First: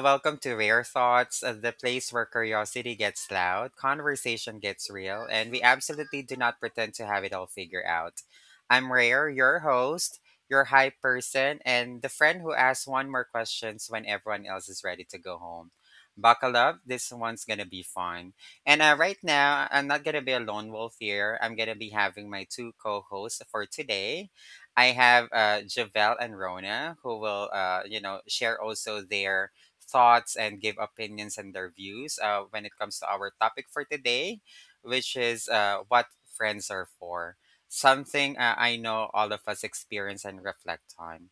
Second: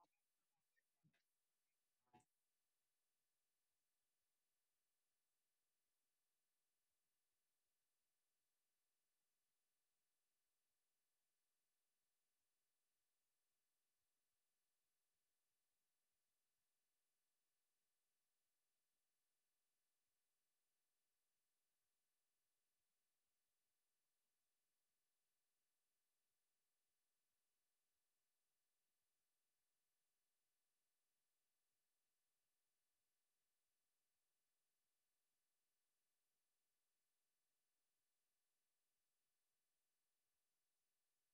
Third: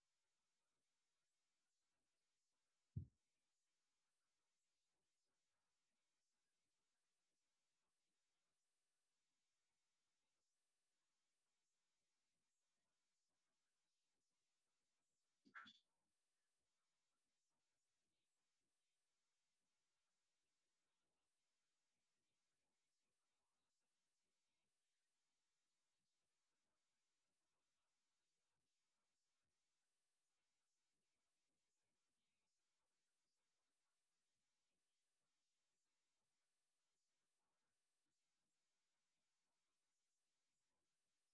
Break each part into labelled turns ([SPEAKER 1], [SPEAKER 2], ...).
[SPEAKER 1] Welcome to Rare Thoughts, the place where curiosity gets loud, conversation gets real, and we absolutely do not pretend to have it all figured out. I'm Rare, your host, your hype person, and the friend who asks one more questions when everyone else is ready to go home. Buckle up, this one's gonna be fun. And right now, I'm not gonna be a lone wolf here. I'm gonna be having my two co hosts for today. I have Javel and Rona who will, you know, share also their thoughts and give opinions and their views when it comes to our topic for today, which is what friends are for. Something I know all of us experience and reflect on.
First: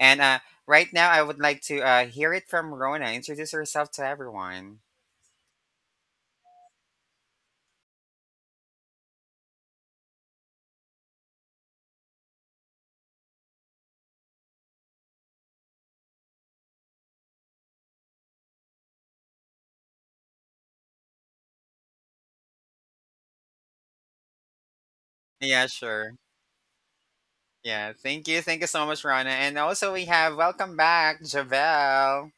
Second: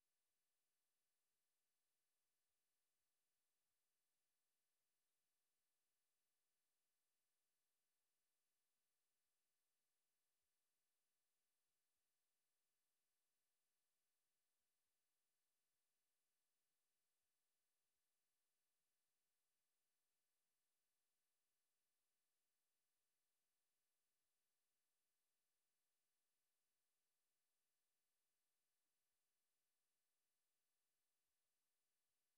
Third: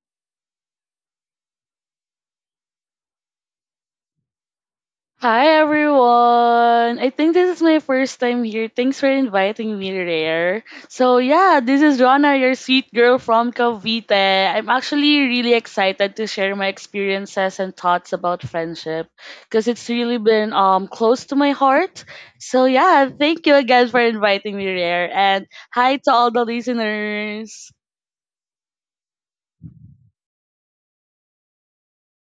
[SPEAKER 1] And right now, I would like to hear it from Rona. Introduce herself to everyone.
[SPEAKER 2] Hi everyone! I think this is my first time here. Thanks for inviting me, Rare. So yeah, this is Rona, your sweet girl from Cavite. I'm actually really excited to share my experiences and thoughts about friendship because it's really been close to my heart. So yeah, thank you again for inviting me, Rare. And
[SPEAKER 1] Yeah,
[SPEAKER 2] hi to
[SPEAKER 1] sure.
[SPEAKER 2] all the listeners.
[SPEAKER 1] Yeah, thank you. Thank you so much, Rana. And also, we have welcome back, Javel.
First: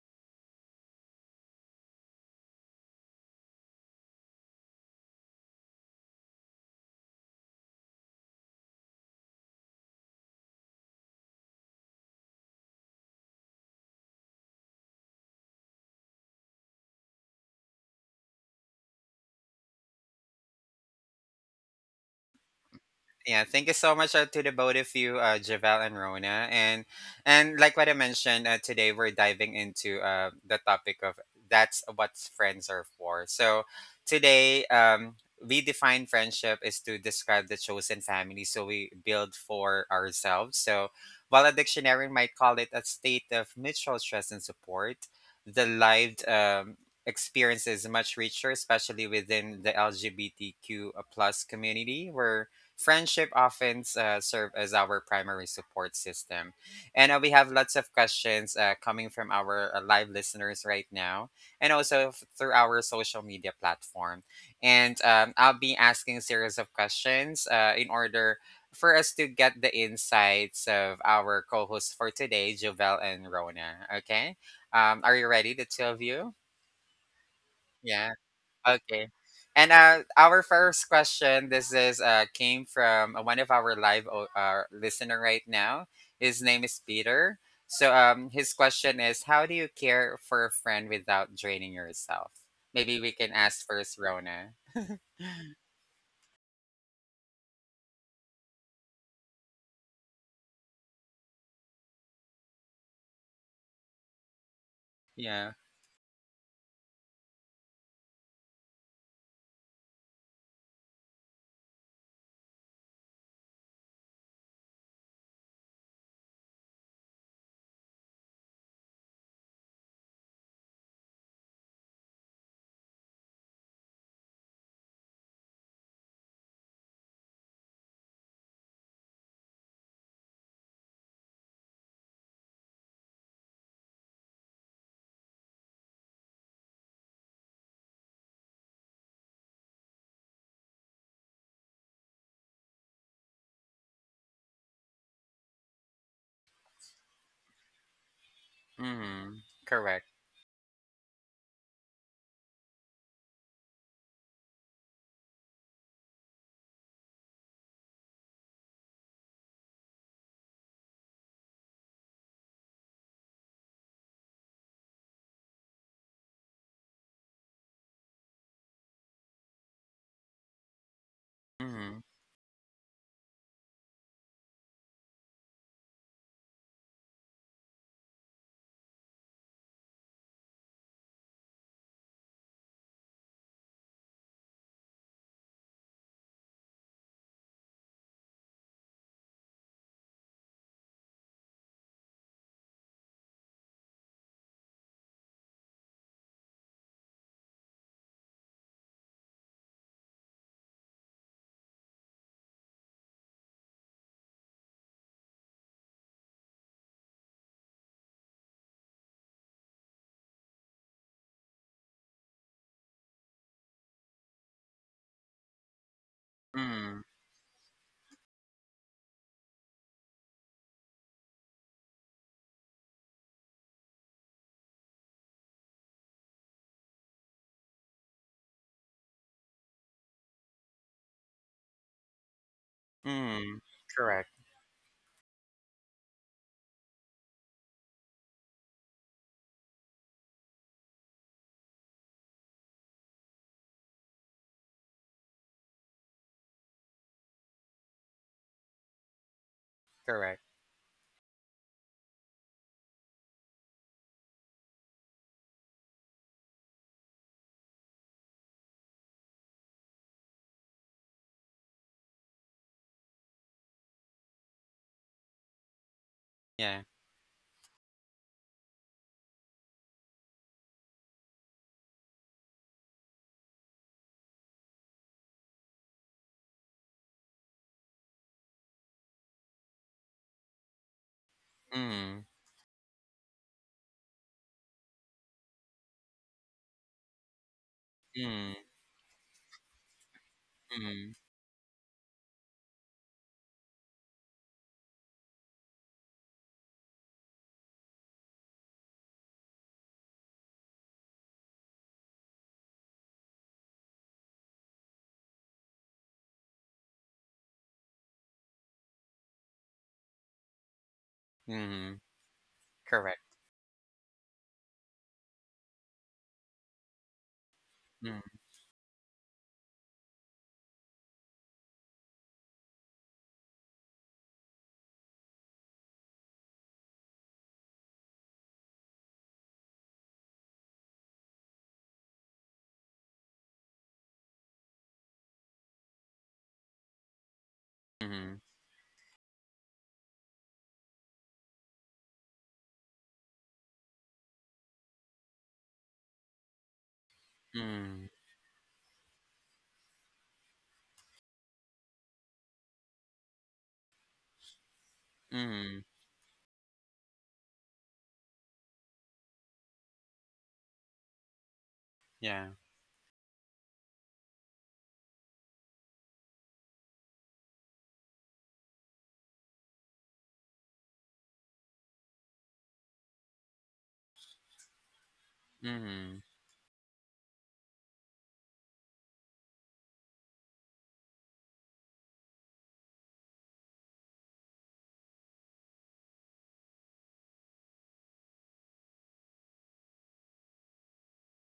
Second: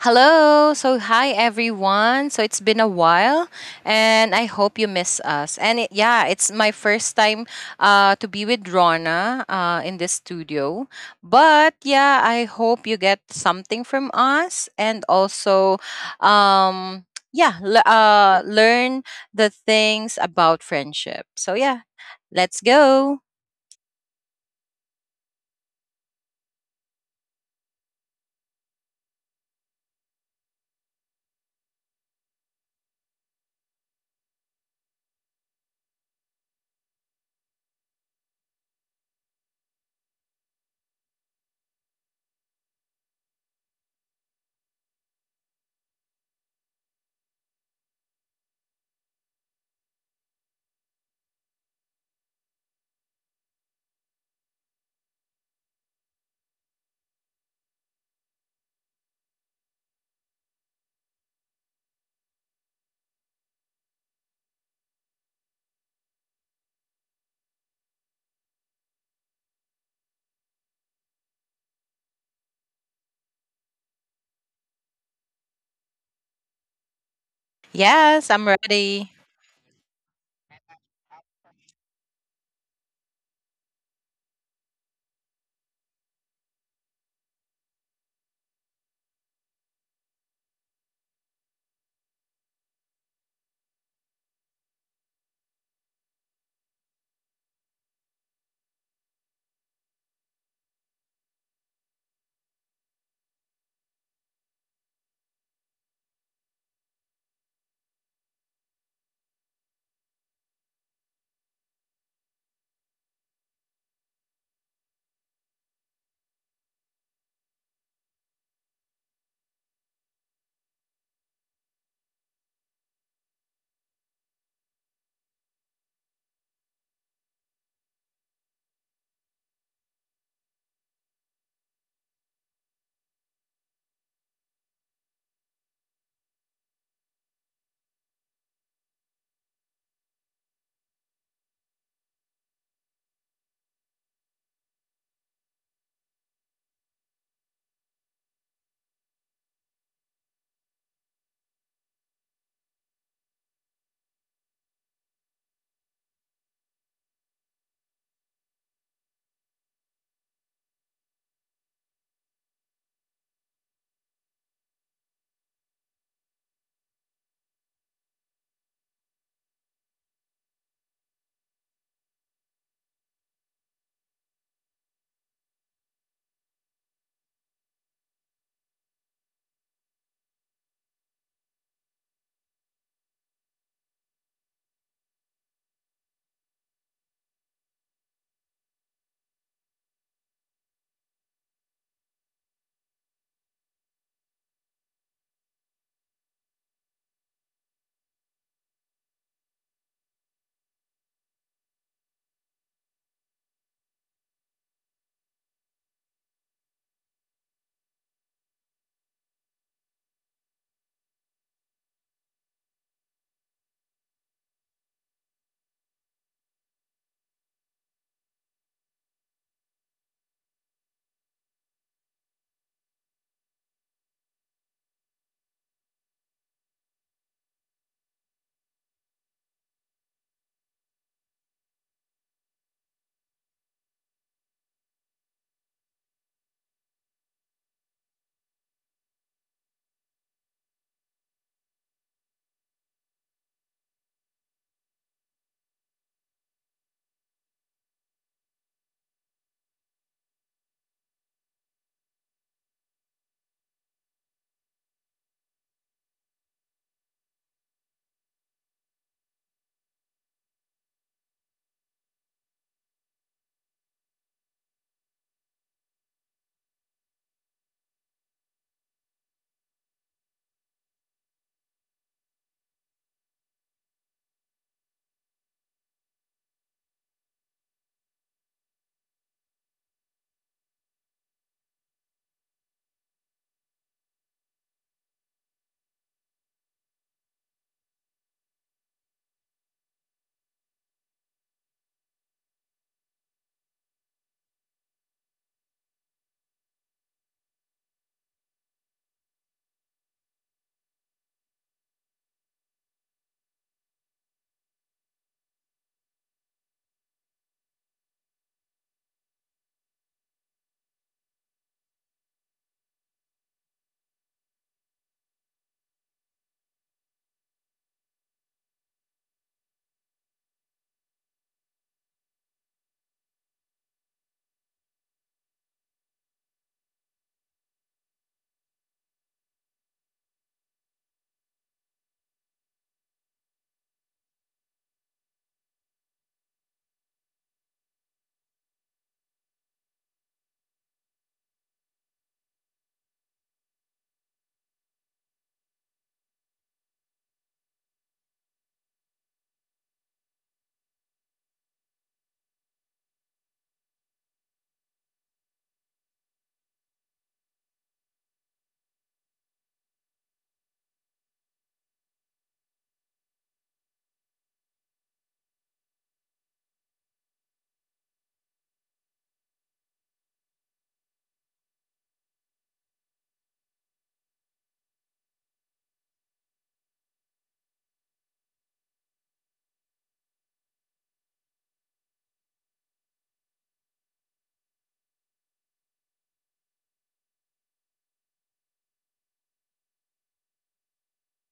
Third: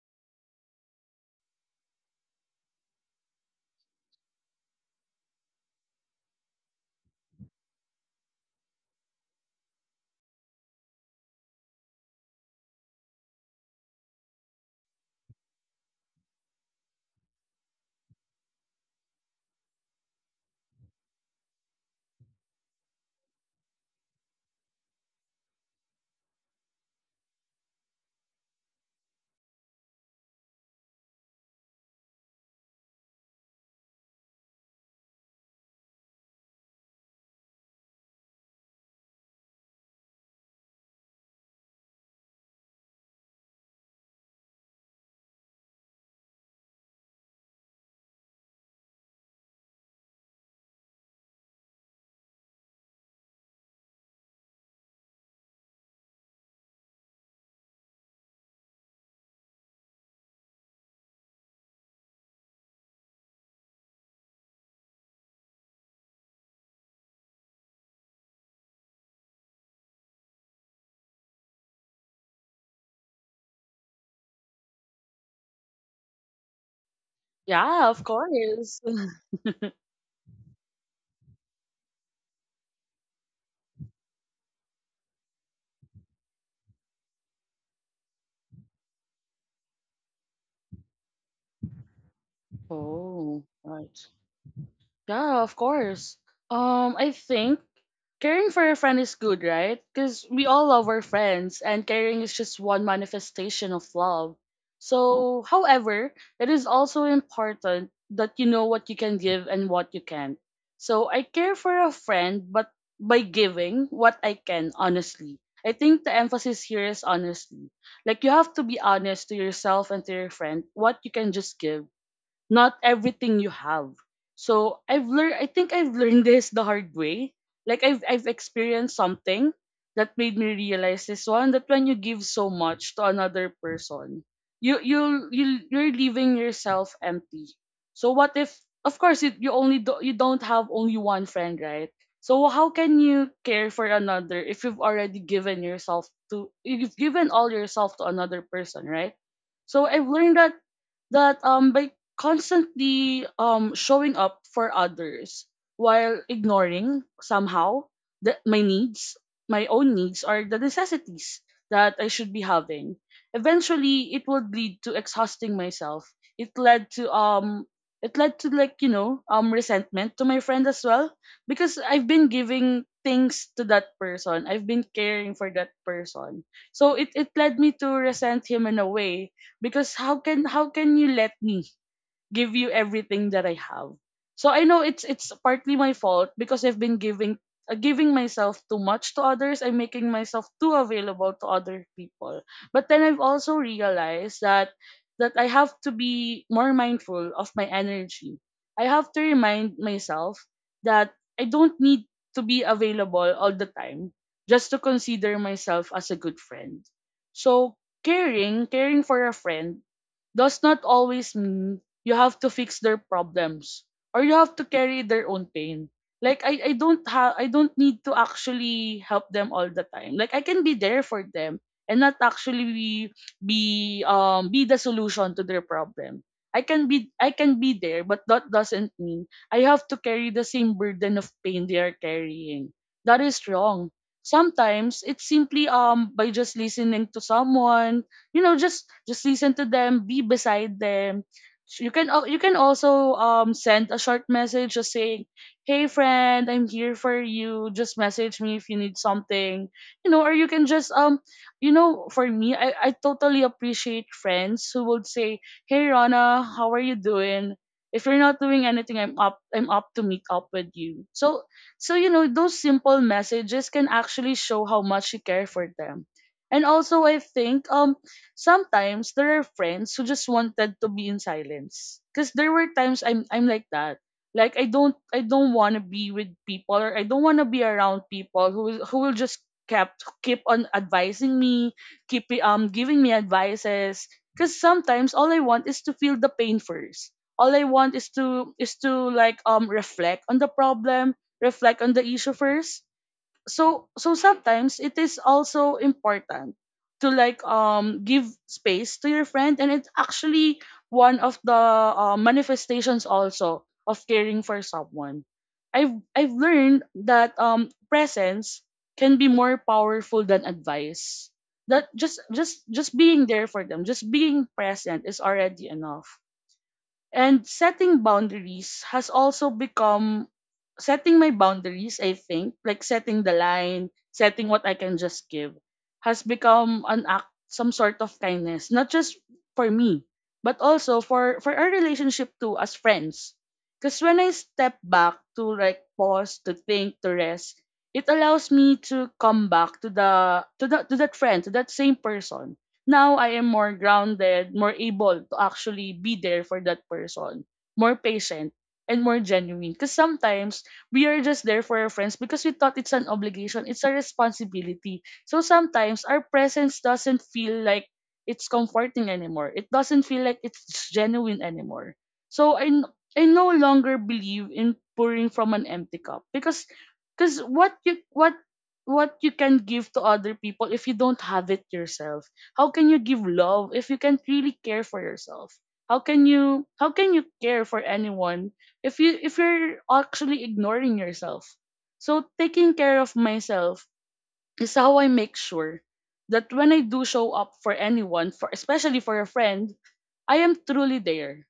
[SPEAKER 3] Hello. Hi everyone. So, it's been a while and I hope you miss us. And it's my first time to be with Rona in this studio. But yeah, I hope you get something from us and also, um, yeah, learn the things about friendship. So, yeah, let's go.
[SPEAKER 1] Yeah, thank you so much to the both of you Javel and Rona, and like what I mentioned, today we're diving into the topic of that's what friends are for. So today, we define friendship is to describe the chosen family so we build for ourselves. So while a dictionary might call it a state of mutual trust and support, the lived experience is much richer, especially within the LGBTQ plus community, where friendship often serve as our primary support system. And we have lots of questions coming from our live listeners right now, and also through our social media platform. And I'll be asking a series of questions in order for us to get the insights of our co-hosts for today, Jovel and Rona. Okay. Are you ready, the two of you?
[SPEAKER 2] Yeah, of
[SPEAKER 1] Yeah.
[SPEAKER 3] Yes, I'm
[SPEAKER 2] course.
[SPEAKER 3] ready.
[SPEAKER 1] Okay. And our first question, this is came from one of our live listener right now. His name is Peter. So his question is, how do you care for a friend without draining yourself? Maybe we can
[SPEAKER 2] Oh,
[SPEAKER 1] ask first,
[SPEAKER 2] right.
[SPEAKER 1] Rona.
[SPEAKER 2] Yeah, of course. I think caring for a friend is good, right? Because we all love our friends, and caring is just one manifestation of love. So,
[SPEAKER 1] Yeah.
[SPEAKER 2] however, it is also important that you know what you can give and what you can't. So, I care for a friend, but by giving what I can, honestly. I think the emphasis here is honestly. Like, you have to be honest to yourself and to your friend what you can just give, not everything you have. So I've learned, I think I've learned this the hard way. Like I've experienced something that made me realize this one, that when you give so much to another person, you're leaving yourself empty. So what if, of course, you don't have only one friend, right? So how can you care for another if you've given all yourself to another person, right?
[SPEAKER 1] Mm-hmm.
[SPEAKER 2] So I've
[SPEAKER 1] Correct.
[SPEAKER 2] learned that by constantly showing up for others while ignoring somehow that my own needs or the necessities that I should be having, eventually it would lead to exhausting myself. it led to um it led to like resentment to my friend as well, because
[SPEAKER 1] Mm-hmm.
[SPEAKER 2] I've been giving things to that person. I've been caring for that person. So it led me to resent him in a way, because how can you let me give you everything that I have. So I know it's partly my fault because I've been giving myself too much to others. I'm making myself too available to other people. But then I've also realized that I have to be more mindful of my energy. I have to remind myself that I don't need to be available all the time just to consider myself as a good friend. So caring for a friend does not always mean you have to fix their problems or you have to carry their own pain. Like i i
[SPEAKER 1] Mm-hmm.
[SPEAKER 2] don't have i don't need to actually help them all the time. Like I can be there for them and not actually be the solution to their problem. I can be there, but that doesn't mean I have to carry the same burden of pain they are carrying. That is
[SPEAKER 1] Mm-hmm.
[SPEAKER 2] wrong.
[SPEAKER 1] Correct.
[SPEAKER 2] Sometimes it's simply by just listening to someone. Just listen to them, be beside them. You can also send a short message just saying, "Hey, friend, I'm here for you. Just message me if you need something." you know or
[SPEAKER 1] Correct.
[SPEAKER 2] you can just you know For me, I totally appreciate friends who would say, "Hey, Rana, how are you doing? If you're not doing anything, I'm up to meet up with you." So those simple messages can actually show how much you care for them. And
[SPEAKER 1] Yeah.
[SPEAKER 2] also I think sometimes there are friends who just wanted to be in silence. Cause there were times I'm like that. Like I don't wanna be with people, or I don't wanna be around people who will just kept keep on advising me,
[SPEAKER 1] Mm-hmm.
[SPEAKER 2] keep giving me advices. Cause sometimes all I want is to feel the pain first. All I want is to
[SPEAKER 1] Mm-hmm.
[SPEAKER 2] like reflect on the
[SPEAKER 1] Mm-hmm.
[SPEAKER 2] problem, reflect on the issue first. So sometimes it is also important to like give space to your friend, and it's actually one of the manifestations also of caring for someone. I've learned that presence can be more powerful than advice, that
[SPEAKER 1] Mm-hmm.
[SPEAKER 2] just
[SPEAKER 1] Correct.
[SPEAKER 2] being there for them, just being present, is already enough. And setting
[SPEAKER 1] Mm-hmm.
[SPEAKER 2] boundaries has also become setting my boundaries, I think, like setting the line, setting what I can just give, has become an act, some sort of kindness, not just for me, but also for our relationship too as friends. Because when I step back to like pause, to think, to rest, it
[SPEAKER 1] Mm-hmm.
[SPEAKER 2] allows me to come back to that friend, to that same person. Now I am more grounded, more able to actually be there for that person, more
[SPEAKER 1] Mm-hmm.
[SPEAKER 2] patient, and more genuine. Because sometimes we are just there for our friends because we thought it's an obligation, it's a responsibility. So
[SPEAKER 1] Mm-hmm.
[SPEAKER 2] sometimes our presence doesn't feel like it's comforting anymore. It doesn't feel like it's genuine anymore.
[SPEAKER 1] Yeah.
[SPEAKER 2] So I no longer believe in pouring from an empty cup, because because what you what what you can give to other people if you don't have it yourself? How can you give love if you can't really care for yourself? how
[SPEAKER 1] Mm-hmm.
[SPEAKER 2] can you how can you care for anyone if you're actually ignoring yourself? So taking care of myself is how I make sure that when I do show up for anyone, for especially for a friend, I am truly there,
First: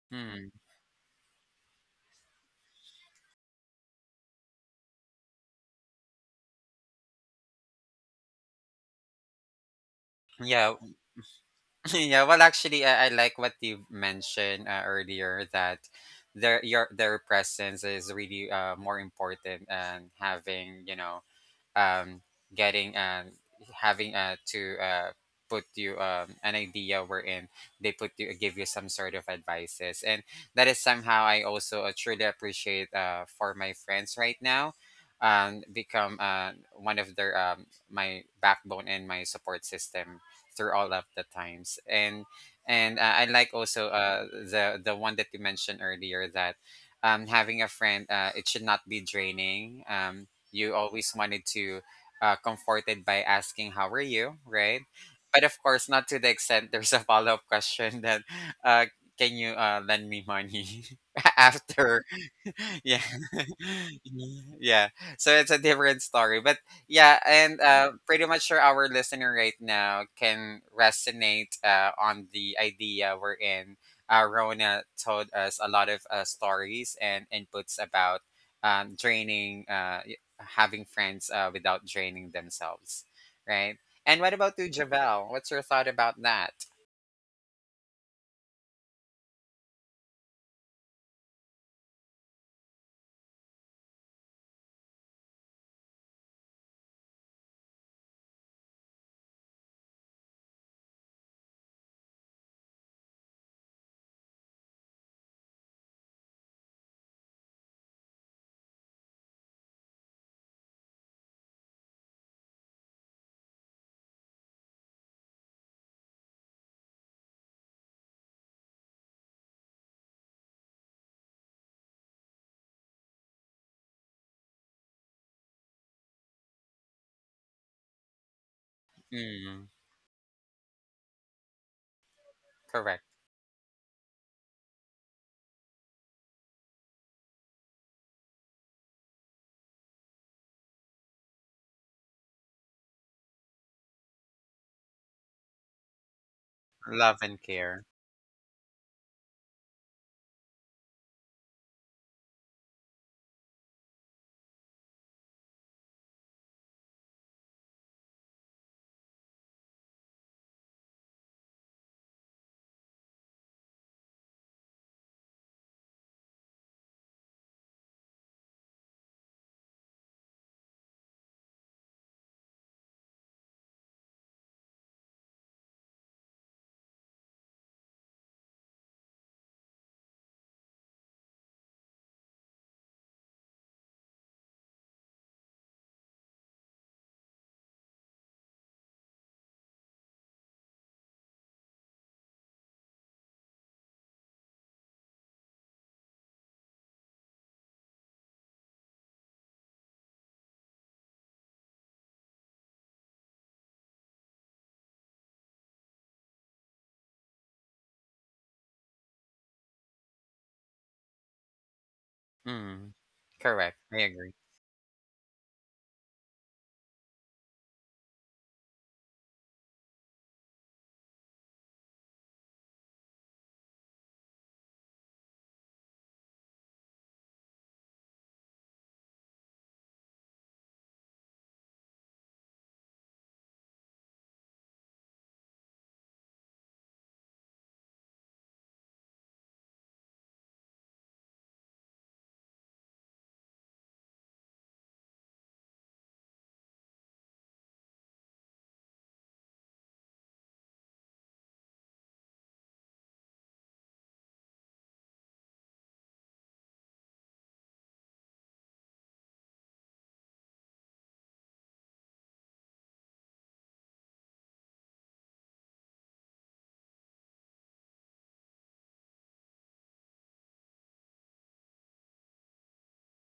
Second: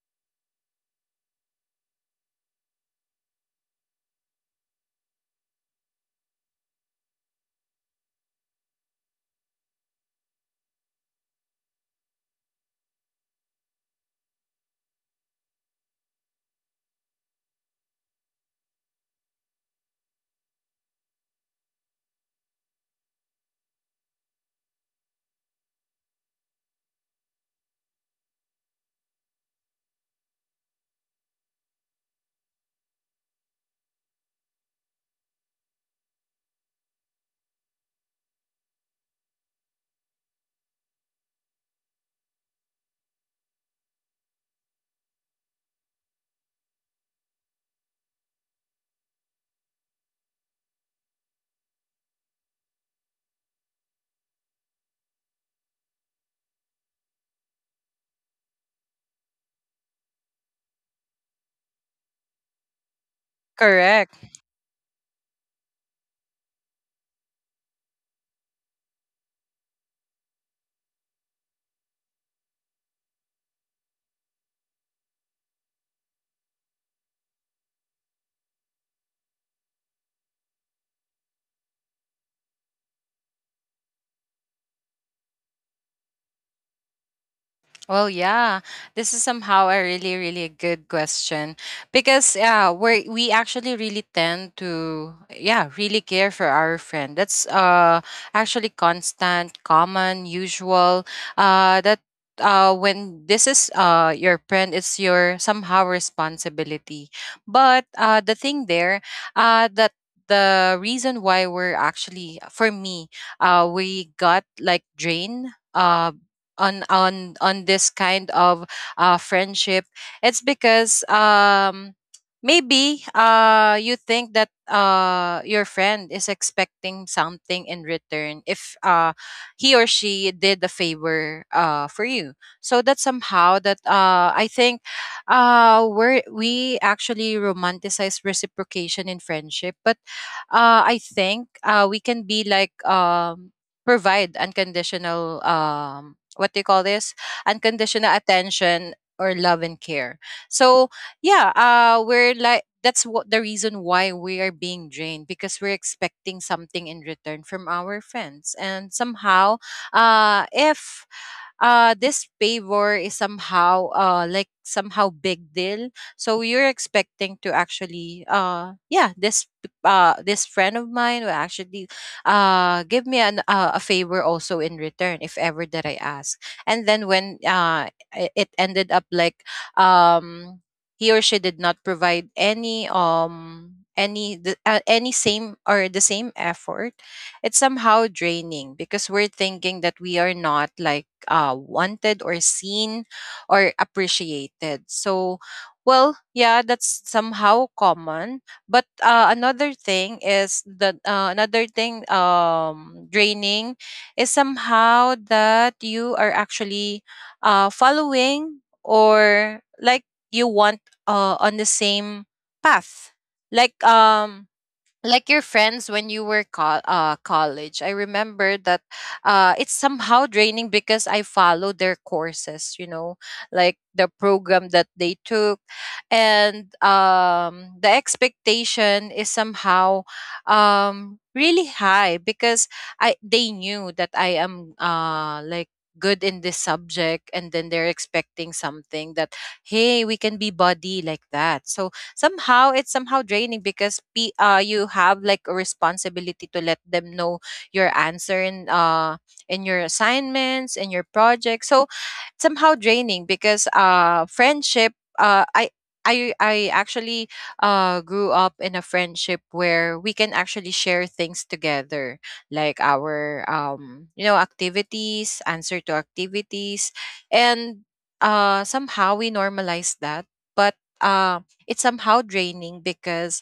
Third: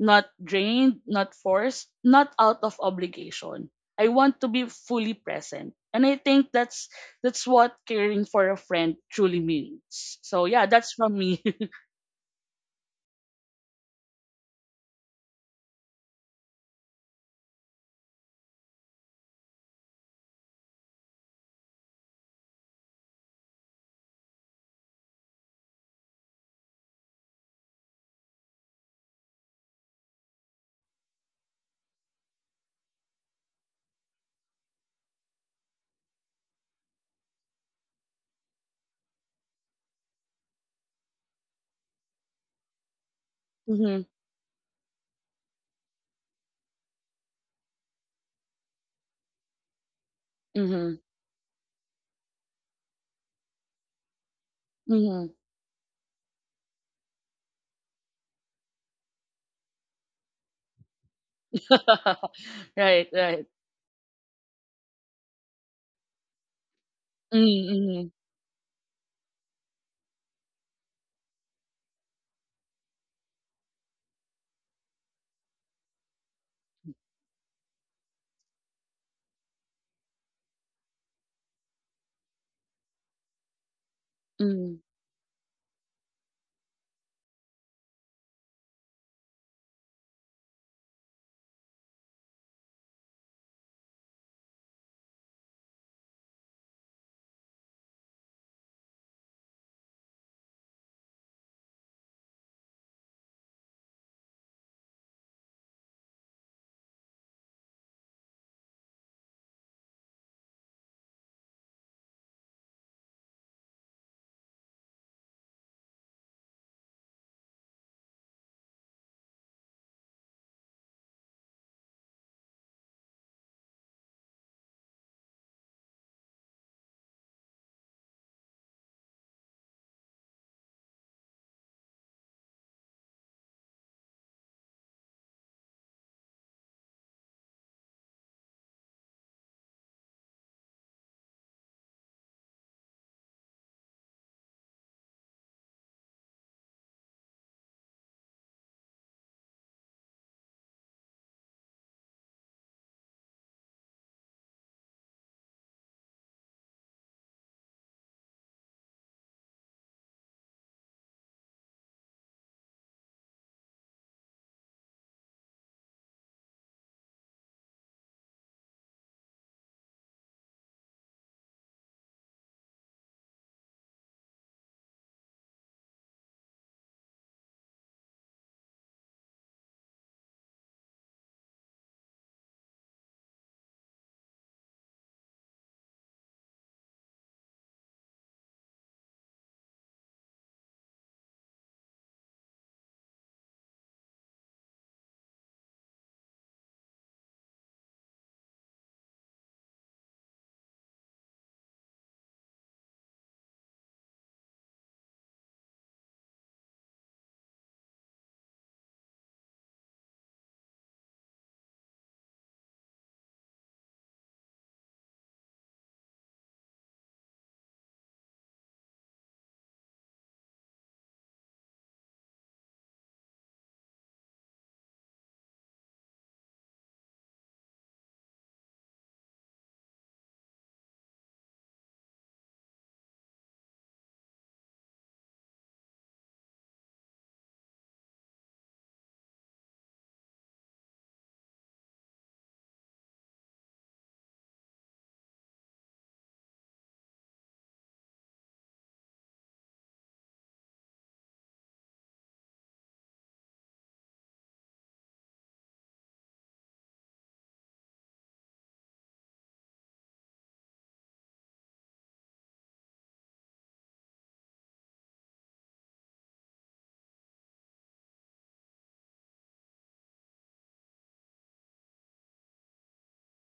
[SPEAKER 2] not
[SPEAKER 1] Hmm.
[SPEAKER 2] drained, not forced, not out of obligation. I want to be fully present. And I think that's what caring for a friend truly means. So yeah,
[SPEAKER 1] yeah,
[SPEAKER 2] that's from me.
[SPEAKER 1] yeah. Well, actually, I like what you mentioned earlier that their presence is really more important, and having you know um, getting having to put you an idea wherein they put you give you some sort of advices. And that is somehow I also truly appreciate for my friends right now, become one of their my backbone and my support system through all of the times. And I like also
[SPEAKER 2] Mm-hmm,
[SPEAKER 1] the one that you mentioned earlier, that having a friend it should not be draining. You
[SPEAKER 2] mm-hmm,
[SPEAKER 1] always wanted to comforted by asking how are you, right?
[SPEAKER 2] mm-hmm.
[SPEAKER 1] But of course not to the extent there's a follow-up question that uh, can you lend me money after yeah
[SPEAKER 2] Right, right.
[SPEAKER 3] Correct.
[SPEAKER 1] yeah, so it's a different story. But yeah, and
[SPEAKER 2] Mm-hmm,
[SPEAKER 1] pretty much sure our listener right now can resonate on the idea we're in. Rona told us a lot of stories and inputs about draining having friends without draining themselves, right? And what
[SPEAKER 2] mm-hmm,
[SPEAKER 1] about you,
[SPEAKER 2] mm-hmm,
[SPEAKER 1] Javel? What's your thought about that?
[SPEAKER 3] Well, yeah, this is somehow a really, really good question because yeah, we actually really tend to yeah really care for our friend. That's actually constant, common, usual. That when this is your friend, it's your somehow responsibility. But the thing there, that the reason why we're actually for me, we got like drained. On this kind of friendship, it's because maybe you think that your friend is expecting something in return if
[SPEAKER 1] mm,
[SPEAKER 3] he or she did a favor for you, so that
[SPEAKER 1] correct.
[SPEAKER 3] somehow that I think we actually romanticize reciprocation in friendship. But I think we can be like provide unconditional, what do you call this,
[SPEAKER 1] Love and care.
[SPEAKER 3] unconditional attention or love and care. So yeah, we're like, that's what the reason why we are being drained, because we're expecting something in return from our friends. And somehow, if this pay war is somehow like somehow big deal, so you're expecting to actually yeah, this friend of mine will actually give me an a favor also in return if ever that I ask. And then when it ended up like, um he or she did not provide any, any same or the same effort. It's somehow draining because we're thinking that we are not like wanted or seen or appreciated. So, well, yeah, that's somehow common. But another thing is that another thing, draining, is somehow that you are actually following or like you want on the same
[SPEAKER 1] mm,
[SPEAKER 3] path. Like
[SPEAKER 1] correct. I agree.
[SPEAKER 3] um like your friends when you were college. I remember that it's somehow draining because I follow their courses, you know, like the program that they took. And the expectation is somehow really high because I they knew that I am like good in this subject, and then they're expecting something that hey, we can be buddy like that. So somehow it's somehow draining because p you have like a responsibility to let them know your answer in your assignments, in your projects. So somehow draining because friendship, uh i I actually grew up in a friendship where we can actually share things together, like our, you know, activities, answer to activities. And somehow we normalize that, but uh, it's somehow draining because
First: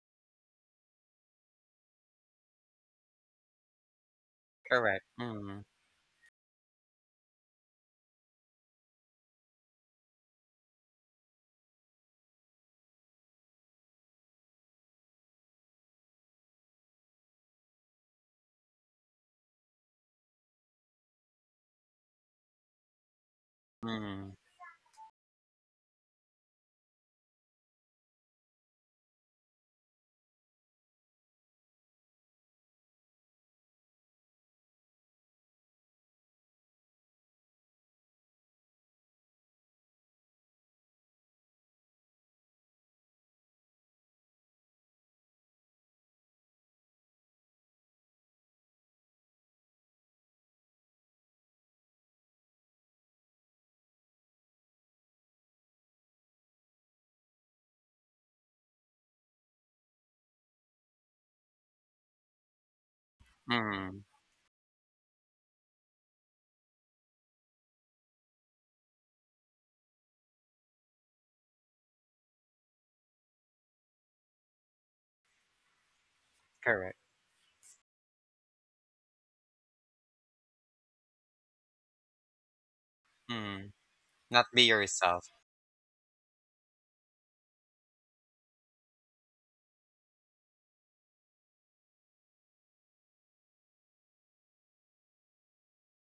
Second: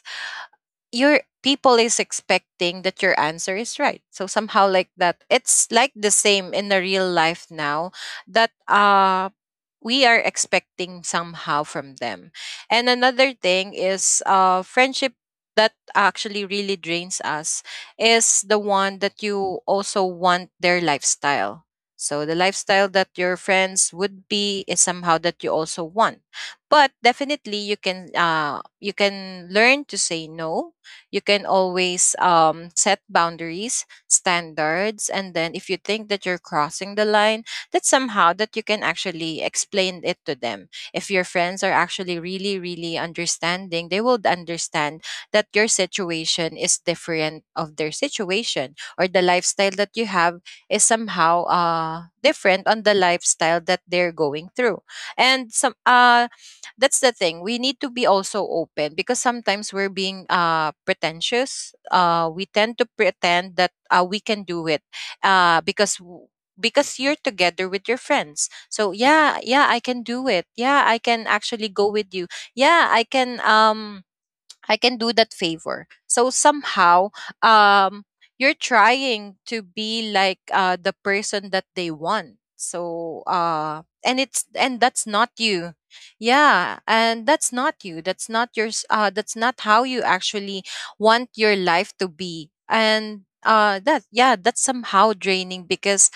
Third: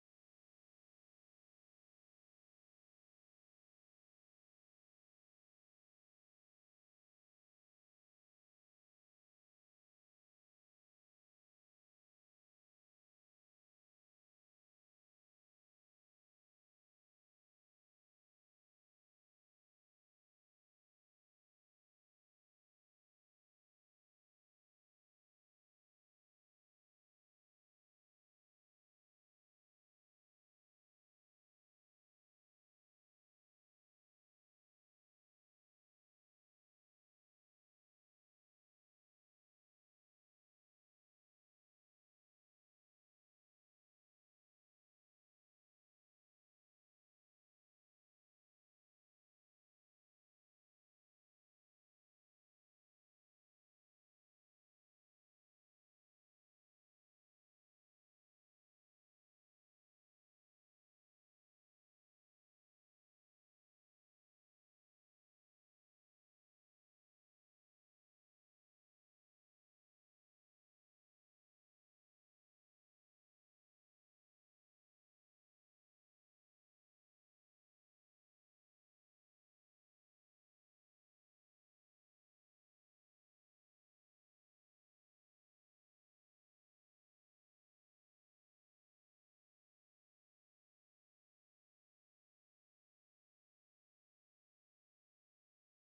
[SPEAKER 3] your people is expecting that your answer is right. So somehow like
[SPEAKER 1] Correct.
[SPEAKER 3] that, it's like the same in the real life now that we are expecting somehow from them. And another thing is friendship that actually really drains us is the one that you also want their lifestyle. So the lifestyle that your friends would
[SPEAKER 1] Mm,
[SPEAKER 3] be is somehow that you also want. But definitely you can, you can learn to say no. You can always set boundaries, standards, and then if you think that you're crossing the line, that somehow that you can actually explain it to them. If your friends are actually really, really understanding, they will understand that your situation is different of their situation, or the lifestyle that you have is somehow different on the lifestyle that they're going through. And some that's the thing, we need to be also open because sometimes we're being pretentious. We tend to pretend that
[SPEAKER 1] mm,
[SPEAKER 3] we can do it uh because w- because you're together with your friends. So yeah, yeah, I can do it, yeah, I can actually go with you, yeah, I can I can do that favor. So
[SPEAKER 1] correct.
[SPEAKER 3] somehow, um, you're trying to be like the person that they want. So
[SPEAKER 1] Mm,
[SPEAKER 3] and
[SPEAKER 1] not
[SPEAKER 3] it's
[SPEAKER 1] be
[SPEAKER 3] and that's
[SPEAKER 1] yourself.
[SPEAKER 3] not you. Yeah, and that's not you. That's not how you actually want your life to be. And that yeah, that's somehow draining because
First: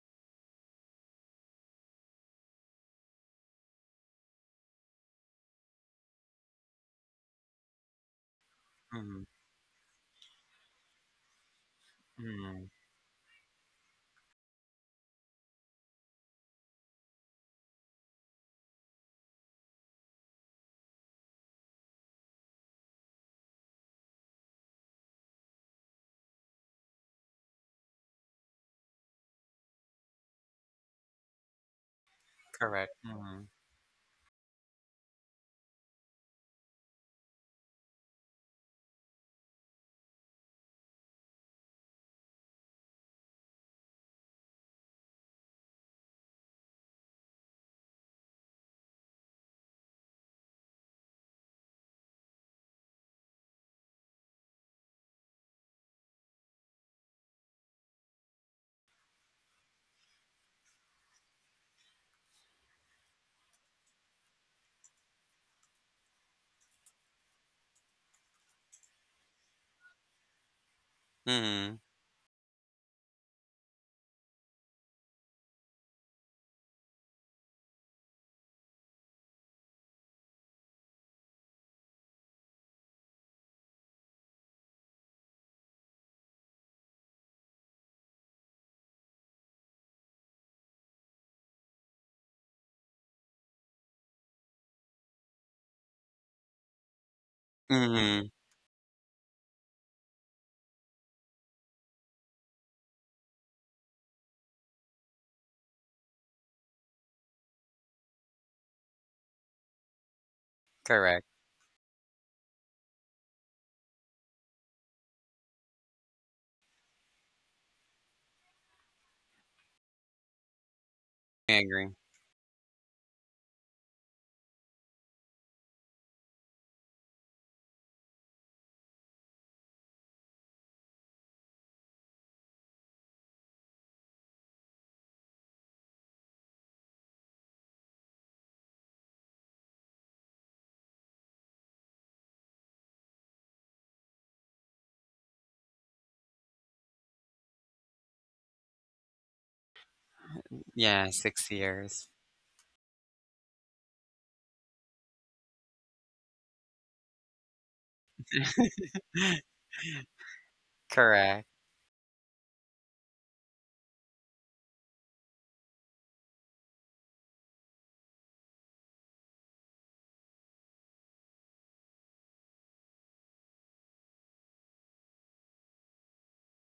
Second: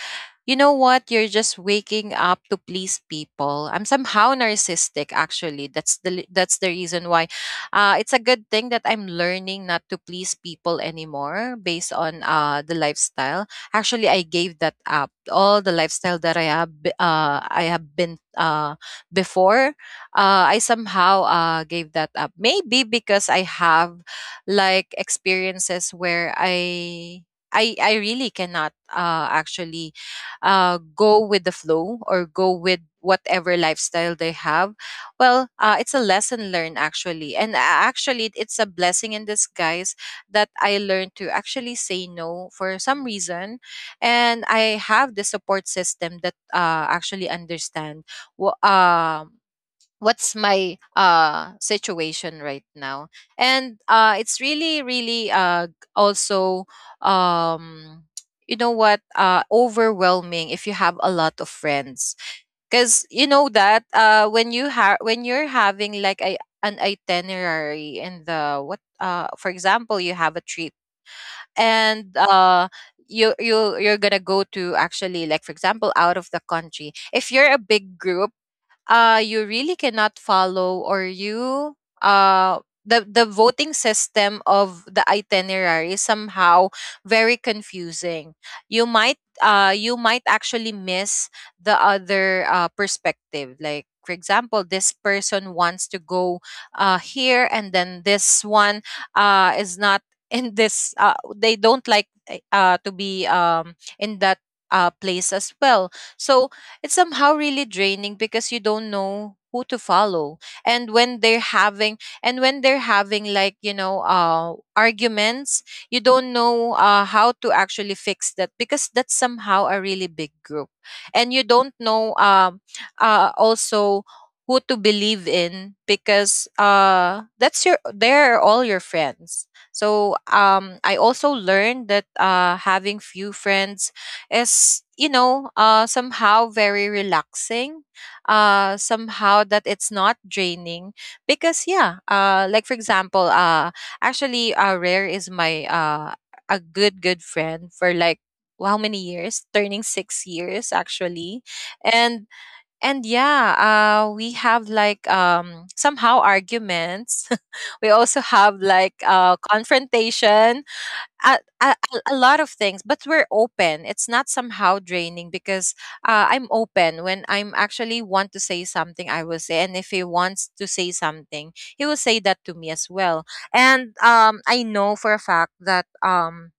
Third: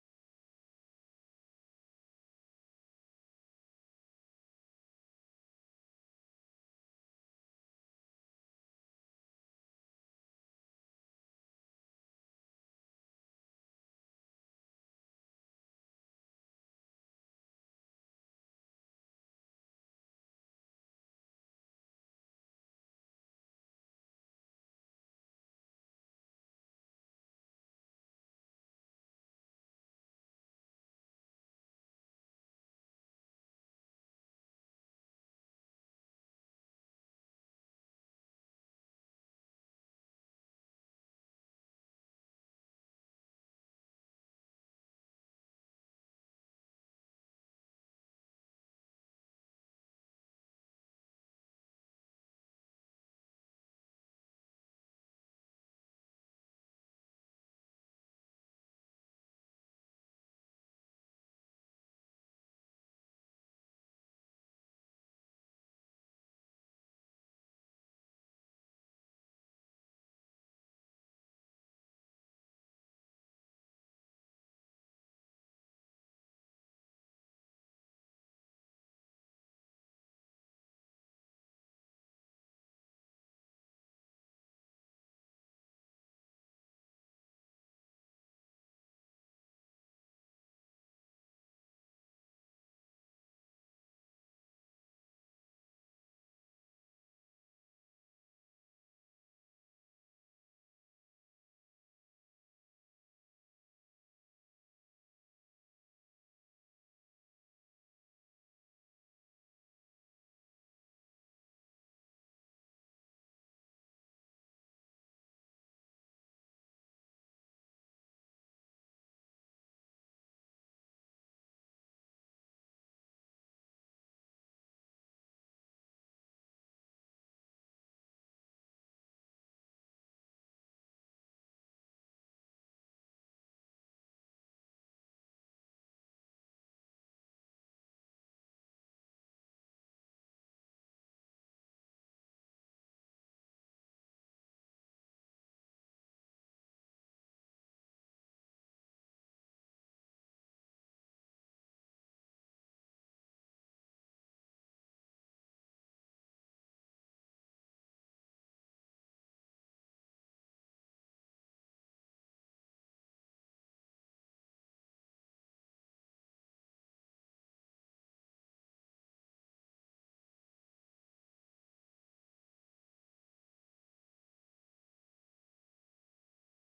[SPEAKER 3] you know what? You're just waking up to please people. I'm somehow narcissistic, actually. That's the reason why. It's a good thing that I'm
[SPEAKER 1] Mm,
[SPEAKER 3] learning not to please people anymore based on
[SPEAKER 1] mm,
[SPEAKER 3] the lifestyle. Actually, I gave that up. All the lifestyle that I have, I have been before, I somehow gave that up. Maybe because I have like experiences where I really cannot actually go with the flow or go
[SPEAKER 1] correct.
[SPEAKER 3] with whatever lifestyle they have. Well it's a lesson learned actually, and actually it's a blessing in disguise that I learned to actually say no for some reason. And I have the support system that actually understand what what's my situation right now. And it's really really also, um you know what, overwhelming if you have a lot of friends, because you know that when you have when you're having like a an itinerary in the what, for example you have a trip.
[SPEAKER 1] Mm,
[SPEAKER 3] And you're gonna go to actually, like for example out of the country, if you're a big group, you really cannot follow, or you uh the voting system of the itinerary is somehow very confusing. You might you might actually miss the other perspective. Like for example, this person wants to go here, and then
[SPEAKER 1] mm,
[SPEAKER 3] this one is not in this, they don't like to be in that place as well. So it's somehow really draining because you don't know who to follow. And
[SPEAKER 1] correct.
[SPEAKER 3] when they're having like, you know, arguments, you don't know how to actually fix that, because that's somehow a really big group. And
[SPEAKER 1] I
[SPEAKER 3] you
[SPEAKER 1] agree.
[SPEAKER 3] don't know, also, who to believe in, because that's your they're all your friends. So I also learned that having few friends is, you know, somehow very relaxing. Somehow that it's not draining because yeah, like for example, actually Rare is my a good friend for like how many years, turning 6 years
[SPEAKER 1] Yeah,
[SPEAKER 3] actually.
[SPEAKER 1] 6 years.
[SPEAKER 3] and and yeah, we have like somehow arguments we also have like confrontations, a,
[SPEAKER 1] Correct.
[SPEAKER 3] a, a a lot of things, but we're open. It's not somehow draining because I'm open. When I'm actually want to say something, I will say, and if he wants to say something, he will say that to me as well. And I know for a fact that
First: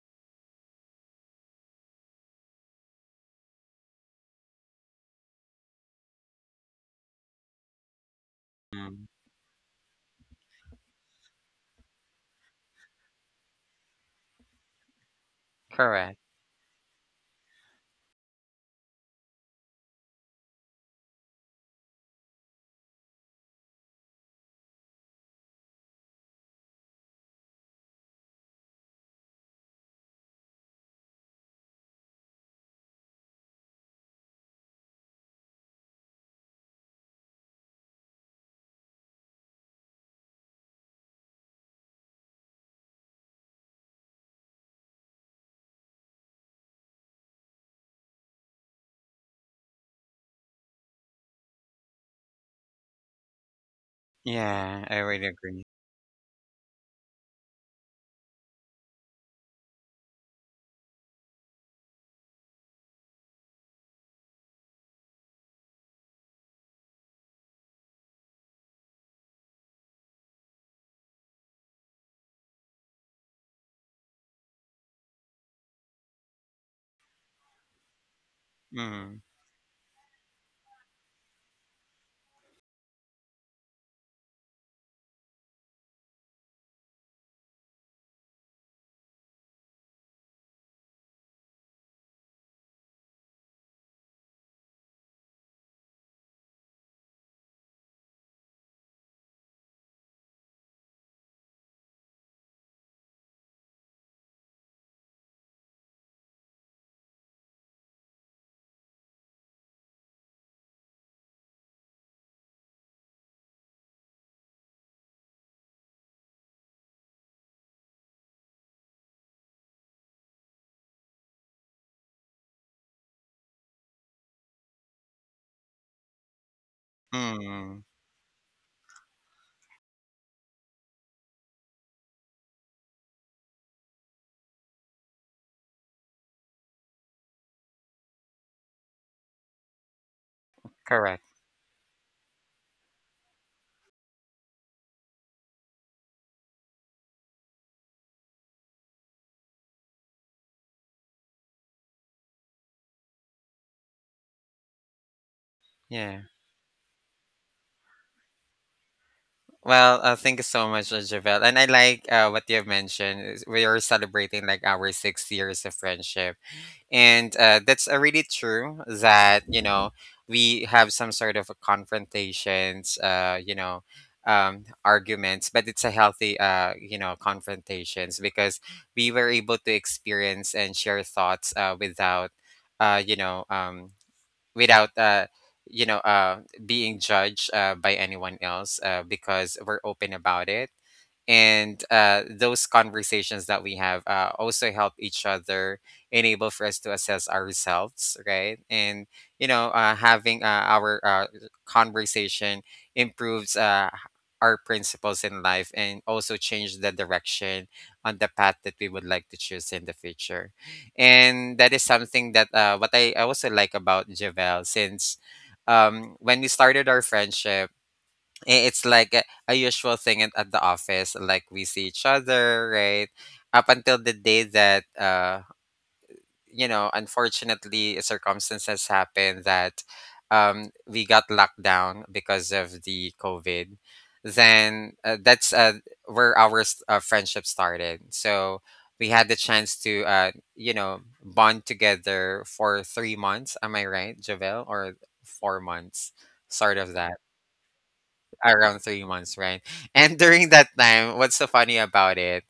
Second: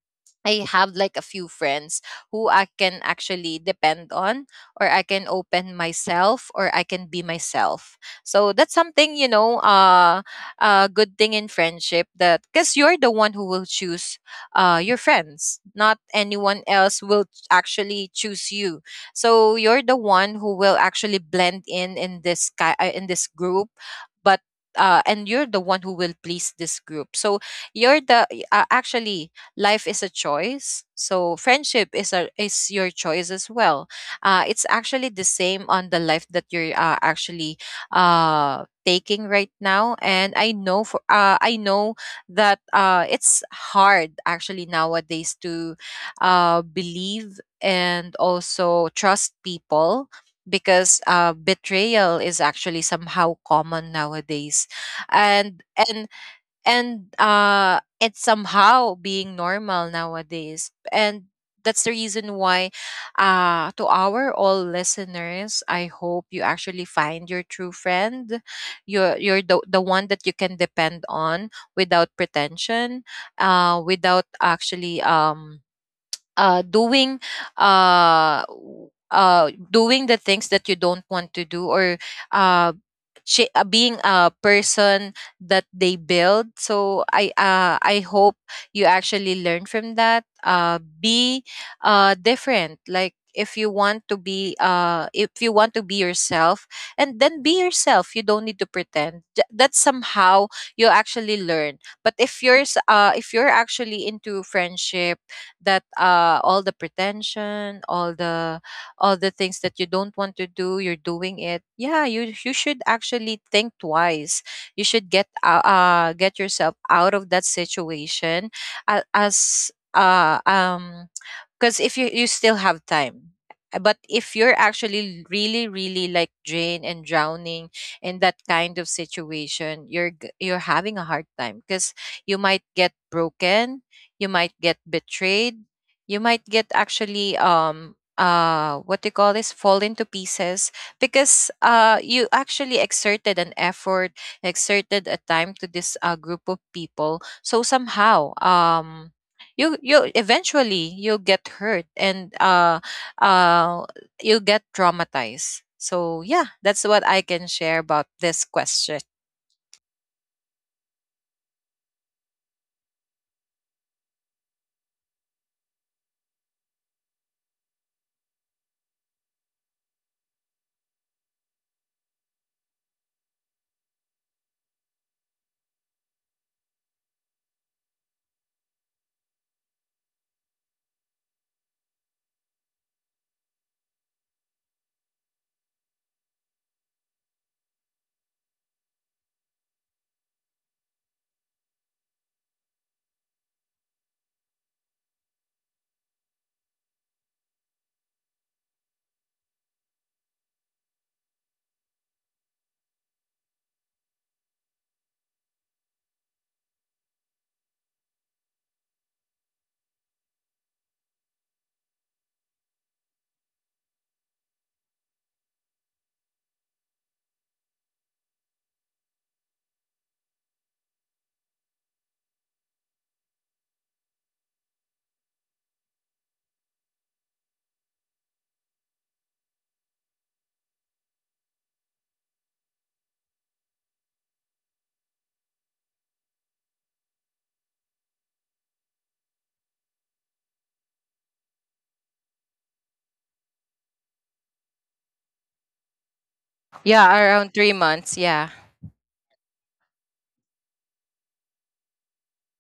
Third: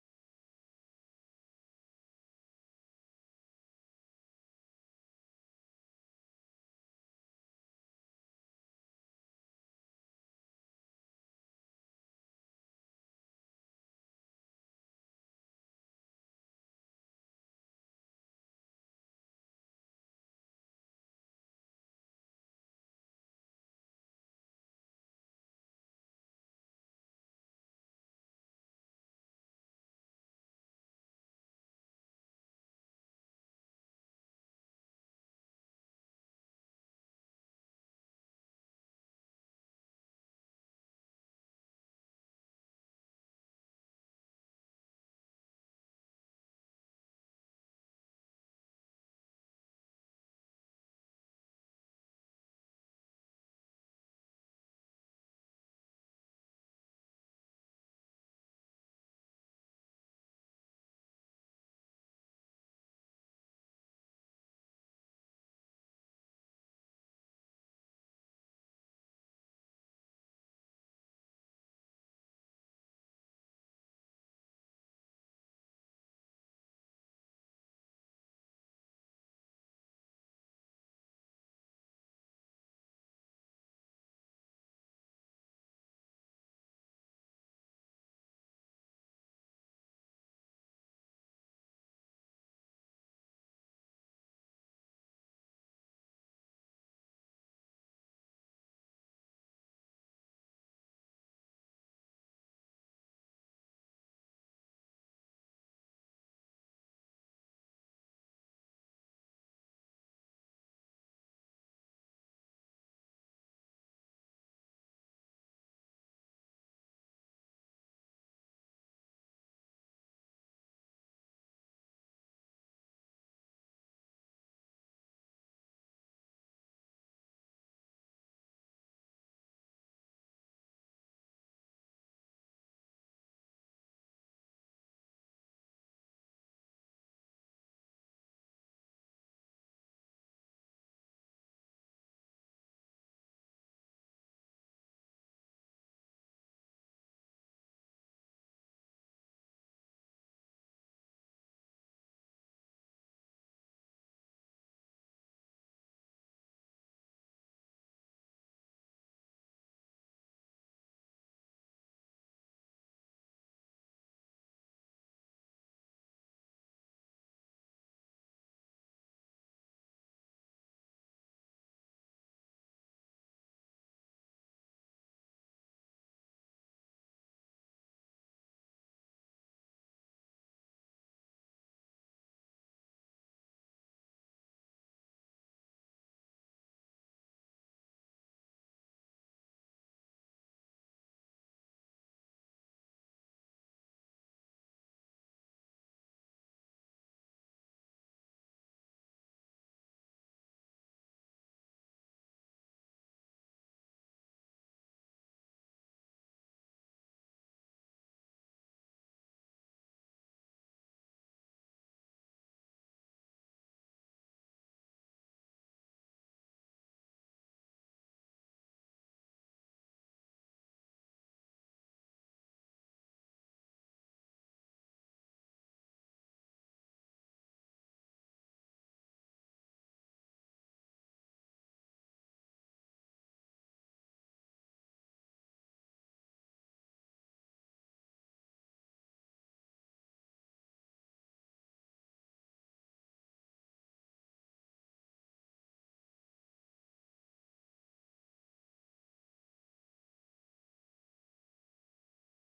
[SPEAKER 3] I have like a few friends who I can actually depend on, or I can open myself, or I can be myself. So that's
[SPEAKER 1] Mm,
[SPEAKER 3] something, you know, a good thing in friendship, that because you're the one who will choose your friends, not
[SPEAKER 1] correct.
[SPEAKER 3] anyone else will actually choose you. So you're the one who will actually blend in this in this group. But and you're the one who will please this group. So you're the actually life is a choice. So friendship is a is your choice as well. It's actually the same on the life that you're actually taking right now. And I know for I know that it's hard actually nowadays to believe and also trust people because betrayal is actually somehow common nowadays
[SPEAKER 1] Yeah, I really
[SPEAKER 3] and
[SPEAKER 1] agree.
[SPEAKER 3] and and it's somehow being normal nowadays, and that's the reason why to our all listeners, I hope you actually find your true friend. You're the one that you can depend on without pretension, without actually doing
[SPEAKER 1] Mm,
[SPEAKER 3] doing the things that you don't want to do, or uh, being a person that they build. So I hope you actually learn from that. Be different. Like if you want to be if you want to be yourself, and then be yourself. You don't need to pretend. That's somehow you actually learn. But if you're if you're actually into friendship, that all the pretension, all the, all the things that you don't want to do, you're doing it, yeah, you should actually think twice. You should get yourself out of that situation as because if you still have time. But if you're actually really really like drained and drowning
[SPEAKER 1] mm,
[SPEAKER 3] in that kind of situation, you're having a hard time because you might get broken, you might get betrayed, you might get actually what do you call this, fall into pieces
[SPEAKER 1] correct.
[SPEAKER 3] because you actually exerted an effort, exerted a time to this group of people, so somehow you eventually you'll get hurt, and uh you'll get traumatized.
[SPEAKER 1] Yeah.
[SPEAKER 3] So yeah, that's what I can share about this question.
[SPEAKER 1] Well, thank you so much, Javelle. And I like what you have mentioned. Is We are celebrating like our 6 years of friendship. And that's really true that you know we have some sort of a confrontations, you know, arguments, but it's a healthy, you know, confrontations, because we were able to experience and share thoughts without you know without you know being judged by anyone else, because we're open about it. And those conversations that we have also help each other, enable for us to assess ourselves, right? And you know, having our conversation improves our principles in life and also change the direction on the path that we would like to choose in the future. And that is something that what I also like about Javel. Since when we started our friendship, it's like a usual thing at the office like we see each other, right? Up until the day that you know, unfortunately, circumstances happened that we got locked down because of the COVID. Then that's where our friendship started. So we had the chance to, you know, bond together for 3 months. Am I right, Javel? Or 4 months, sort of
[SPEAKER 3] Yeah,
[SPEAKER 1] that,
[SPEAKER 3] around 3 months, yeah.
[SPEAKER 1] around 3 months, right? And during that time, what's so funny about it?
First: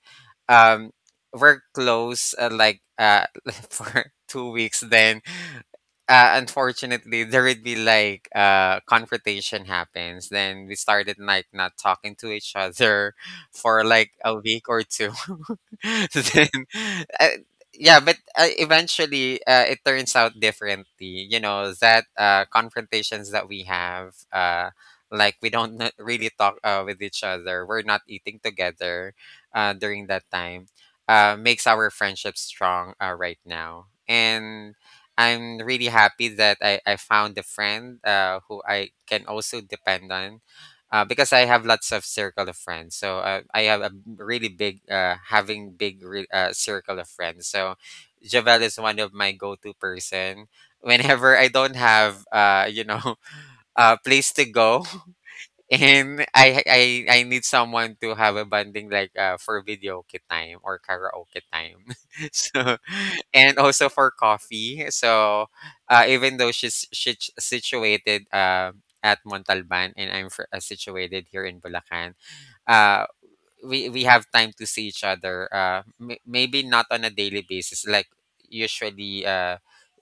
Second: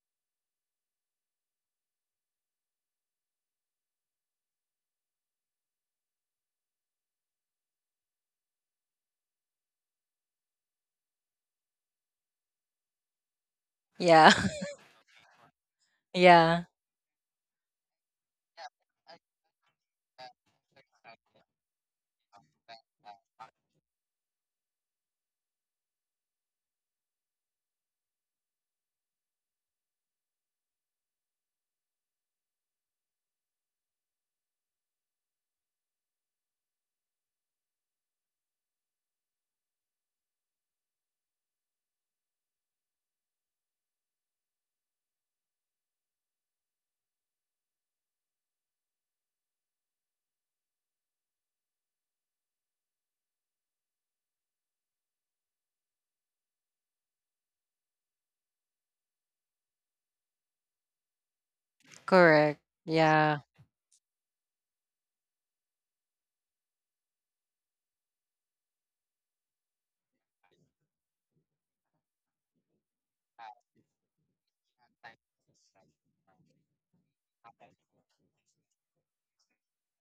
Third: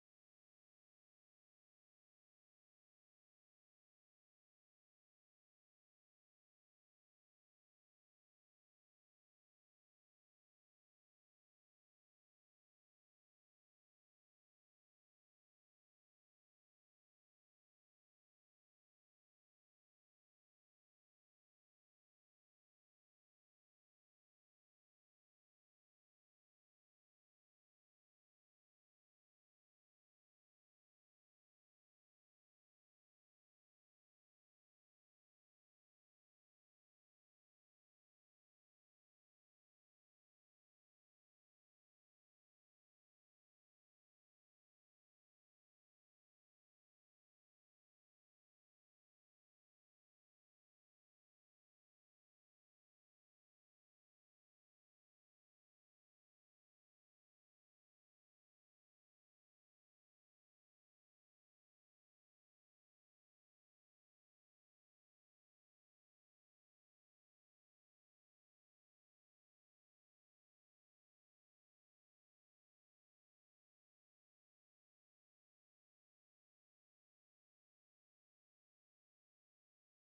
[SPEAKER 1] Um, we're close for 2 weeks. Then, unfortunately, there would be like confrontation happens. Then we started like not talking to each other for like
[SPEAKER 3] Yeah.
[SPEAKER 1] a week or two. so then,
[SPEAKER 3] Yeah.
[SPEAKER 1] uh, yeah, but eventually it turns out differently. You know that confrontations that we have, like we don't not really talk with each other. We're not eating together during that time. Makes our friendship strong right now, and I'm really happy that I found a friend who I can also depend on because I have lots of circle of friends. So I have a really big, circle of friends. So Javel is one of my go-to person. Whenever I don't have, you know, a place to go, and I need someone to have a bonding like for video time or karaoke time.
[SPEAKER 3] Correct.
[SPEAKER 1] so
[SPEAKER 3] Yeah.
[SPEAKER 1] and also for coffee. So even though she's situated at Montalban, and I'm situated here in Bulacan, uh, we have time to see each other maybe not on a daily basis like usually uh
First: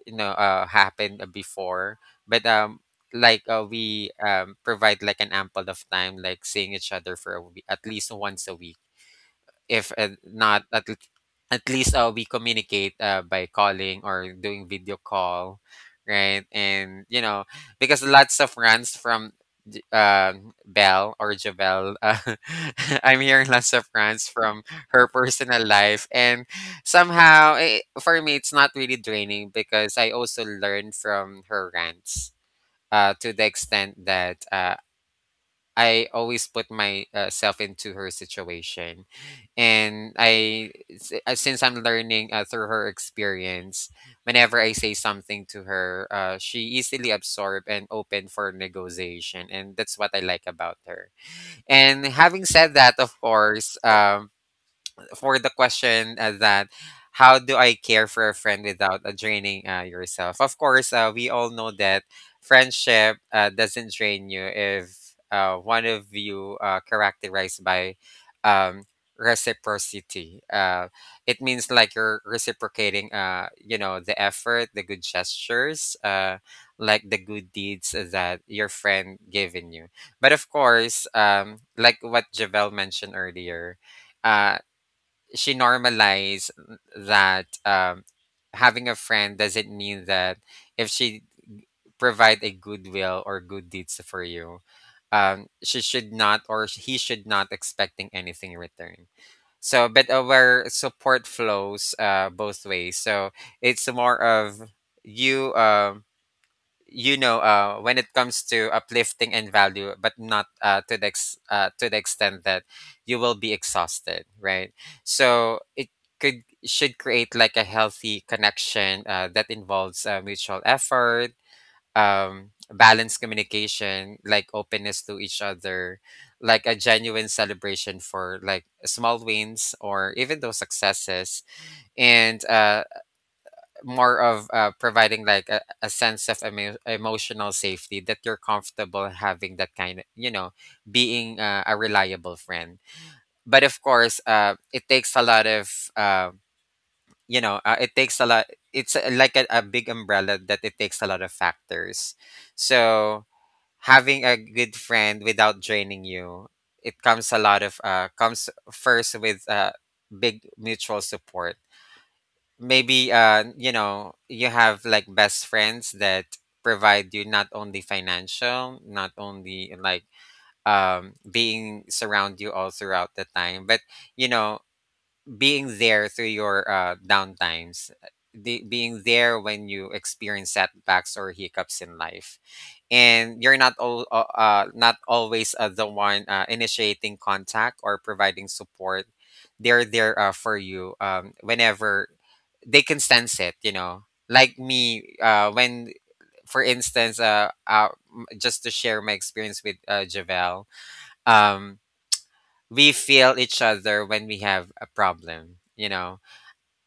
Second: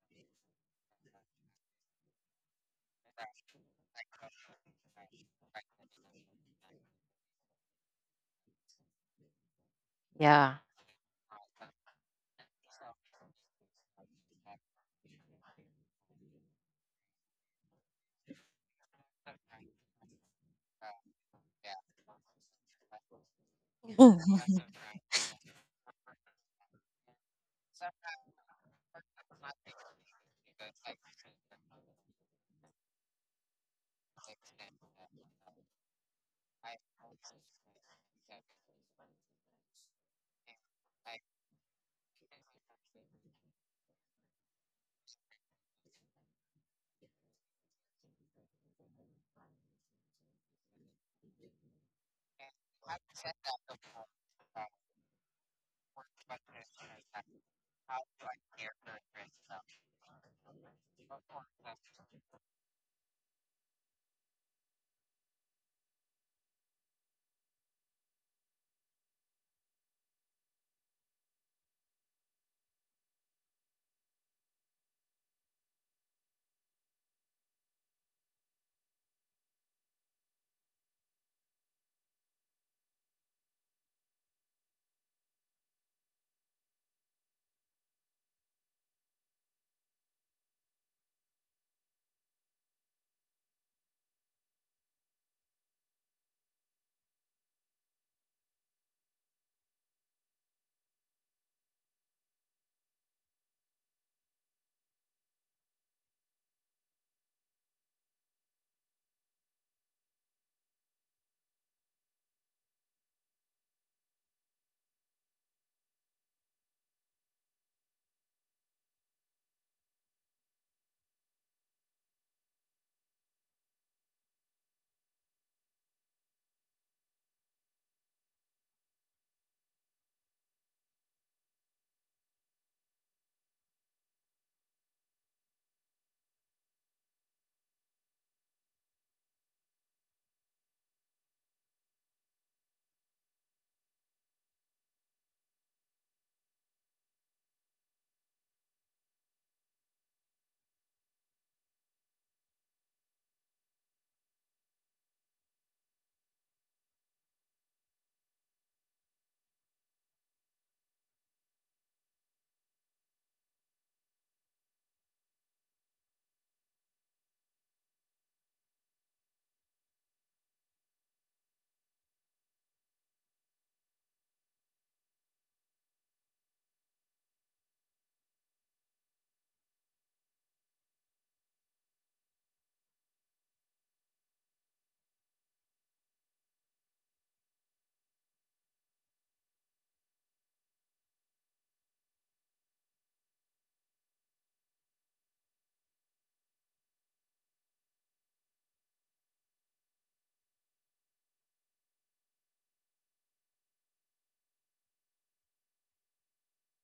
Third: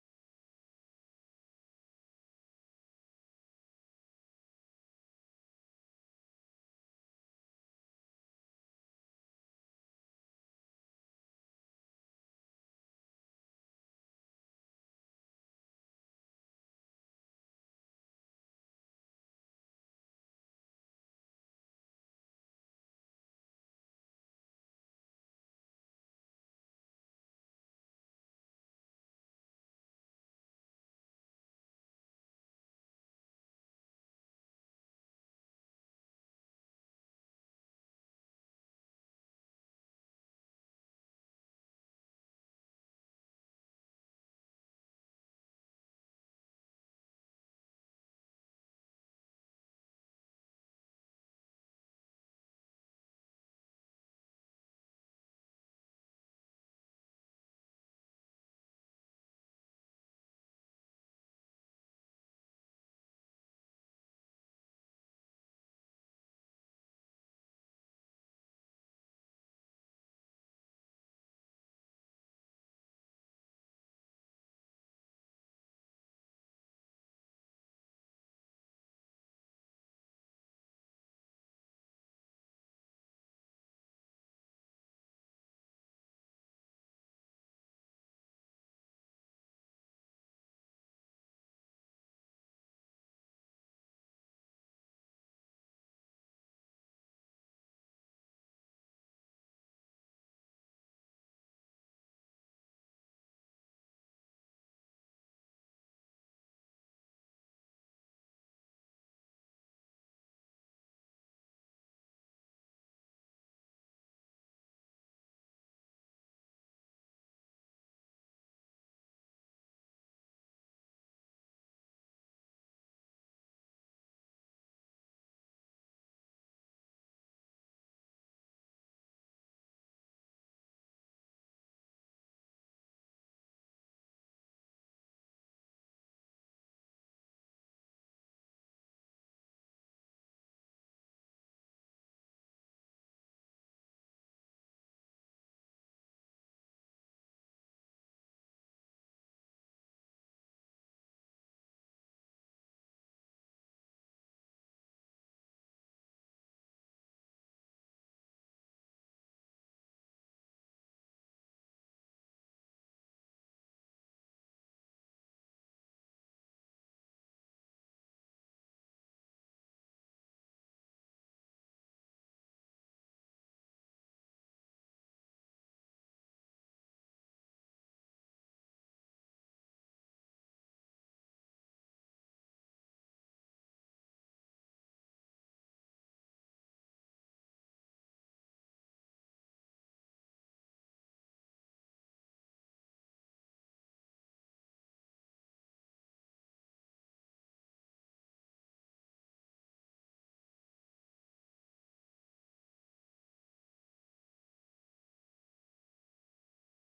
[SPEAKER 1] you know uh happened before, but like we provide like an ample of time, like seeing each other for a week, at least once a week. If
[SPEAKER 3] Yeah.
[SPEAKER 1] not at at least we communicate by calling or doing video call, right? And you know, because lots of runs from Belle or Javel, I'm hearing lots of runs from her personal life. And somehow for me it's not really draining, because I also learn from her rants to the extent that I always put myself into her situation. And since I'm learning through her experience, whenever I say something to her, she easily absorb and open for negotiation, and that's what I like about her. And having said that, of course, for the question that how do I care for a friend without draining yourself? Of course, we all know that friendship doesn't drain you if one of you characterized by um, reciprocity. It means like you're reciprocating, you know, the effort, the good gestures, like the good deeds that your friend given you. But of course, like what Javel mentioned earlier, uh, she normalized that having a friend doesn't mean that if she provide a goodwill or good deeds for you, she should not or he should not expecting anything in return. So, but our support flows both ways. So it's more of you, you know when it comes to uplifting and value, but not to the extent that you will be exhausted, right? So it could should create like a healthy connection that involves mutual effort, balanced communication, like openness to each other, like a genuine celebration for like small wins or even those successes. And more of providing like a sense of emotional safety that you're comfortable having that kind of, you know, being a reliable friend. But of course, it takes a lot of, it takes a lot. It's like a big umbrella that it takes a lot of factors. So, having a good friend without draining you, it comes a lot of, comes first with big mutual support. Maybe, you know, you have like best friends that provide you, not only financial, not only like being surround you all throughout the time, but, you know, being there through your downtimes, being there when you experience setbacks or hiccups in life, and you're not all not always the one initiating contact or providing support. They're there for you whenever they can sense it. You know, like me, when. For instance, just to share my experience with Javel, um, we feel each other when we have a problem, you know.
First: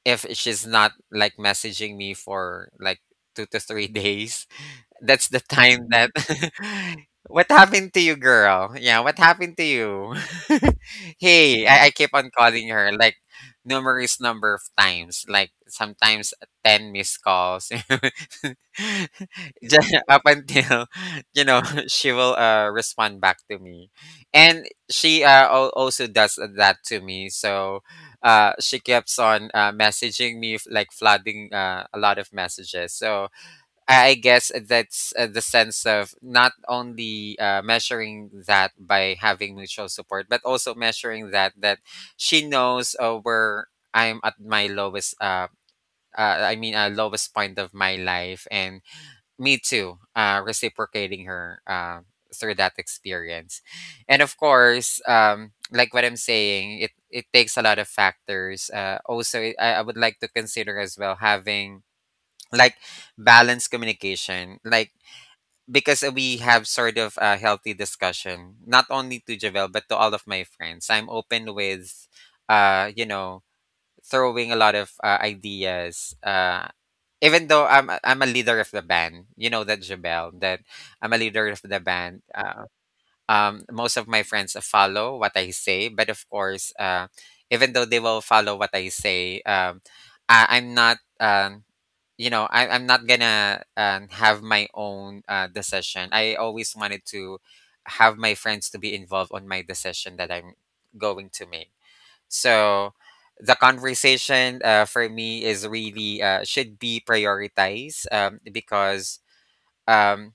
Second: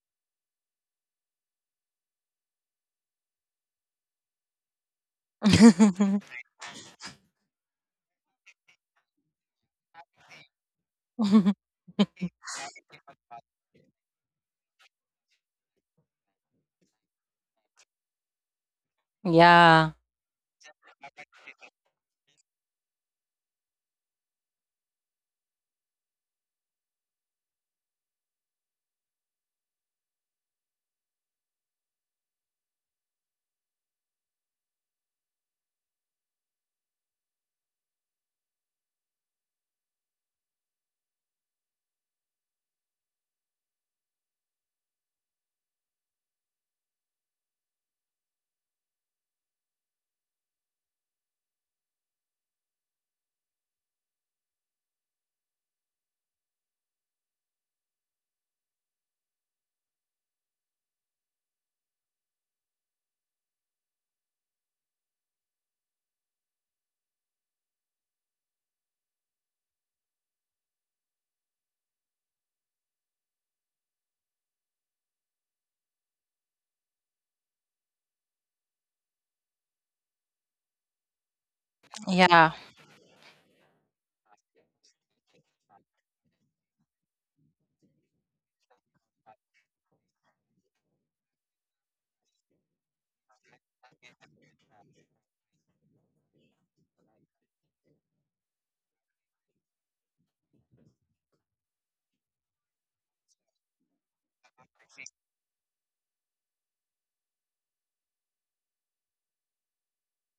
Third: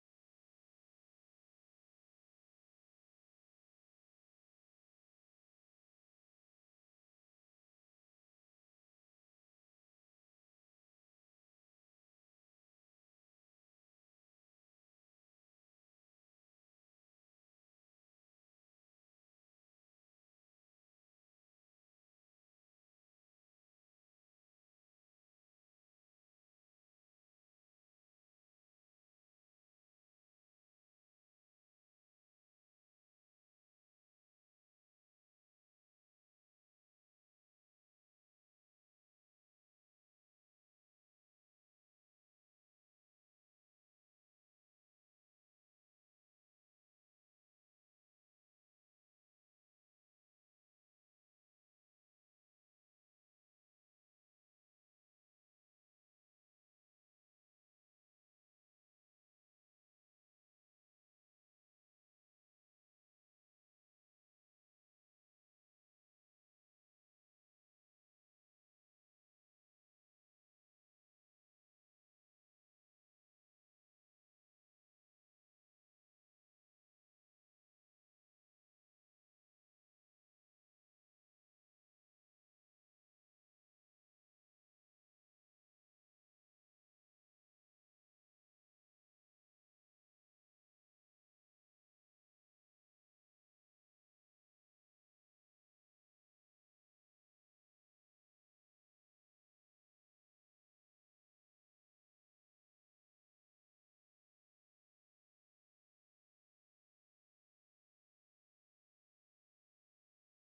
[SPEAKER 1] If she's not like messaging me for like two to three days, that's the time that what happened to you, girl? Yeah, what happened to you? Hey, I keep on calling her like numerous number of times, like sometimes 10 missed calls.
[SPEAKER 3] Yeah.
[SPEAKER 1] Just up until, you know, she will respond back to me. And she also does that to me. So, she keeps on messaging me, like flooding a lot of messages. So I guess that's the sense of not only measuring that by having mutual support, but also measuring that she knows where I'm at my lowest. I mean, lowest point of my life, and me too. Reciprocating her through that experience, and of course, like what I'm saying, it takes a lot of factors. Also, I would like to consider as well having like balanced communication, like, because we have sort of a healthy discussion, not only to Javel but to all of my friends. I'm open with, you know, throwing a lot of ideas. Even though I'm a leader of the band, you know that Javel that I'm a leader of the band.
[SPEAKER 3] Yeah.
[SPEAKER 1] Most of my friends follow what I say, but of course, even though they will follow what I say, I, I'm not, you know, I'm not gonna have my own decision. I always wanted to have my friends to be involved on my decision that I'm going to make. So the conversation for me is really should be prioritized, because um,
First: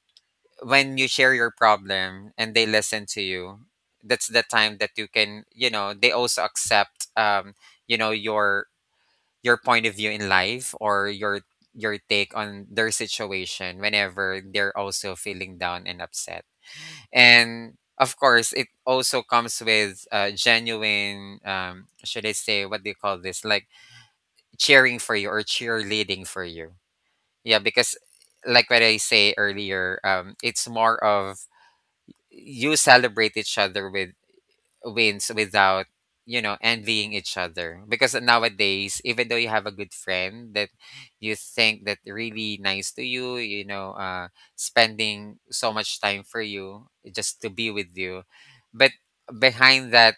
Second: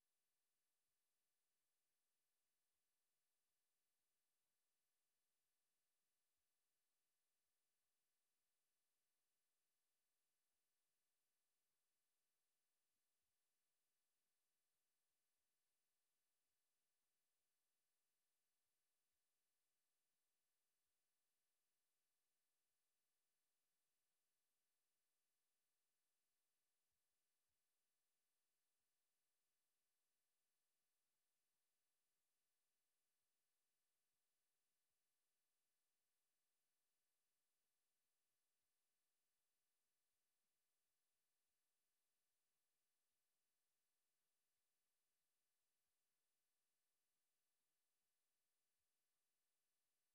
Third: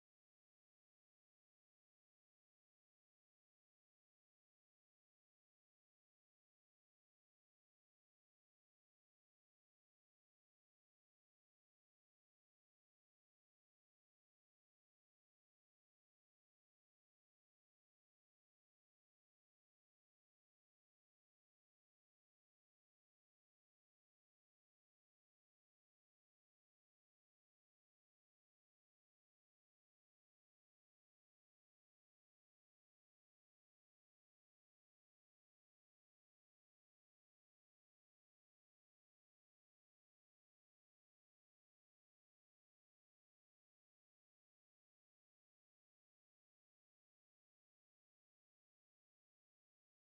[SPEAKER 1] when you share your problem and they listen to you, that's the time that you can, you know, they also accept, you know, your point of view in life or your take on their situation whenever they're also feeling down and upset. And of course, it also comes with genuine, should I say, what do you call this, like cheering for you or cheerleading for you. Yeah, because like what I say earlier, it's more of you celebrate each other with wins, without, you know, envying each other. Because nowadays, even though you have a good friend that you think that really nice to you, you know, spending so much time for you just to be with you, but behind that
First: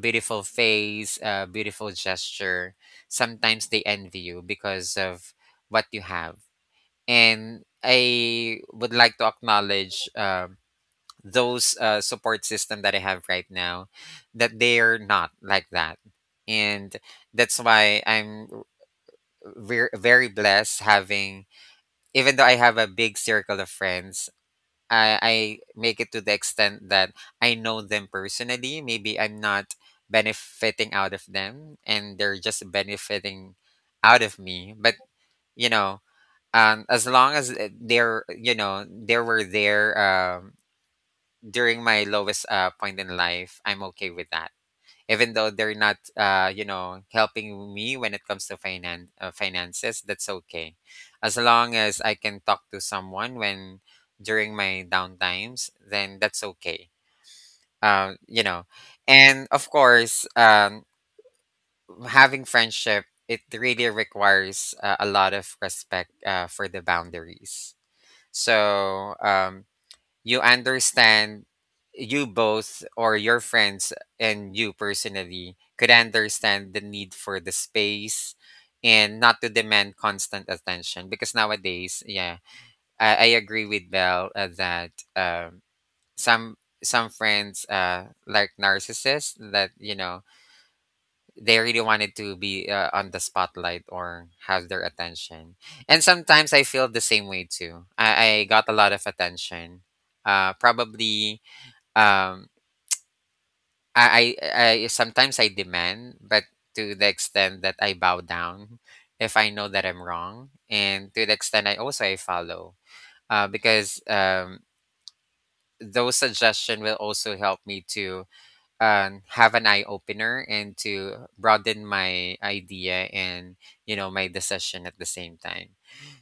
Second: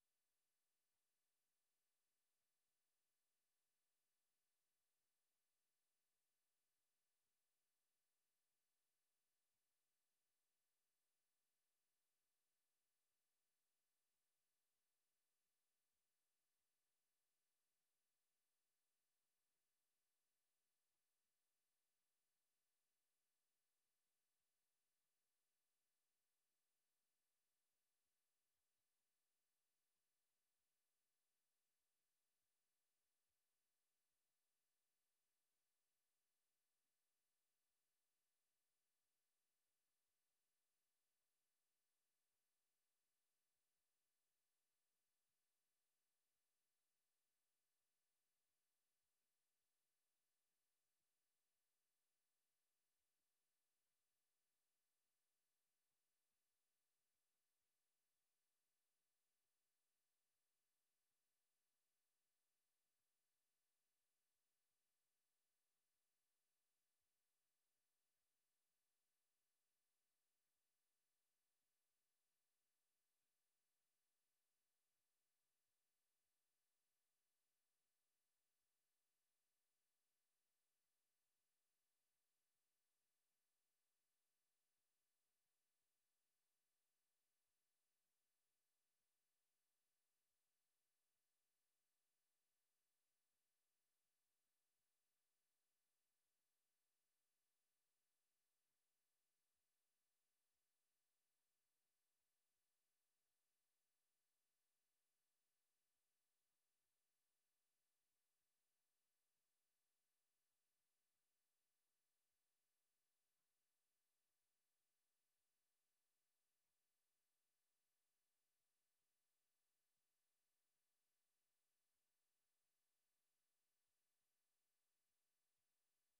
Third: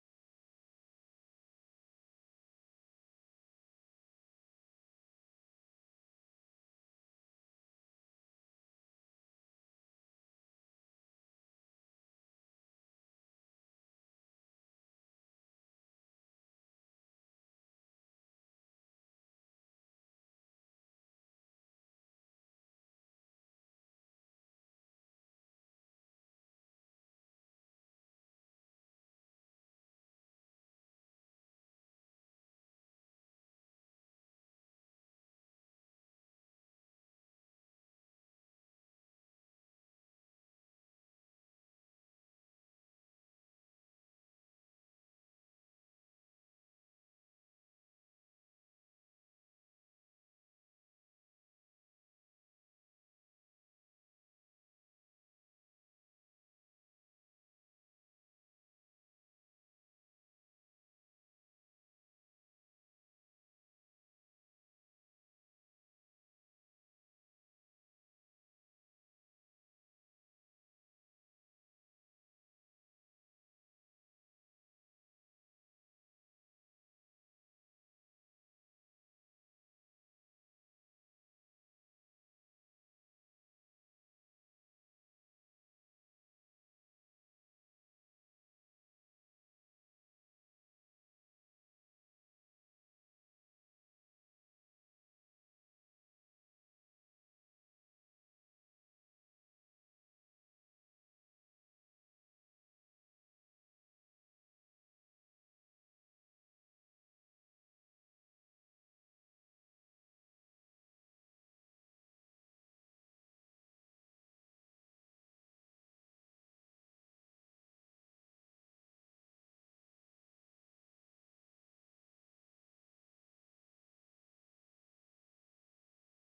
[SPEAKER 1] beautiful face, beautiful gesture, sometimes they envy you because of what you have. And I would like to acknowledge those support system that I have right now, that they're not like that. And that's why I'm very, very blessed having, even though I have a big circle of friends, I make it to the extent that I know them personally. Maybe I'm not benefiting out of them and they're just benefiting out of me. But, you know, as long as they're, you know, they were there during my lowest point in life, I'm okay with that. Even though they're not, you know, helping me when it comes to finances, that's okay. As long as I can talk to someone when during my down times, then that's okay. You know, and of course, having friendship, it really requires a lot of respect for the boundaries. So, you understand, you both or your friends and you personally could understand the need for the space and not to demand constant attention. Because nowadays, yeah, I agree with Bell that, some some friends like narcissists, that, you know, they really wanted to be on the spotlight or have their attention. And sometimes I feel the same way too. I got a lot of attention, probably. um I sometimes I demand, but to the extent that I bow down if I know that I'm wrong, and to the extent I also I follow, because those suggestions will also help me to have an eye opener and to broaden my idea and, you know, my decision at the same time.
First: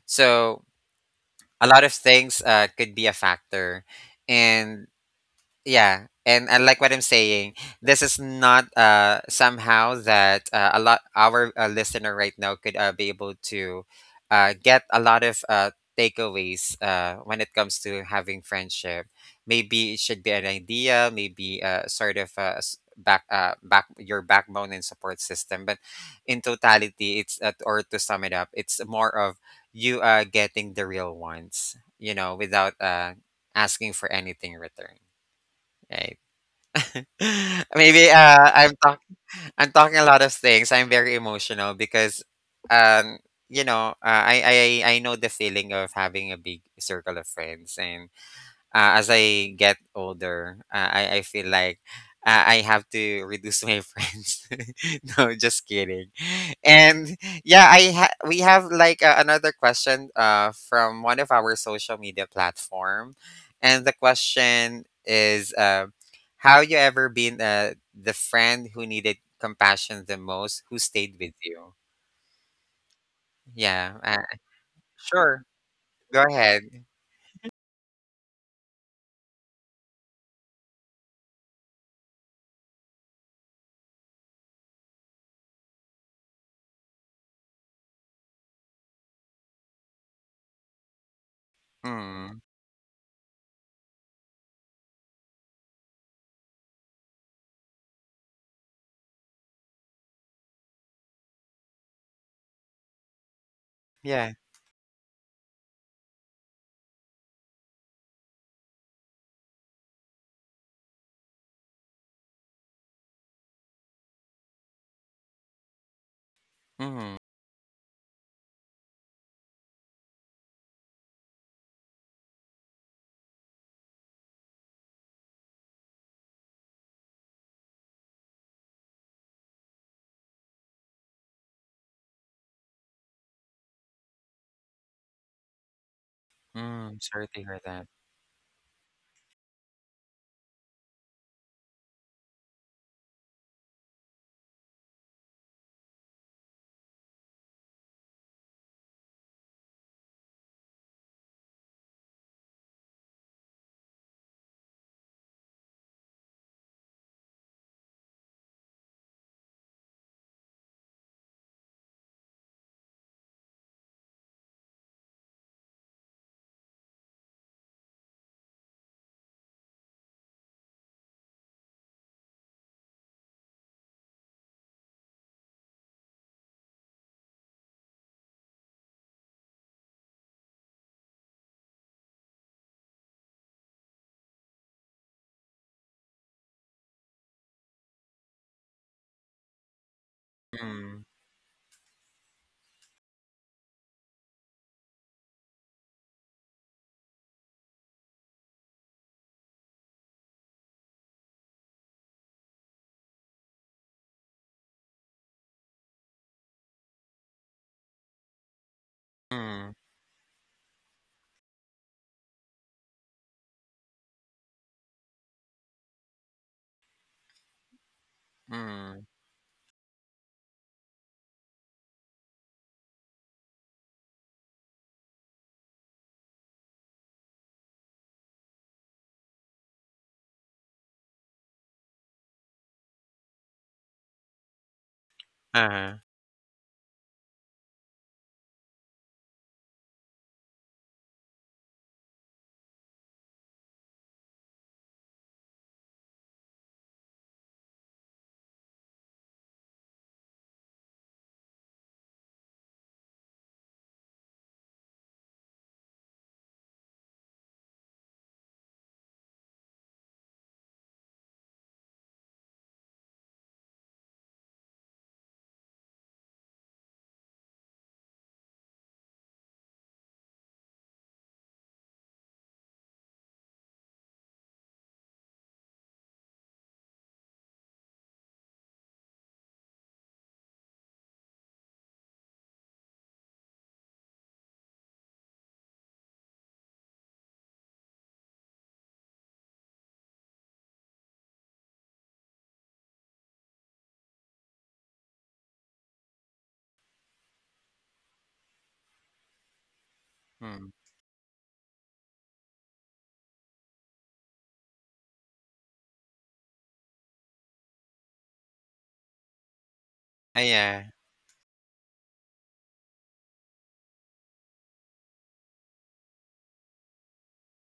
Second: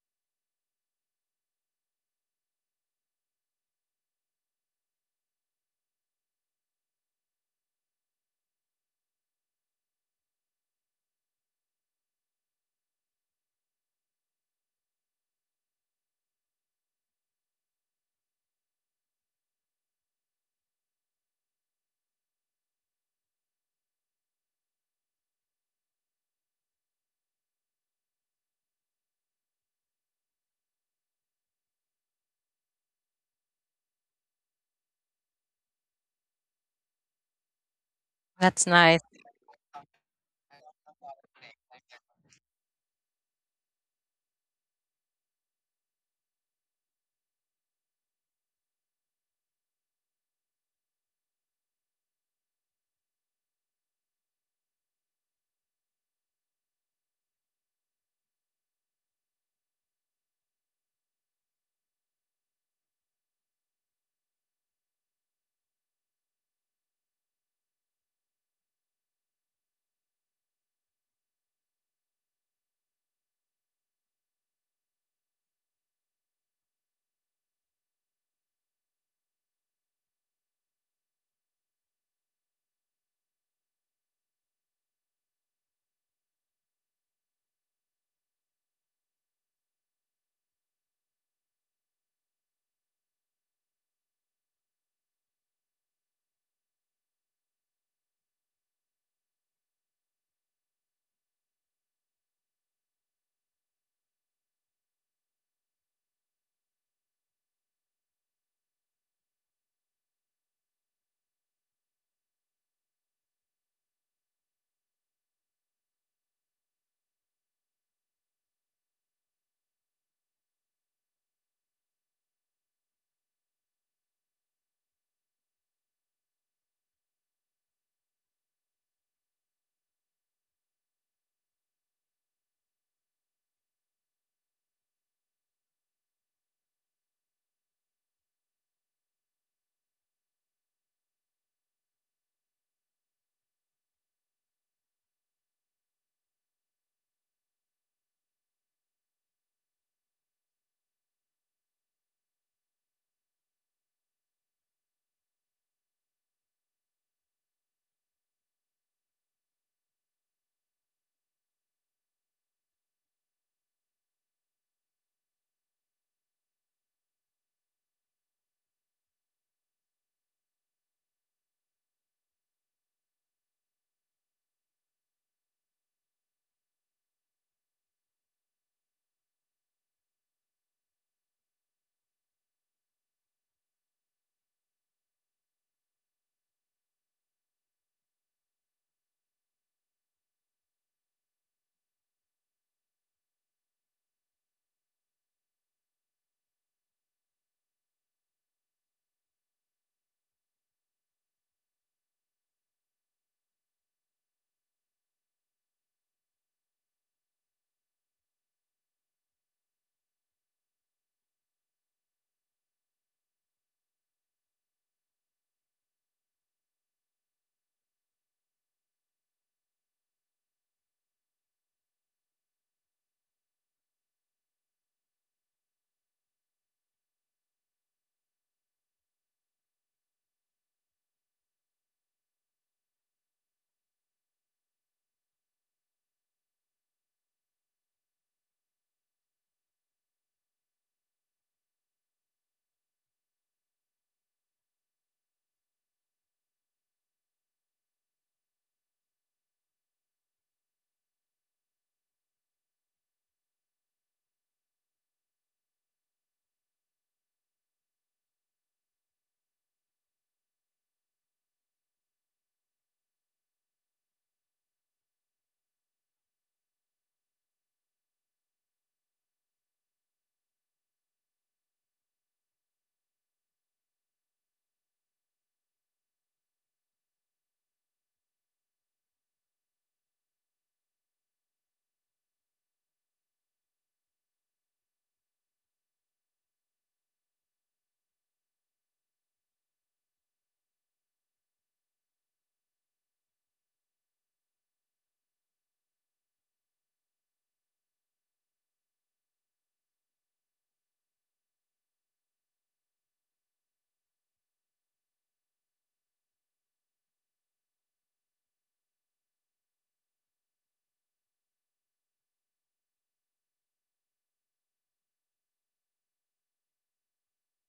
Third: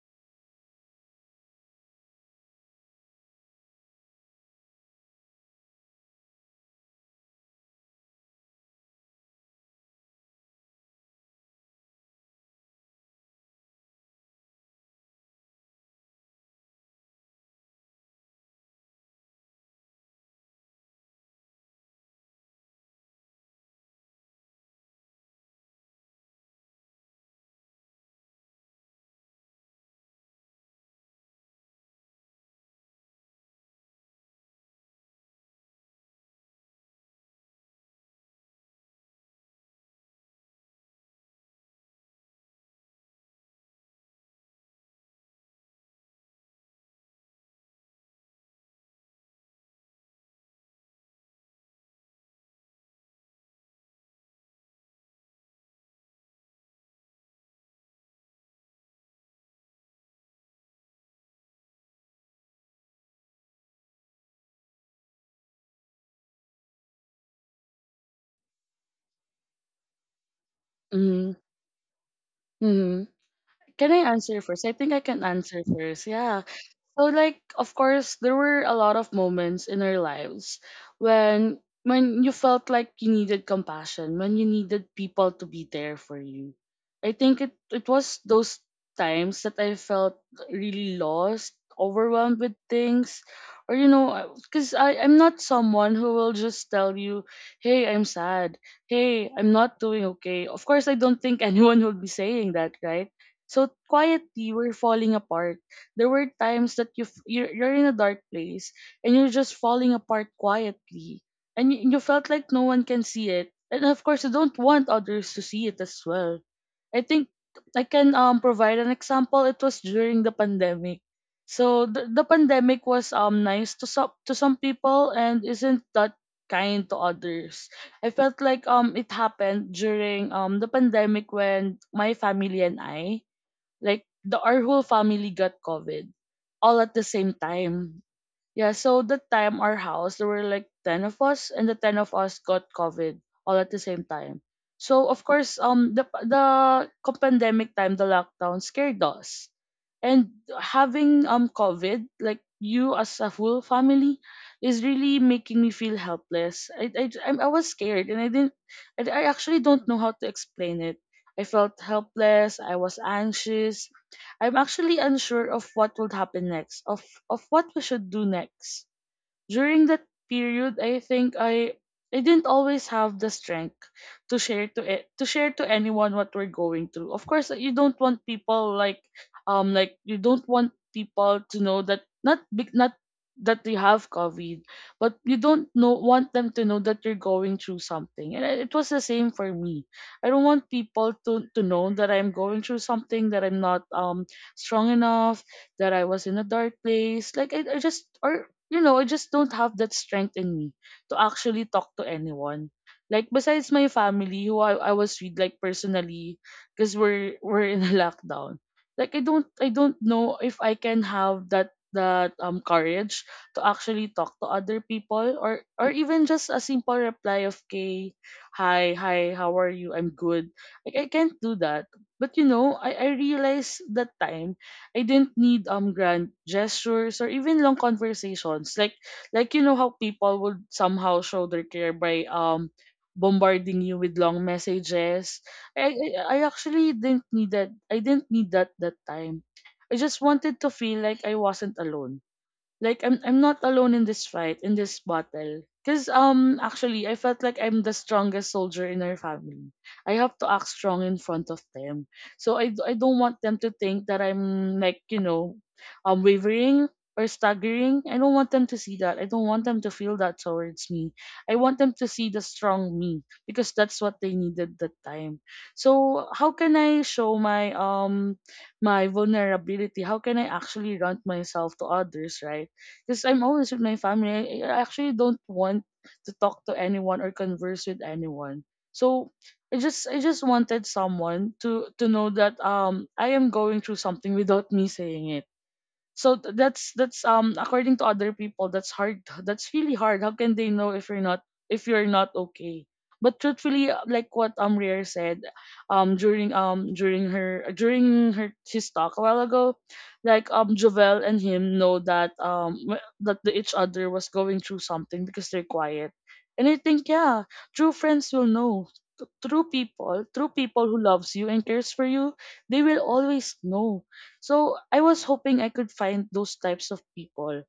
[SPEAKER 1] So a lot of things could be a factor. And yeah, and I like what I'm saying, this is not somehow that a lot our listener right now could be able to get a lot of takeaways when it comes to having friendship. Maybe it should be an idea, maybe sort of back your backbone and support system. But in totality, it's, or to sum it up, it's more of you getting the real ones, you know, without asking for anything in return, right? Maybe,
[SPEAKER 3] That's nice.
[SPEAKER 1] I'm talking a lot of things. I'm very emotional because, um, you know, I know the feeling of having a big circle of friends. And as I get older, I feel like I have to reduce my friends. No, just kidding. And yeah, we have like another question from one of our social media platform, and the question is, how you ever been the friend who needed compassion the most, who stayed
[SPEAKER 2] mm-hmm.
[SPEAKER 1] with you?
[SPEAKER 2] Mm-hmm. Can
[SPEAKER 1] Yeah,
[SPEAKER 2] I answer first? I think I can
[SPEAKER 1] sure.
[SPEAKER 2] answer first.
[SPEAKER 1] Go
[SPEAKER 2] Yeah.
[SPEAKER 1] ahead.
[SPEAKER 2] So, like, of course there were a lot of moments in our lives when when you felt like you needed compassion, when you needed people to be there for you. I think it was those times that I felt really lost, overwhelmed
[SPEAKER 1] Mm,
[SPEAKER 2] with things, or cuz I'm not someone who will just tell you, "Hey, I'm sad. Hey, I'm not doing okay." Of course, I don't think anyone would be saying that, right? So
[SPEAKER 1] yeah.
[SPEAKER 2] quietly we're falling apart. There were times that you're in a dark place, and you're just falling apart quietly, and you felt like no one can see it, and of course you don't want others to see it as well. I
[SPEAKER 1] Mm,
[SPEAKER 2] think I can provide an example. It was during the pandemic. So the pandemic was nice to some, to some people, and isn't that kind to others. I felt like it happened during the pandemic when my family and I, like the our whole family, got COVID all at
[SPEAKER 1] mm,
[SPEAKER 2] the
[SPEAKER 1] sorry
[SPEAKER 2] same
[SPEAKER 1] to hear that.
[SPEAKER 2] time. Yeah, so that time our house, there were like 10 of us, and the 10 of us got COVID all at the same time. So of course, the pandemic time, the lockdown scared us, and having covid like you as a full family is really making me feel helpless. I was scared, and I didn't. I actually don't know how to explain it. I felt helpless. I was anxious. I'm actually unsure of what would happen next, of what we should do next. During that period, I think I didn't always have the strength to share to anyone what we're going through. Of course, you don't want people to know that not big not that you have COVID, but you don't know want them to know that you're going through something. And it was the same for me. I don't want
[SPEAKER 1] Hmm.
[SPEAKER 2] people to know that I'm going through something, that I'm not strong enough, that I was in a dark place. Like I just or you know, I just don't have that strength in me to actually talk to anyone. Like besides my family, who I was with like personally, because we're in a lockdown. Like I don't I
[SPEAKER 1] Mm,
[SPEAKER 2] don't know if I can have that courage to actually talk to other people, or even just a simple reply of K, hi,
[SPEAKER 1] mm,
[SPEAKER 2] hi, how are you? I'm good. Like I can't do that. But you know, I realized that time I didn't need grand gestures or even long conversations. Like you know how people would somehow show their care by bombarding you with long messages. I
[SPEAKER 1] uh-huh,
[SPEAKER 2] I I actually didn't need that. I didn't need that that time. I just wanted to feel like I wasn't alone, like I'm not alone in this fight, in this battle. Cause actually I felt like I'm the strongest soldier in our family. I have to act strong in front of them. So I don't want them to think that I'm like, you know, wavering or staggering. I don't want them to see that. I don't want them to feel that towards me. I want them to see the strong me because that's what they needed that time. So how can I show my my vulnerability? How can I actually rant myself to others, right? Because I'm always with my family. I actually don't want to talk to anyone or converse with anyone. So I just wanted someone to know that I am going through something without me saying so. That's according to other people, that's hard, that's really hard. How can they know if you're not, if you're not okay? But truthfully, like what Rare said um during her his talk a while ago, like
[SPEAKER 1] mm.
[SPEAKER 2] Jovel and him know that each other was going through something because they're quiet. And I think, yeah, true friends will know. T- true people
[SPEAKER 1] Ah,
[SPEAKER 2] true people
[SPEAKER 1] yeah.
[SPEAKER 2] who loves you and cares for you, they will always know. So I was hoping I could find those types of people.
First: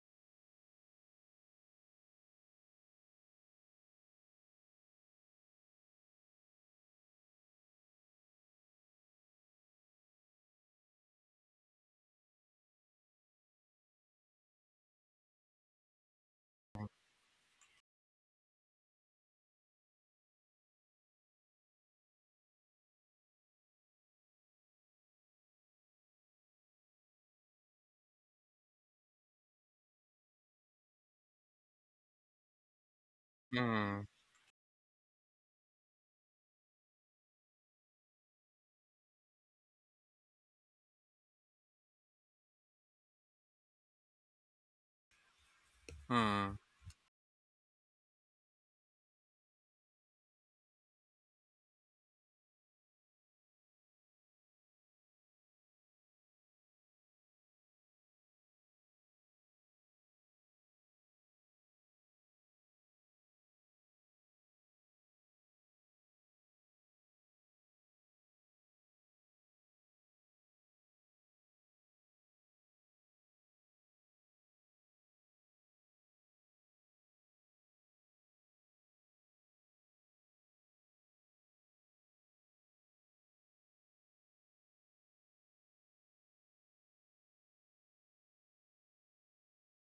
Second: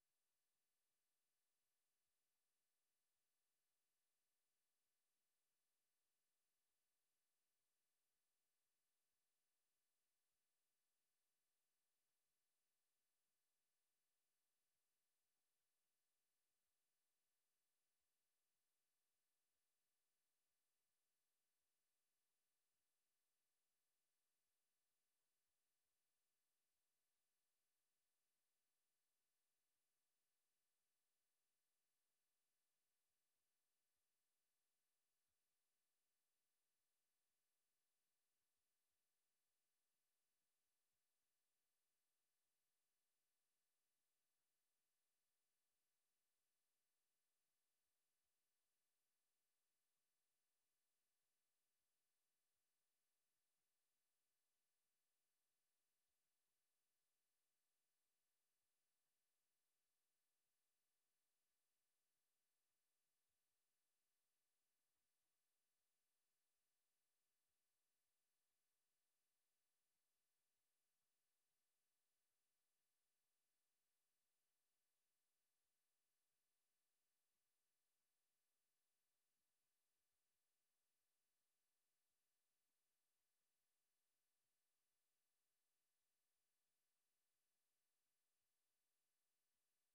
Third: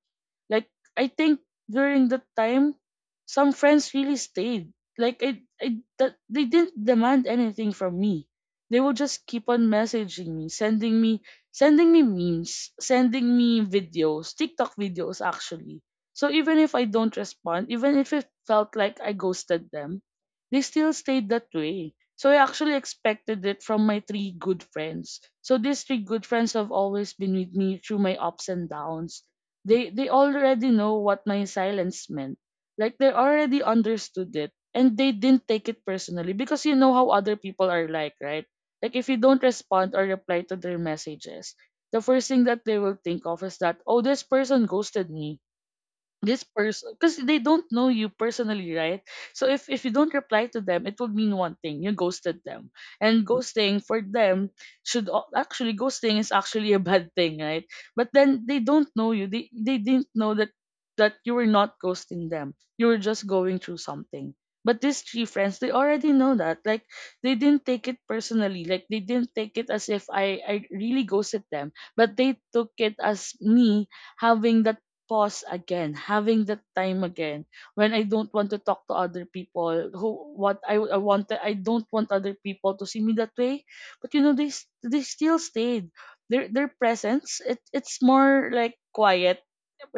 [SPEAKER 2] Like I think during that time, some friends really stayed. Like I that they didn't demand anything from me. They would just keep on messaging me, sending me memes, sending me videos, TikTok videos actually. So even if I don't respond, even if it felt like I ghosted them, they still stayed that way. So I actually expected it from my three good friends. So these three good friends have always been with me through my ups and downs. They already know what my silence meant. Like they already
[SPEAKER 1] Mm,
[SPEAKER 2] understood it, and they didn't take it personally because you know how other people are like, right? Like if you don't respond or reply to their messages, the first thing that they will think of is that, oh, this person ghosted me, this
[SPEAKER 1] mm.
[SPEAKER 2] person, because they don't know you personally, right? So if you don't reply to them, it would mean one thing: you ghosted them. And ghosting for them, should al- actually ghosting is actually a bad thing, right? But then they don't know you. They didn't know that that you were not ghosting them, you were just going through something. But these three friends, they already know that. Like they didn't take it personally, like they didn't take it as if I really ghosted them, but they took it as me having that pause again, having that time again when I don't want to talk to other people. Who what I wanted, I don't want other people to see me that way. But you know, they still stayed. Their presence, it's more like quiet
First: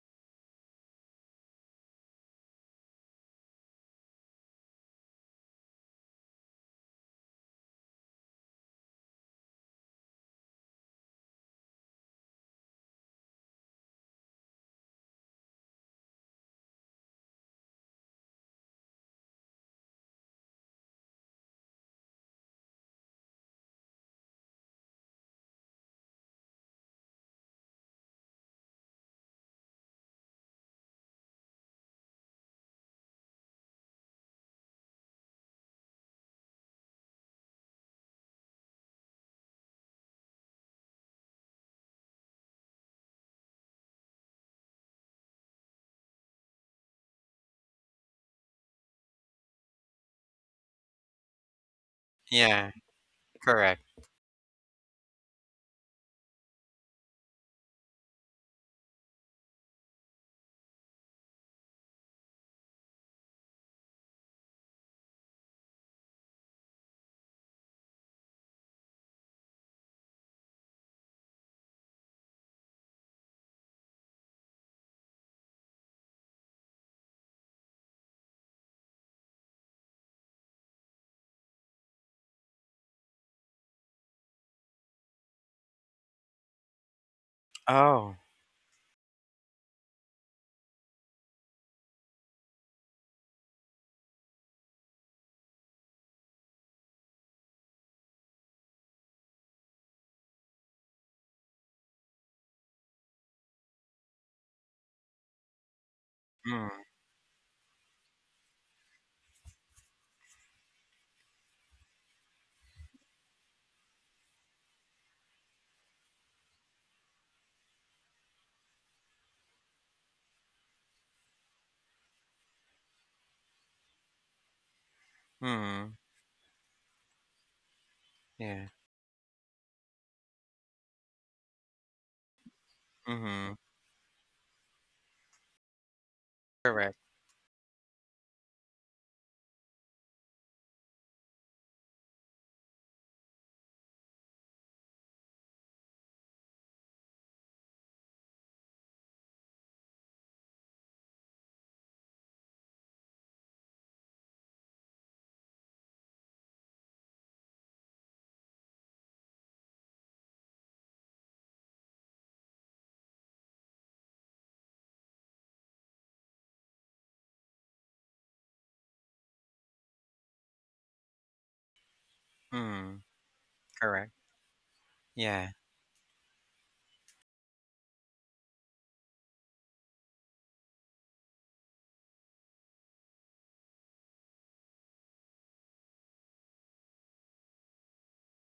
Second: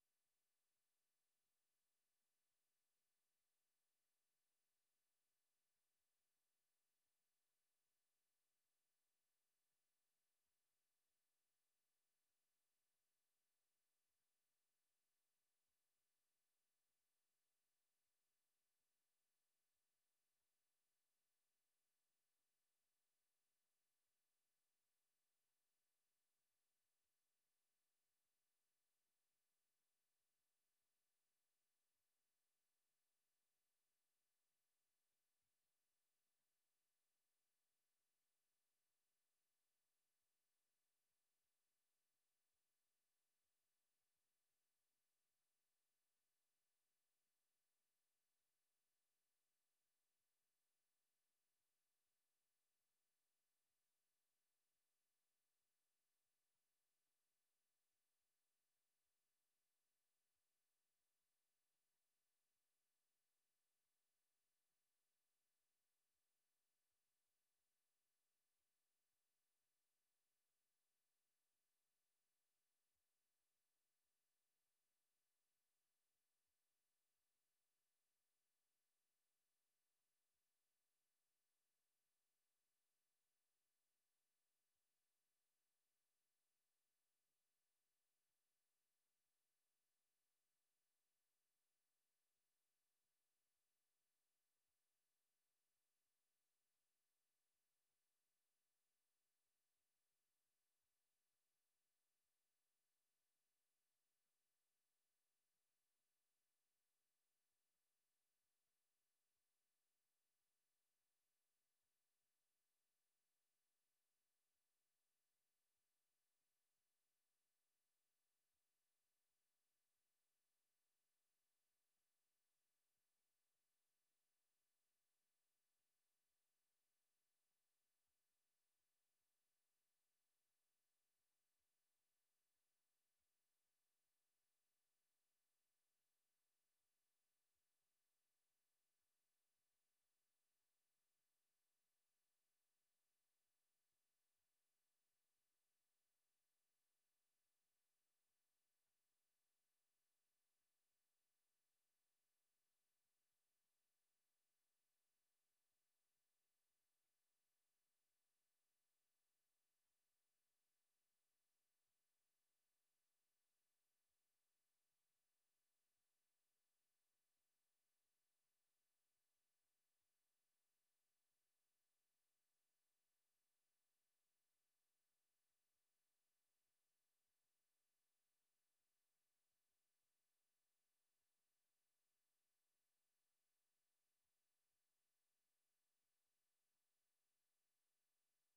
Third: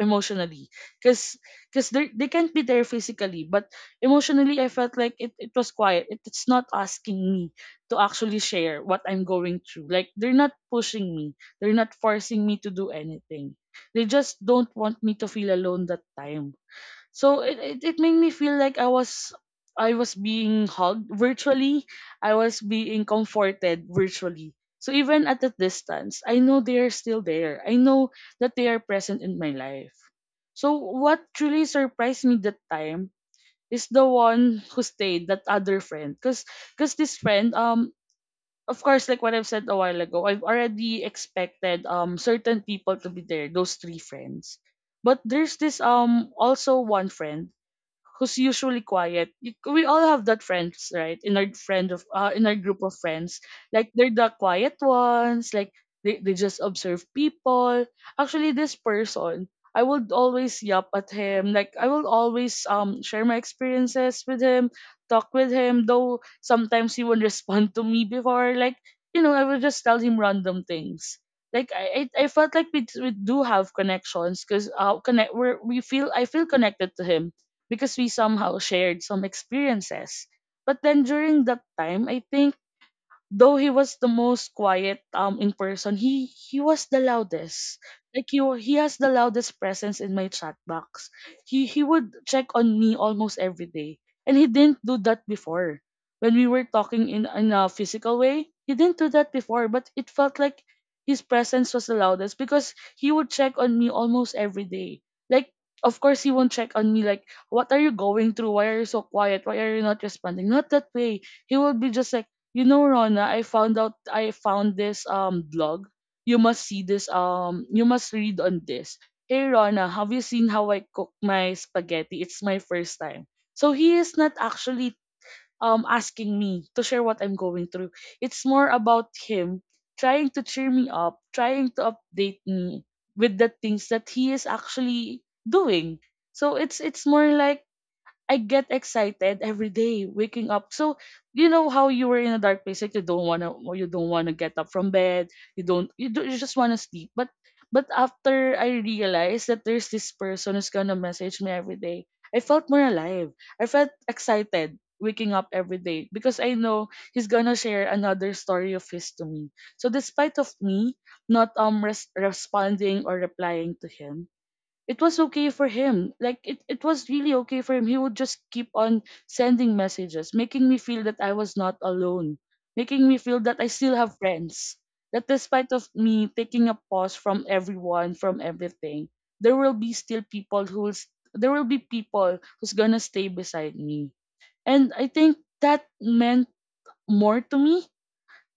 [SPEAKER 2] emotionally, because they can't be there physically, but emotionally I felt like it was quiet. It's not asking me to actually share what I'm going through. Like they're not pushing me, they're not forcing me to do anything. They just don't want me to feel alone that time. So it made me feel like I was being hugged virtually. I was being comforted virtually. So even at a distance, I know they are still there. I know that they are present in my life. So what truly surprised me that time is the one who stayed, that other friend. Cause this friend, of course, like what I've said a while ago, I've already expected certain people to be there, those three friends. But there's this also one friend who's usually quiet. We all have that friends, right? In our
[SPEAKER 1] Yeah,
[SPEAKER 2] group of friends,
[SPEAKER 1] correct.
[SPEAKER 2] like they're the quiet ones. Like they just observe people. Actually, this person, I would always yap at him. Like I will always share my experiences with him, talk with him, though sometimes he won't respond to me before. Like you know, I will just tell him random things. Like I felt like we do have connections because connect we feel I feel connected to him because we somehow shared some experiences. But then during that time, I think though he was the most quiet in person, he was the loudest.
[SPEAKER 1] Oh.
[SPEAKER 2] Like he has the loudest presence in my chat box. He would check on me almost every day, and he didn't do that before. When we were talking in a physical way, he didn't do that before, but it felt like his presence was the loudest because he would check on me almost every day. Like of course he won't
[SPEAKER 1] Mm,
[SPEAKER 2] check on me like, what are you going through? Why are you so quiet? Why are you not responding? Not that way. He will be just like, you know, Rona, I found this blog. You must see this, you must read on this. Hey Rona, have you seen how I cook my spaghetti? It's my first time. So he is not actually
[SPEAKER 1] mm.
[SPEAKER 2] asking me to share what I'm going through. It's more
[SPEAKER 1] Yeah.
[SPEAKER 2] about him trying to cheer me up, trying to update me with the
[SPEAKER 1] Mm-hmm.
[SPEAKER 2] things that he is actually doing. So it's
[SPEAKER 1] Correct.
[SPEAKER 2] more like I get excited every day waking up. So you know how you were in a dark place, like you don't wanna, or you don't wanna get up from bed. You don't, you, do, you just wanna sleep. But after I realized that there's this person who's gonna message me every day, I felt more alive. I felt excited waking up every day because I know he's gonna share another story of his to me. So despite of me not responding or replying to him, it was okay for him. Like it was really okay for him. He would just keep on sending messages, making me feel that I was not alone,
[SPEAKER 1] Mm,
[SPEAKER 2] making me feel that I still
[SPEAKER 1] correct.
[SPEAKER 2] have friends. That
[SPEAKER 1] Yeah.
[SPEAKER 2] despite of me taking a pause from everyone, from everything, there will be still people who will s- there will be people who's gonna stay beside me. And I think that meant more to me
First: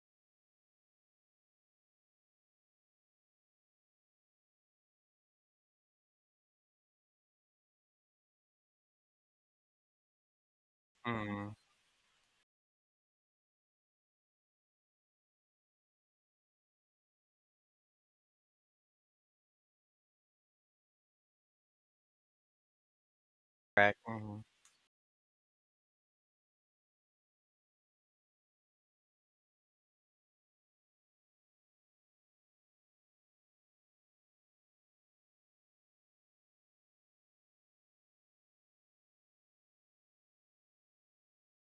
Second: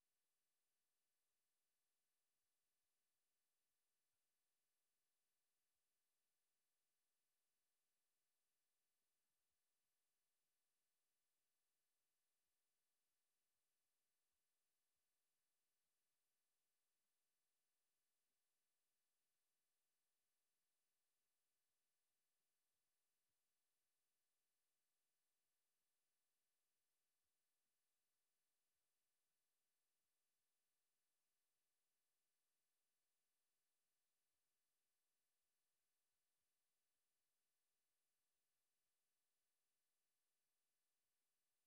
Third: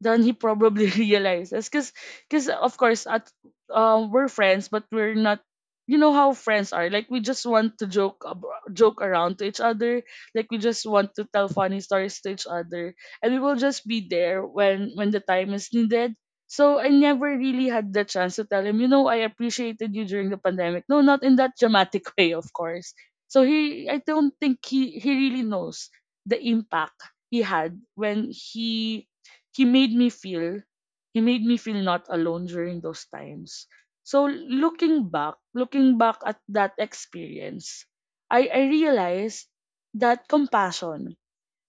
[SPEAKER 2] than he probably realizes. Cause of course, at we're friends, but we're not. You know how friends are. Like we just want to joke, joke around to each other. Like we just want to tell
[SPEAKER 1] Mm,
[SPEAKER 2] funny stories to each other, and we will just be there when the time is needed. So I never really had the chance to tell him, you know, I appreciated you during the pandemic. No, not in that dramatic way, of course. So I
[SPEAKER 1] correct.
[SPEAKER 2] don't
[SPEAKER 1] Mm,
[SPEAKER 2] think he really knows the impact he had when he made me feel he made me feel not alone during those times. So looking back at that experience, I realized that compassion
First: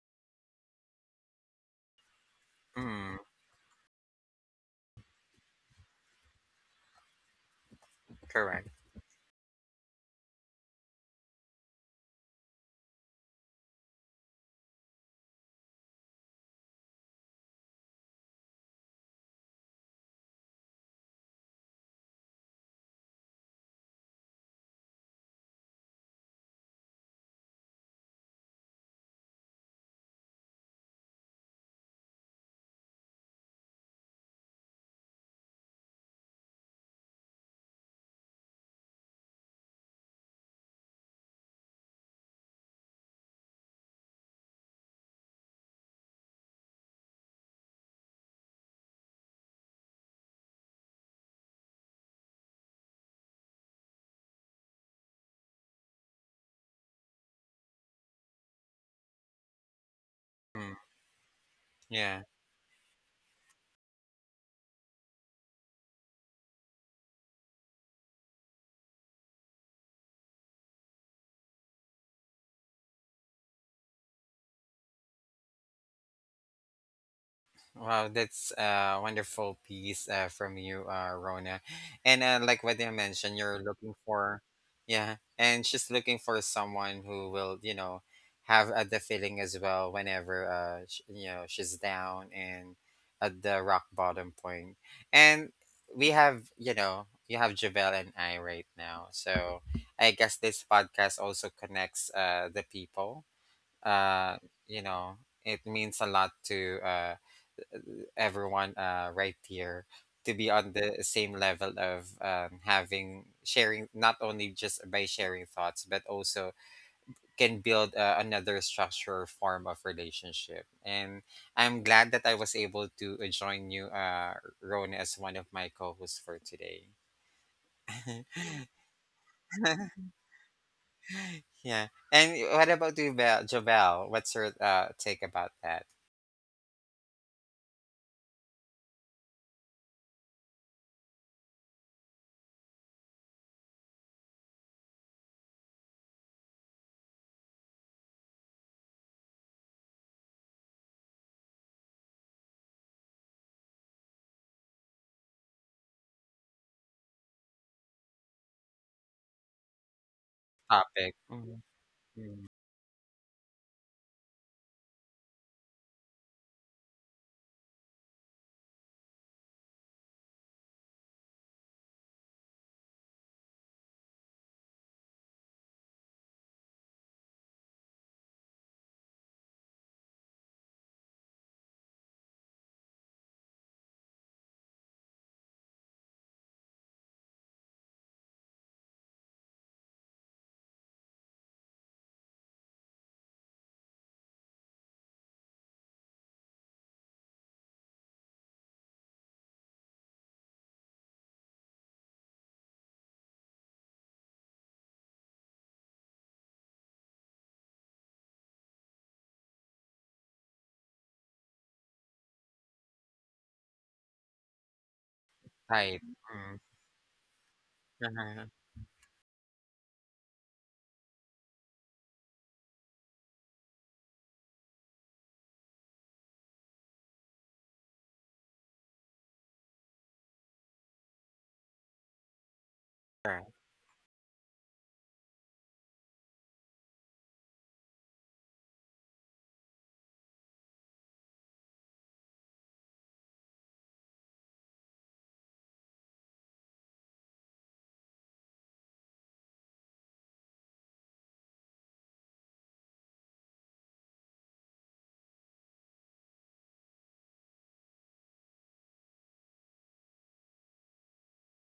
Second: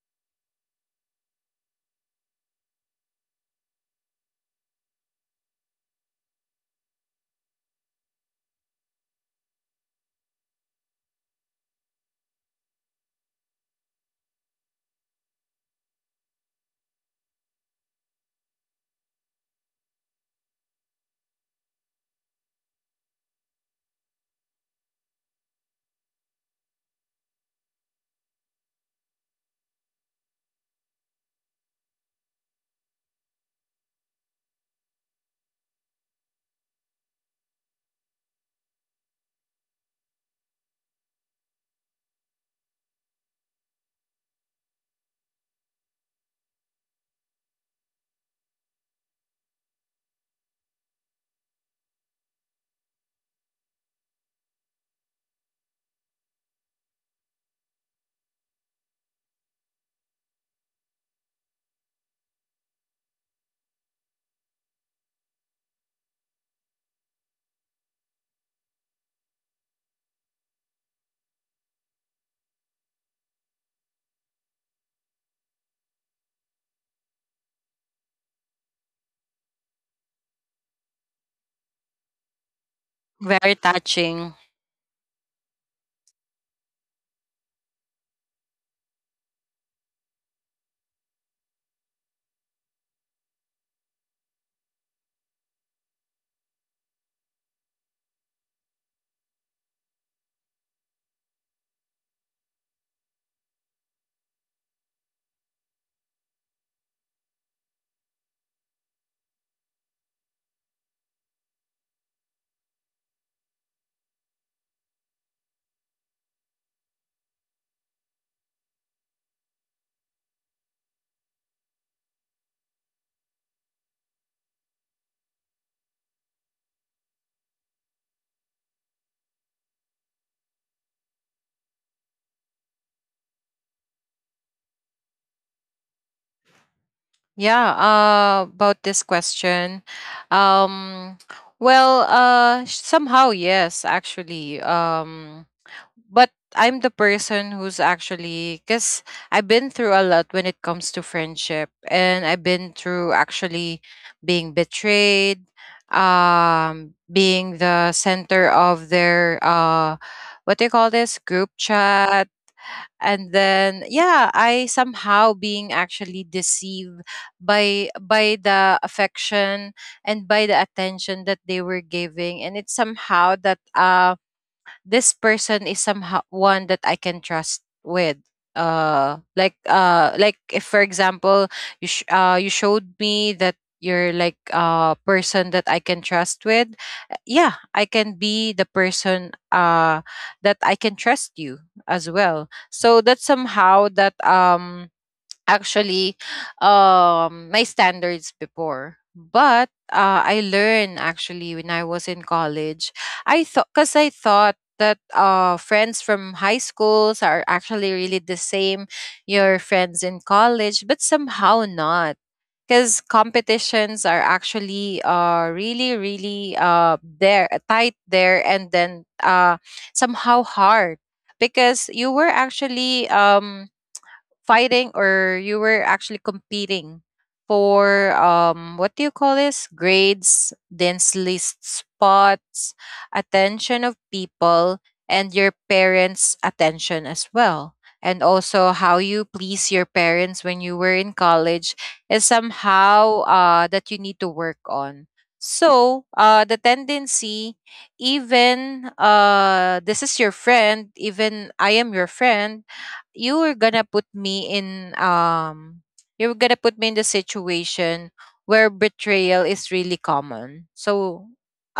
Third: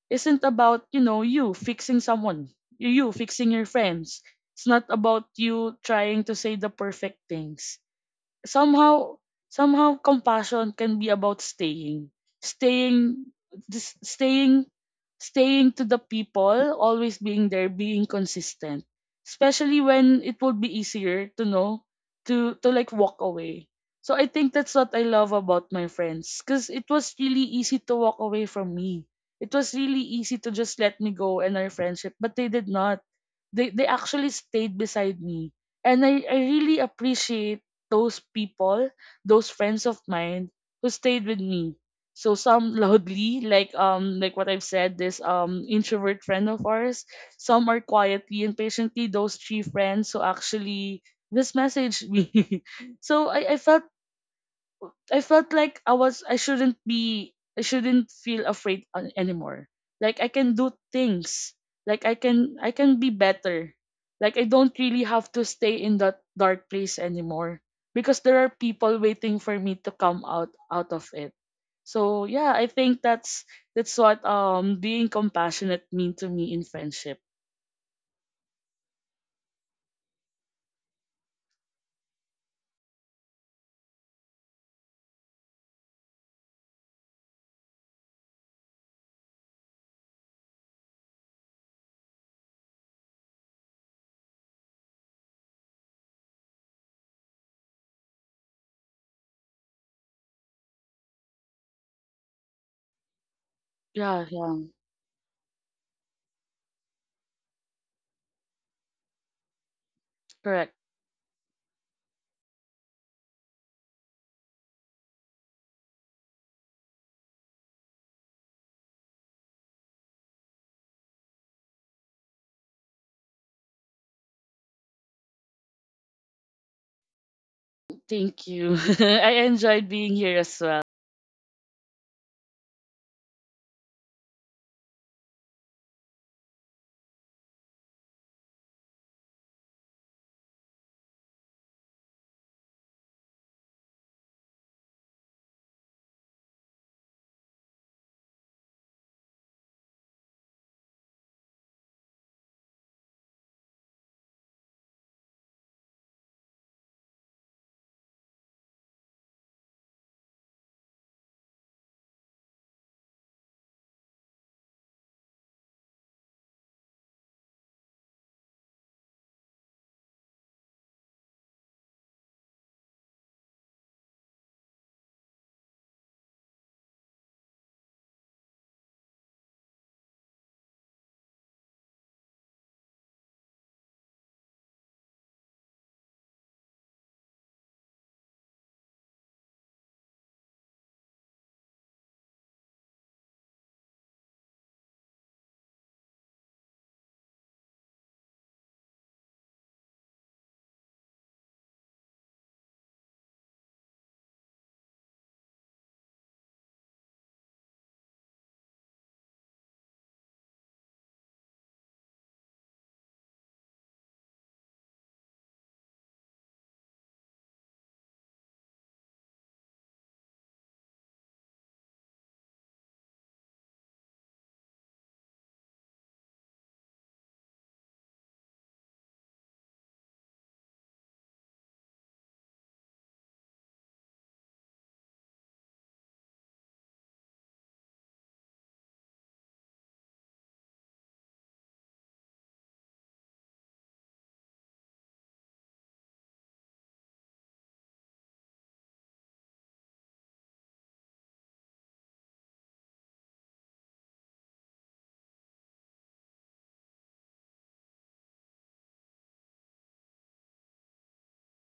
[SPEAKER 2] isn't about, you know, you fixing someone, you
[SPEAKER 1] mm.
[SPEAKER 2] fixing your friends. It's not about you trying to say the perfect things.
[SPEAKER 1] Correct.
[SPEAKER 2] somehow Somehow compassion can be about staying, staying this staying staying to the people, always being there, being consistent, especially when it would be easier to know, to like walk away. So I think that's what I love about my friends, because it was really easy to walk away from me. It was really easy to just let me go and our friendship, but they did not. They actually stayed beside me. And I really appreciate those people, those friends of mine who stayed with me. So some loudly, like what I've said, this introvert friend of ours. Some are quietly and patiently, those three friends who actually this messaged me. So I felt I shouldn't be, I shouldn't feel afraid anymore. Like I can do
[SPEAKER 1] Mm,
[SPEAKER 2] things. Like
[SPEAKER 1] yeah.
[SPEAKER 2] I can be better. Like I don't really have to stay in that dark place anymore because there are people waiting for me to come out of it. So yeah, I think that's what being compassionate mean to me in friendship.
[SPEAKER 1] Wow, that's a wonderful piece from you, Rona. And like what you mentioned,
[SPEAKER 3] Very
[SPEAKER 1] you're looking
[SPEAKER 3] touching.
[SPEAKER 1] for, yeah, and she's looking for someone who will, you know, have the feeling as well whenever, you know, she's down and at the rock bottom point. And we have, you know, you have Javel and I right now. So I guess this podcast also connects the people.
[SPEAKER 2] Yeah,
[SPEAKER 1] Uh,
[SPEAKER 2] yeah.
[SPEAKER 1] you know, it means a lot to. Everyone right here to be
[SPEAKER 2] Correct.
[SPEAKER 1] on the same level of having sharing, not only just by sharing thoughts, but also can build another structure or form of relationship. And I'm glad that I was able to join you, Ron, as one of my co-hosts for today.
[SPEAKER 2] Thank you. I enjoyed being here as well.
[SPEAKER 1] Yeah, and what about you, Jovel, what's your take about that
[SPEAKER 3] Yeah, about this question. Um, well, somehow, yes, actually. But I'm the person who's actually, because I've been through a lot when it comes to friendship, and I've been through actually being betrayed, being the center of their, what do you call this,
[SPEAKER 1] topic?
[SPEAKER 3] group
[SPEAKER 1] Mm,
[SPEAKER 3] chat.
[SPEAKER 1] mm.
[SPEAKER 3] And then yeah, I somehow being actually deceived by the affection and by the attention that they were giving, and it's somehow that this person is somehow one that I can trust with. Like if for example you showed me that you're like a person that I can trust with, yeah, I can be the person that I can trust you as well. So that's somehow that actually my standards before. But I learned actually when I was in college. I thought, because I thought that friends from high schools are actually really the same your friends in college, but somehow not because competitions are actually really
[SPEAKER 1] Right. Mm.
[SPEAKER 3] really there, tight there,
[SPEAKER 1] Uh-huh.
[SPEAKER 3] and then somehow hard because you were actually fighting, or you were actually competing for what do you call this, grades, dense list spots,
[SPEAKER 1] Sure.
[SPEAKER 3] attention of people, and your parents attention as well, and also how you please your parents when you were in college is somehow that you need to work on. So the tendency, even this is your friend, even I am your friend, you were gonna put me in you were gonna put me in the situation where betrayal is really common. So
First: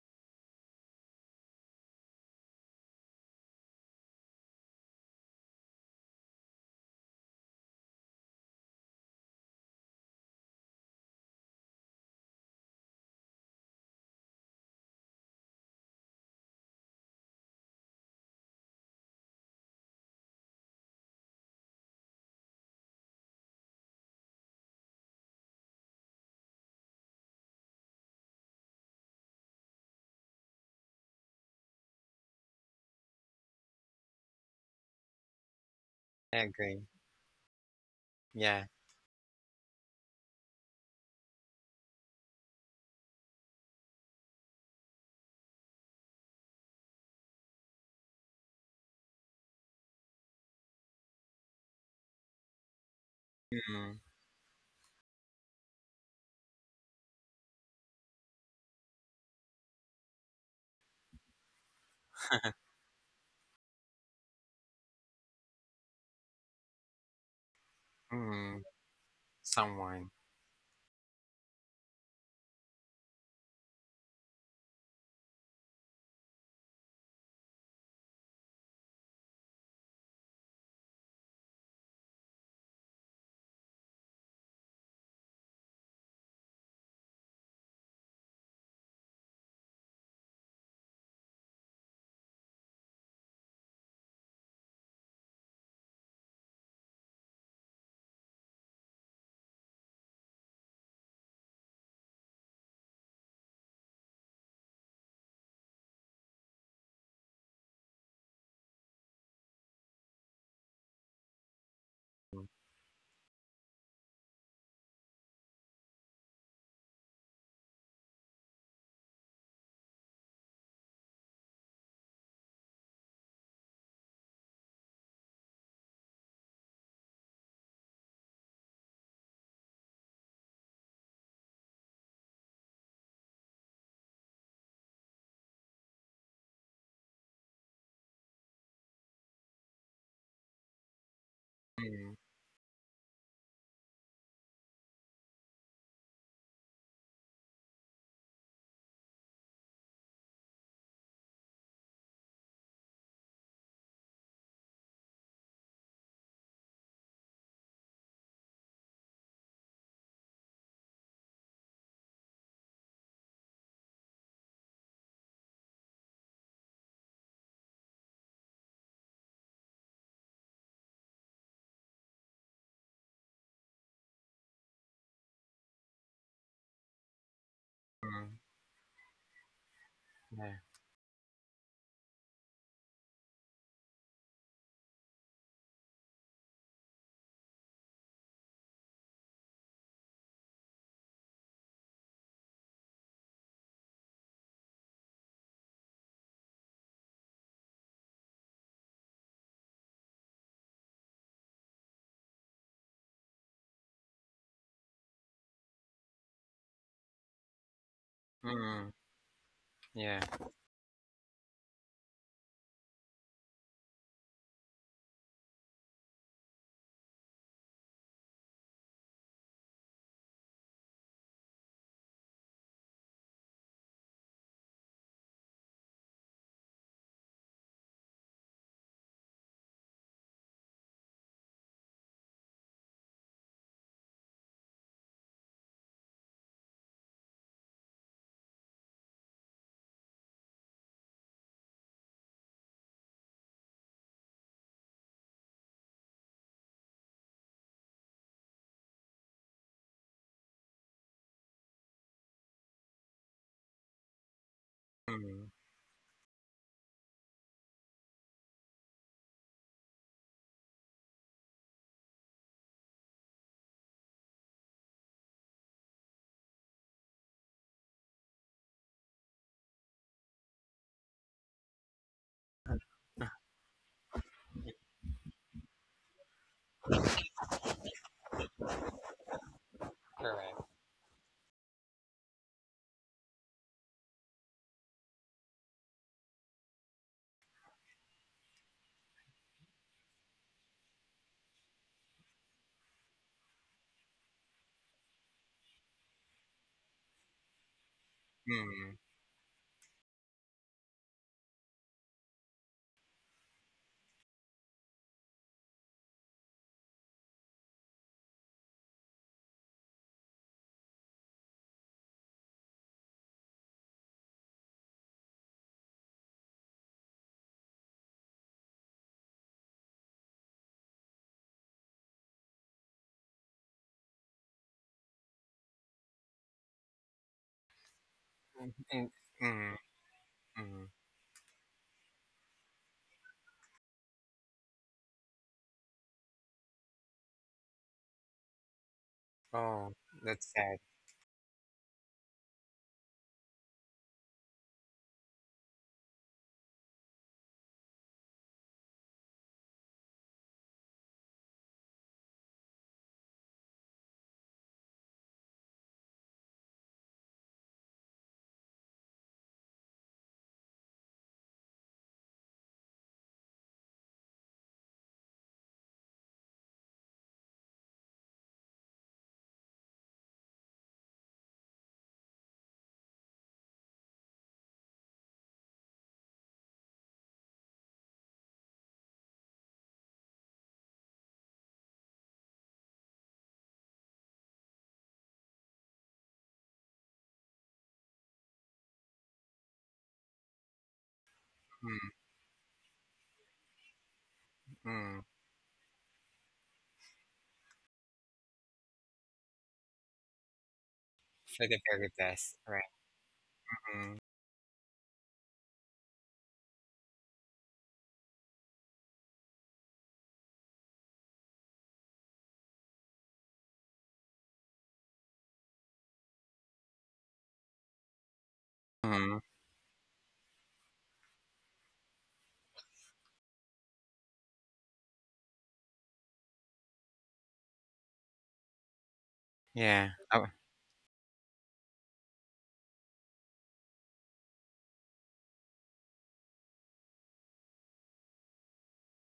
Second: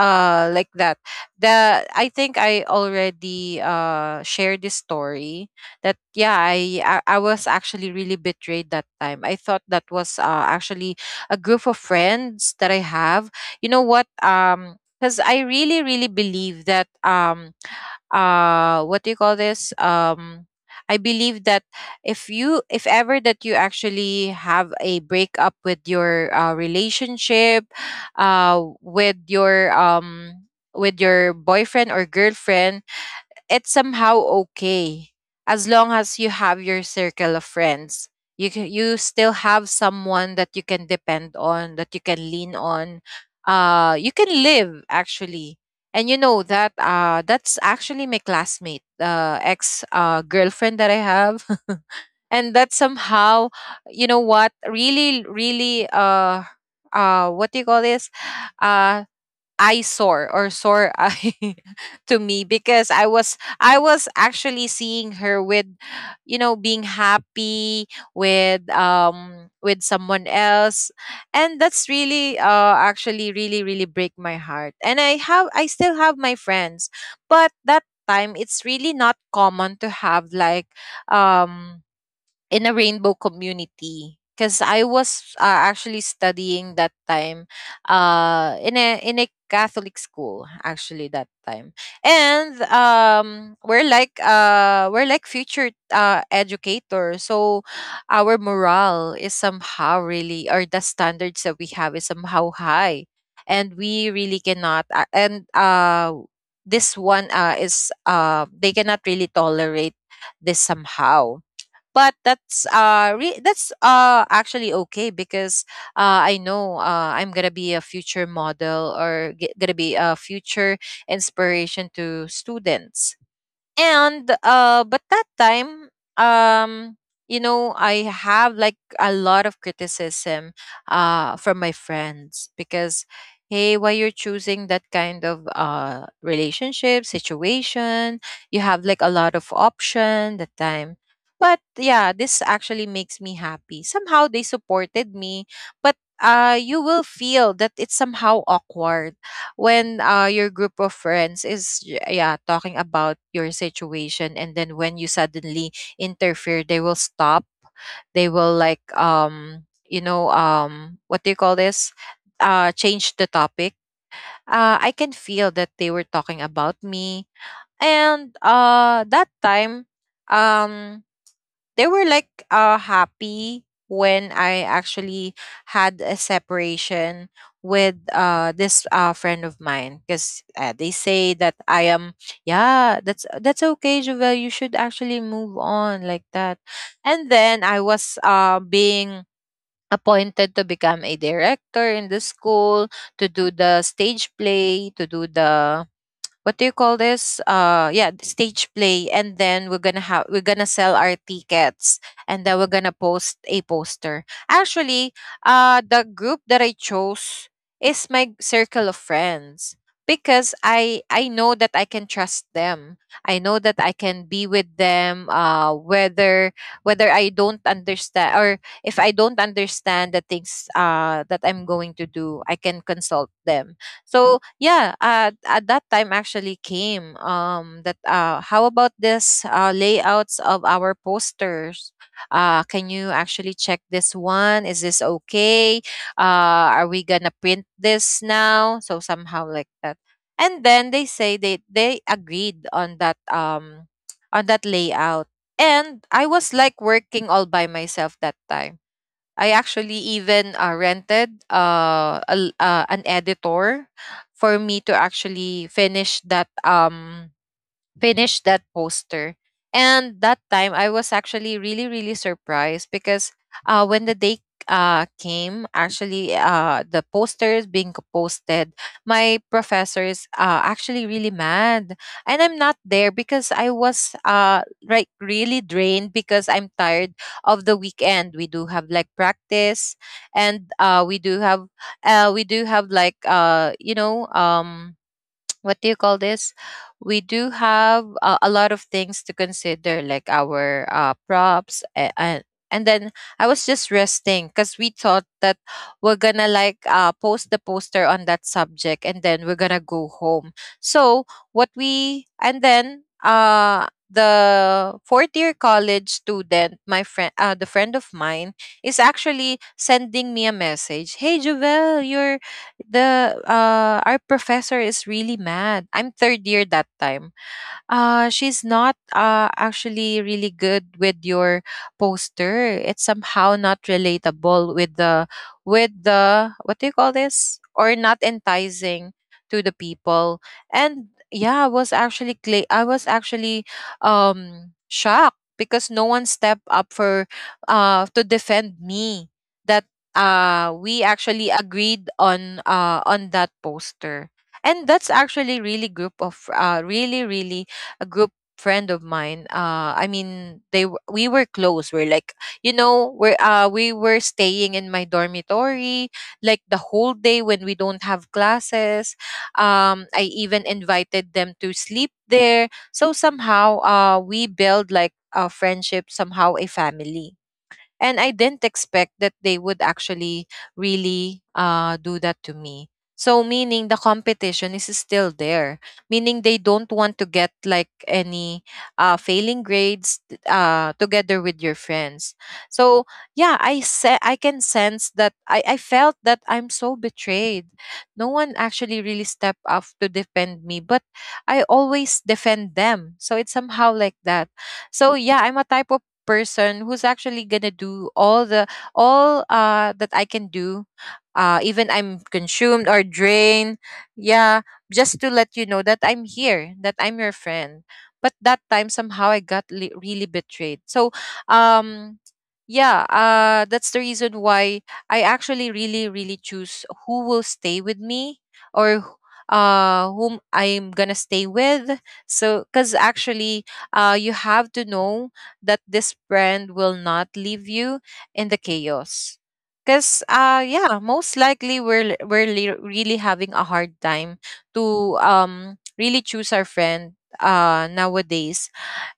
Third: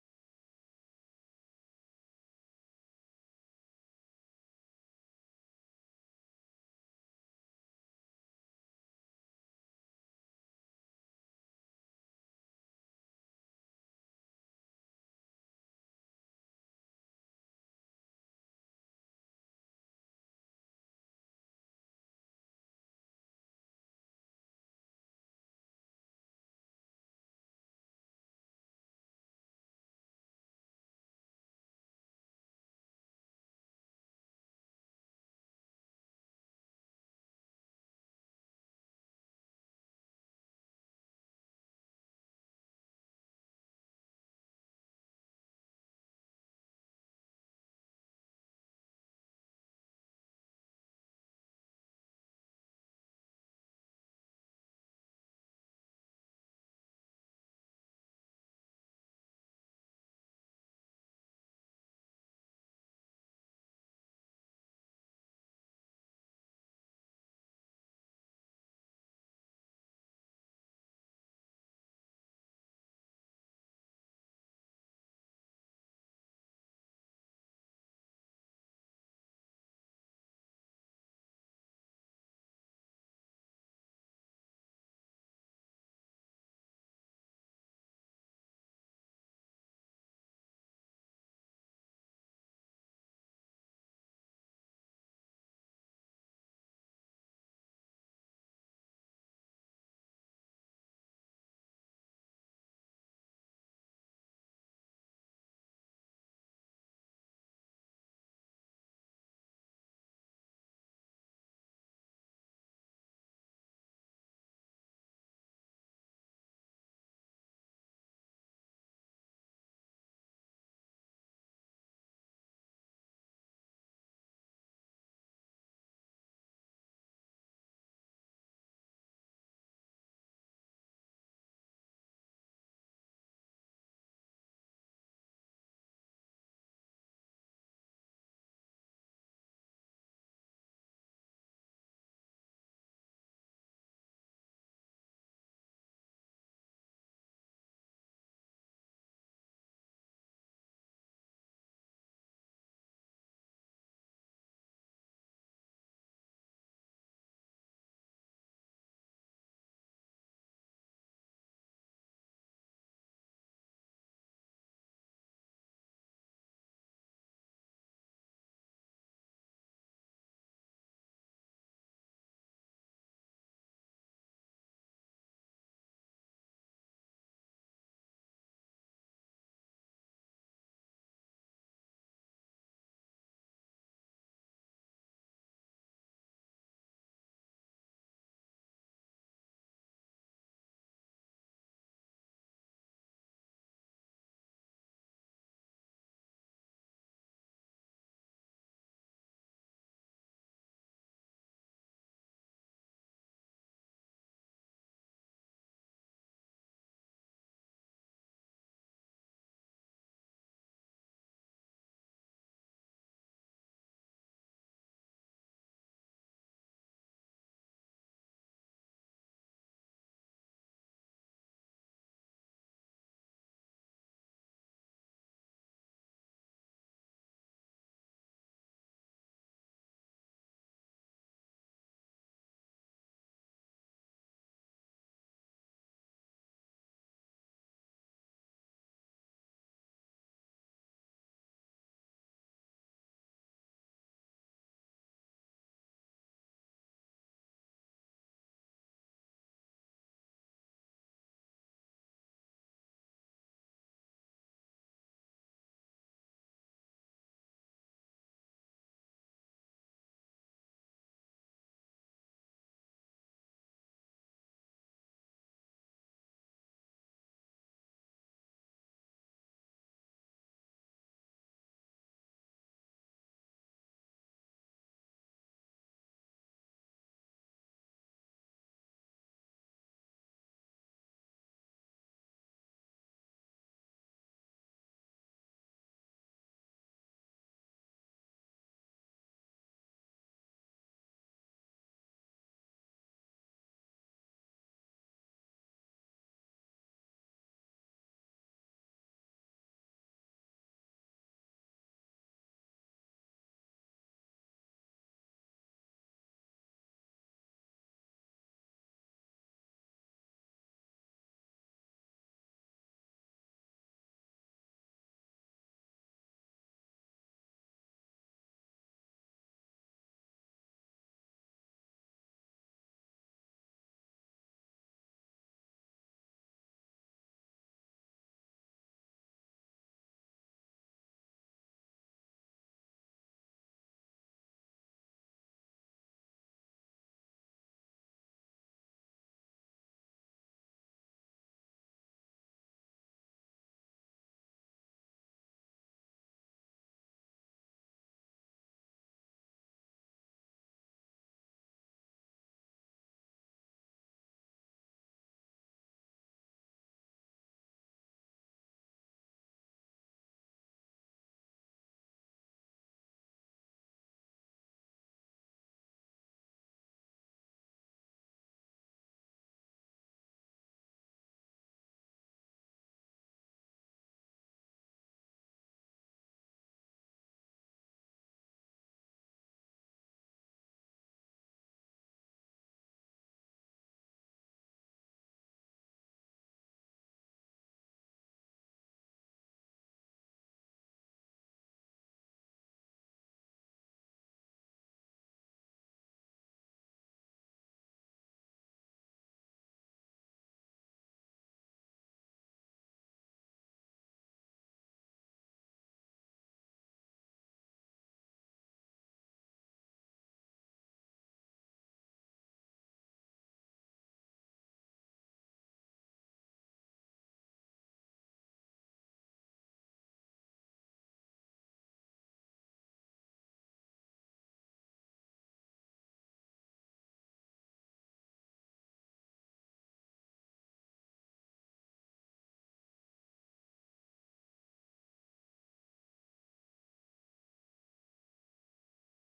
[SPEAKER 3] like that. The, I think I already shared this story that yeah, I was actually really betrayed that time. I thought that was actually a group of friends that I have. You know what? Because I really, really believe that what do you call this, I believe that if you, if ever that you actually have a breakup with your relationship uh with your um with your boyfriend or girlfriend, it's somehow okay as long as you
[SPEAKER 1] I
[SPEAKER 3] have your
[SPEAKER 1] agree.
[SPEAKER 3] circle of friends. You can,
[SPEAKER 1] Yeah.
[SPEAKER 3] you still have someone that you can depend on, that you can lean on, you can live actually. And you know that that's actually my classmate ex girlfriend that I have. And that somehow, you
[SPEAKER 1] Mm,
[SPEAKER 3] know what, really really what do you call this, uh eyesore or sore eye to me, because I was actually seeing her with, you know, being happy
[SPEAKER 1] mm.
[SPEAKER 3] with
[SPEAKER 1] Someone.
[SPEAKER 3] someone else. And that's really actually really really break my heart. And I still have my friends, but that time it's really not common to have like um in a rainbow community, because I was actually studying that time in a Catholic school actually that time. And we're like future educators, so our morale is somehow really, or the standards that we have is somehow high, and we really cannot, and this one is they cannot really tolerate this somehow. But that's that's actually okay because I know I'm gonna be a future model, or gonna be a future inspiration to students. And but that time, um you know, I have like a lot of criticism from my friends because, hey, why you're choosing that kind of relationship situation? You have like a lot of option that time. But
[SPEAKER 1] Mm,
[SPEAKER 3] yeah, this actually makes me happy, somehow they supported me. But you will feel that it's somehow awkward when your group of friends is yeah, talking about your situation, and then when you suddenly interfere, they will stop. They will like you know what do you call this, change the topic. I can feel that they were talking about me. And that time, um they were like happy when I actually had a separation with
[SPEAKER 1] mm,
[SPEAKER 3] this friend of mine because
[SPEAKER 1] yeah.
[SPEAKER 3] they say that I am, yeah, that's okay Jovel, you should actually move on, like that. And then I was being appointed to become a director in the school, to do the stage play, to do the, what do you call this, yeah, the stage play. And then we're gonna have, we're gonna sell our tickets, and then we're gonna post a poster actually. The group that I chose is my
[SPEAKER 1] Mm,
[SPEAKER 3] circle of friends
[SPEAKER 1] yeah.
[SPEAKER 3] because I know that I can trust them, I know that I can be with them, whether, whether I don't understand, or if I don't understand the things that I'm going to do, I can consult them. So yeah, at that time actually came that how about this layouts of our posters? Can you actually check this one? Is this okay? Are we gonna print this now? So somehow like that. And then they say they agreed on that on that layout. And I was like working all by myself that time. I actually even rented an editor for me to
[SPEAKER 1] Mm,
[SPEAKER 3] actually finish that finish that poster. And that time, I was actually really, really surprised because when the day came, actually, the posters being posted, my professor is actually really mad. And I'm not there because I was like really drained because I'm tired of the weekend. We do have like practice,
[SPEAKER 1] correct.
[SPEAKER 3] and we do have like you know what do you call this? We do have a lot of things to consider, like our props. And, then I was just resting because we thought that we're going to like post the poster on that
[SPEAKER 1] Mm,
[SPEAKER 3] subject, and then we're going to go home. So, what we, and then, the fourth year college student, my friend, the friend of mine is actually sending me a message: hey Jovel, your, the our professor is really mad. I'm third year that time. She's not actually really good with your poster. It's somehow not relatable with the, with the, what do you call this, or not
[SPEAKER 1] mm,
[SPEAKER 3] enticing
[SPEAKER 1] mm,
[SPEAKER 3] to the
[SPEAKER 1] mm.
[SPEAKER 3] people.
[SPEAKER 1] Mm.
[SPEAKER 3] And yeah, I was actually shocked because no one stepped up for to defend me that
[SPEAKER 1] Oh, that's sad.
[SPEAKER 3] we actually agreed on that poster. And that's actually really group of really really a group, friend of mine. They we were close. We're like, you know, we're we were staying in my dormitory like the whole day when we don't have classes. I even invited them to sleep there, so somehow we build like a friendship, somehow a family. And I didn't expect that they would actually really do that to me. So meaning the competition is still there, meaning they don't want to get like any failing grades together with your friends. So yeah, I can sense that, I felt that I'm so betrayed. No one actually really stepped up to defend me, but I
[SPEAKER 1] Mm,
[SPEAKER 3] always defend them. So it's somehow like that. So
[SPEAKER 1] mm.
[SPEAKER 3] yeah, I'm a type of person who's actually gonna do all the, all that I can do.
[SPEAKER 1] For
[SPEAKER 3] Even
[SPEAKER 1] the
[SPEAKER 3] I'm
[SPEAKER 1] very best,
[SPEAKER 3] consumed
[SPEAKER 1] right?
[SPEAKER 3] or drained.
[SPEAKER 1] Mm,
[SPEAKER 3] Yeah. Just to let you know that I'm here, that I'm your friend. But that time somehow I got really betrayed. So um yeah, that's the reason why I actually really, really choose who will stay with me, or
[SPEAKER 1] mm.
[SPEAKER 3] whom I'm gonna stay with. So cause actually you have to know that this brand will not leave you in the chaos.
[SPEAKER 1] Yeah.
[SPEAKER 3] Because
[SPEAKER 1] Oh,
[SPEAKER 3] yeah, most likely we're l- we're le- really having a hard time to really choose our friend nowadays.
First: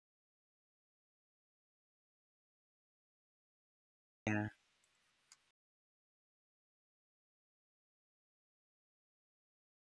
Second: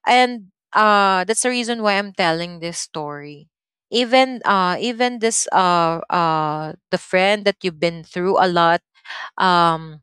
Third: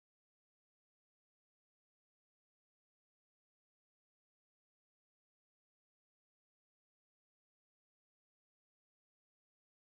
[SPEAKER 3] And that's the reason why I'm telling this story. Even
[SPEAKER 1] yeah.
[SPEAKER 3] even this the friend that you've been through a lot, um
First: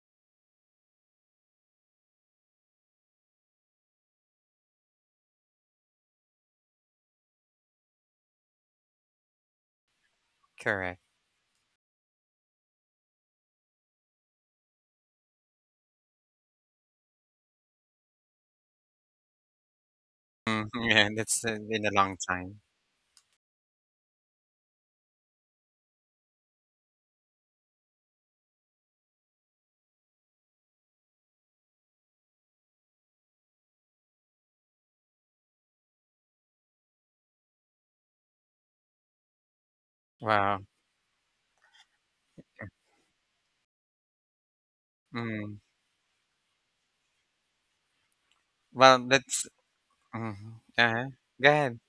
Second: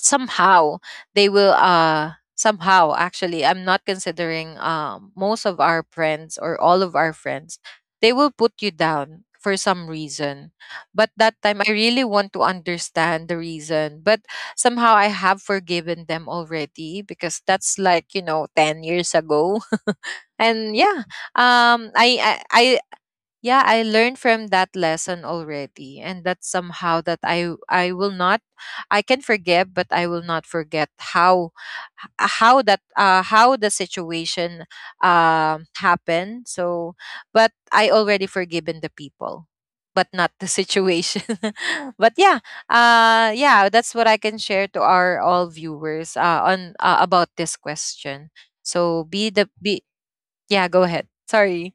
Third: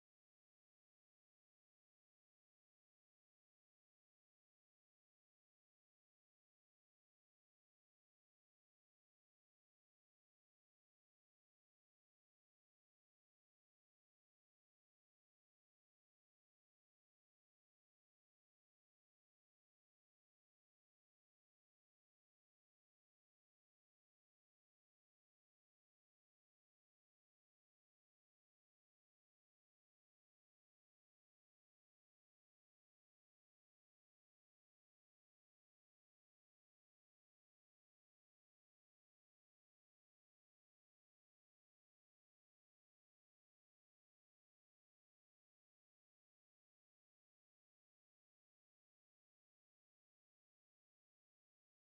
[SPEAKER 3] somehow they will somehow, actually I'm not considering most of our friends, or all of our friends, they will put you down for some reason.
[SPEAKER 1] Correct.
[SPEAKER 3] But that time I really want to understand the reason, but somehow I have forgiven them already because that's like, you know, 10 years ago.
[SPEAKER 1] Mm,
[SPEAKER 3] And yeah,
[SPEAKER 1] yeah. That's been a long
[SPEAKER 3] I
[SPEAKER 1] time.
[SPEAKER 3] yeah, I learned from that lesson already. And that somehow that I will not, I can forgive but I will not forget how, h- how that how the situation happened. So but I already forgiven the people, but not the
[SPEAKER 1] Wow.
[SPEAKER 3] situation. But yeah, yeah, that's what I can share to our
[SPEAKER 1] Mm.
[SPEAKER 3] all viewers on about this question.
[SPEAKER 1] Well,
[SPEAKER 3] So be
[SPEAKER 1] that's.
[SPEAKER 3] the be,
[SPEAKER 1] Mm,
[SPEAKER 3] yeah, go
[SPEAKER 1] uh-huh.
[SPEAKER 3] ahead,
[SPEAKER 1] Go ahead.
[SPEAKER 3] sorry.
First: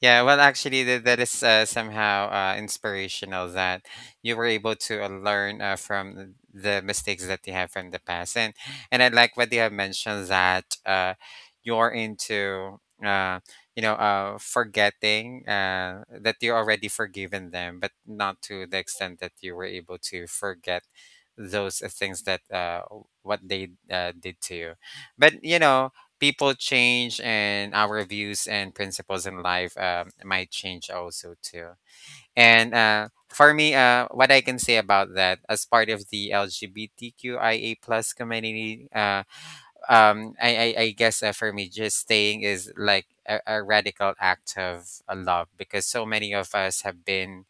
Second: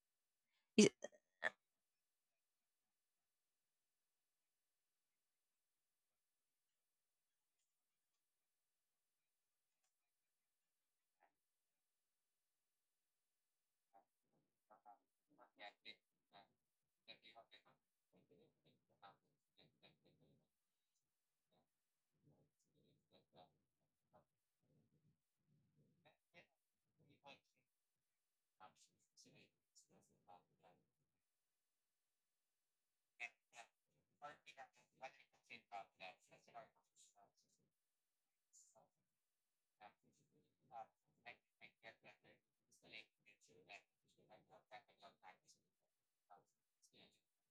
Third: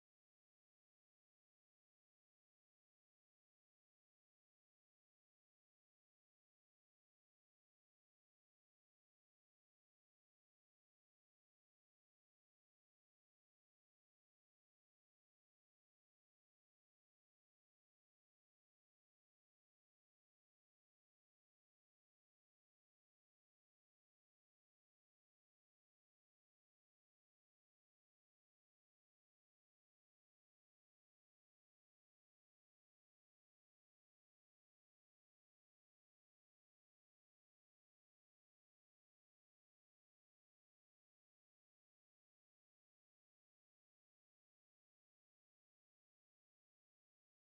[SPEAKER 1] Yeah, well, actually, that is
[SPEAKER 3] uh
[SPEAKER 1] somehow inspirational that you were able to learn from the mistakes that you have from the past. And I like what you have mentioned that you're into you know, forgetting that you already forgiven them, but not to the extent that you were able to forget those things that what they did to you. But you know, people change, and our views and principles in life, might change also too. And for me, what I can say about that, as part of the LGBTQIA plus community, I guess, for me, just staying is like a radical act of love, because so many of us have been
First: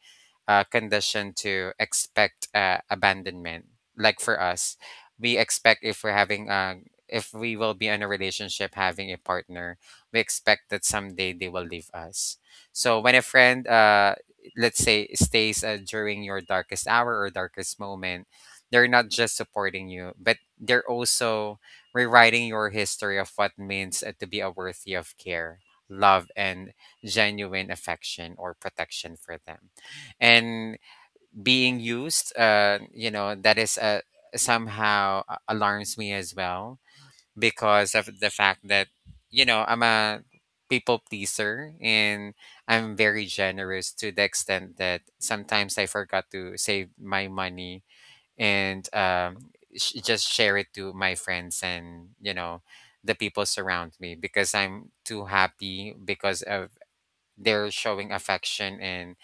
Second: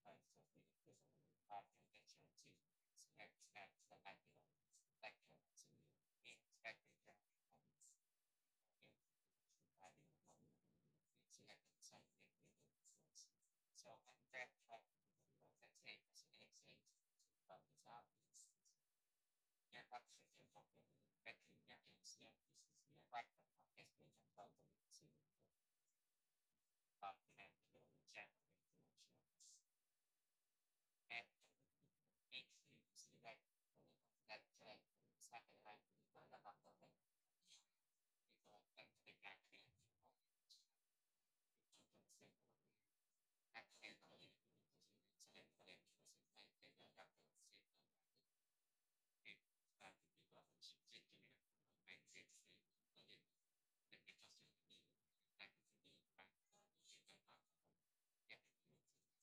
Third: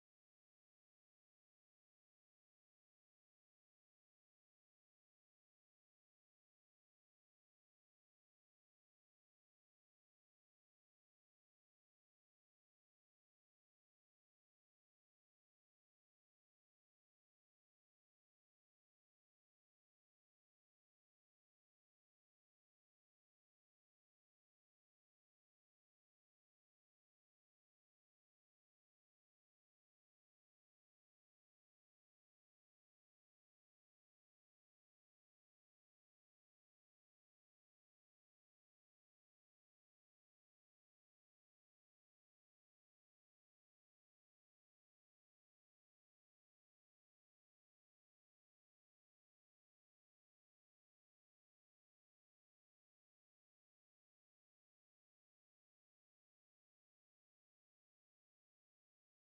[SPEAKER 1] conditioned to expect abandonment. Like for us, we expect if we're having if we will be in a relationship having a partner, we expect that someday they will leave us. So when a friend, let's say, stays during your darkest hour or darkest moment, they're not just supporting you, but they're also rewriting your history of what means to be a worthy of care, love, and genuine affection or protection for them. And being used, you know, that is, somehow alarms me as well, because of the fact that, you know, I'm a people pleaser, and I'm very generous to the extent that sometimes I forgot to save my money, and just share it to my friends, and, you know, the people surround me, because I'm too happy because of they're showing affection and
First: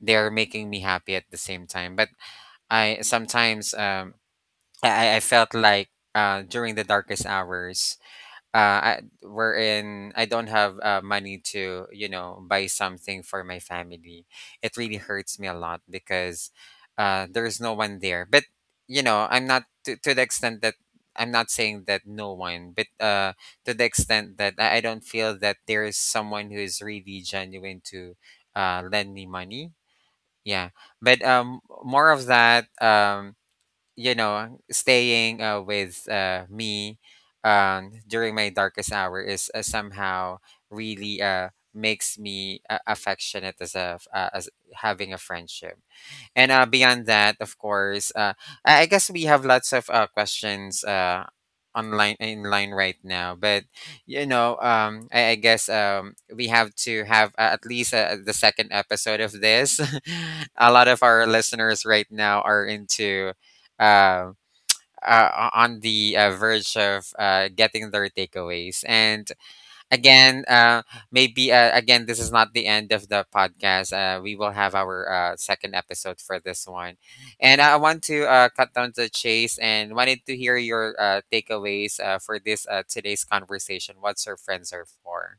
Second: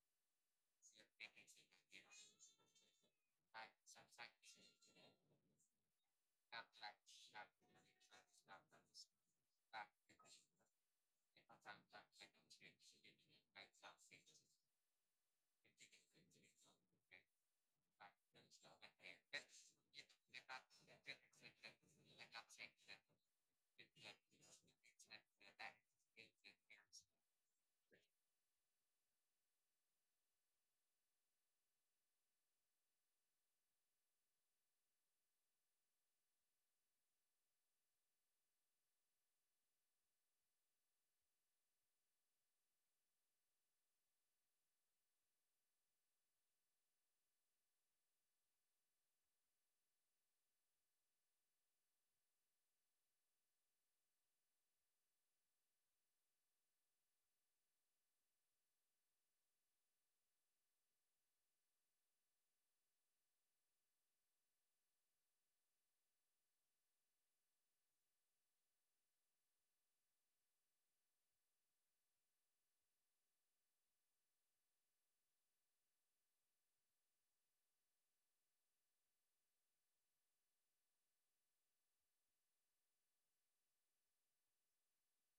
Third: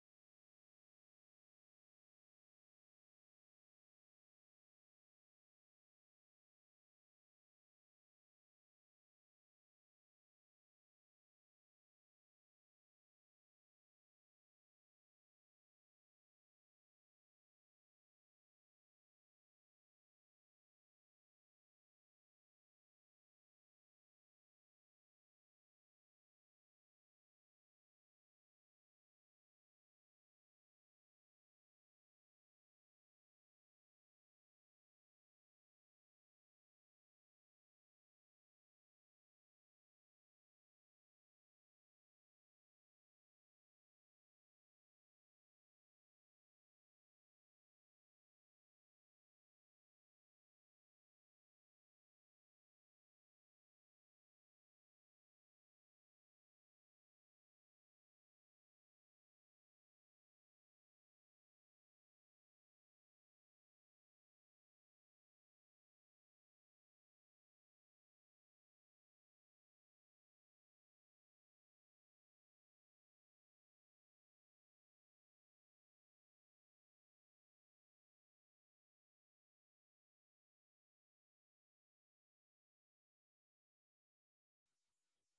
[SPEAKER 1] they're making me happy at the same time. But I sometimes, I felt like during the darkest hours, wherein I don't have money to, you know, buy something for my family. It really hurts me a lot, because there's no one there. But, you know, I'm not to, to the extent that I'm not saying that no one, but, to the extent that I don't feel that there is someone who is really genuine to lend me money. Yeah, but, more of that, you know, staying with me, during my darkest hour is, somehow really makes me affectionate as as having a friendship. And beyond that, of course, I guess we have lots of questions online in line right now. But, you know, I guess we have to have at least the second episode of this. A lot of our listeners right now are into. Uh, on the verge of getting their takeaways. And again, maybe, again, this is not the end of the podcast. We will have our second episode for this one. And I want to cut down to the chase and wanted to hear your takeaways for this today's conversation. What's your friends are for?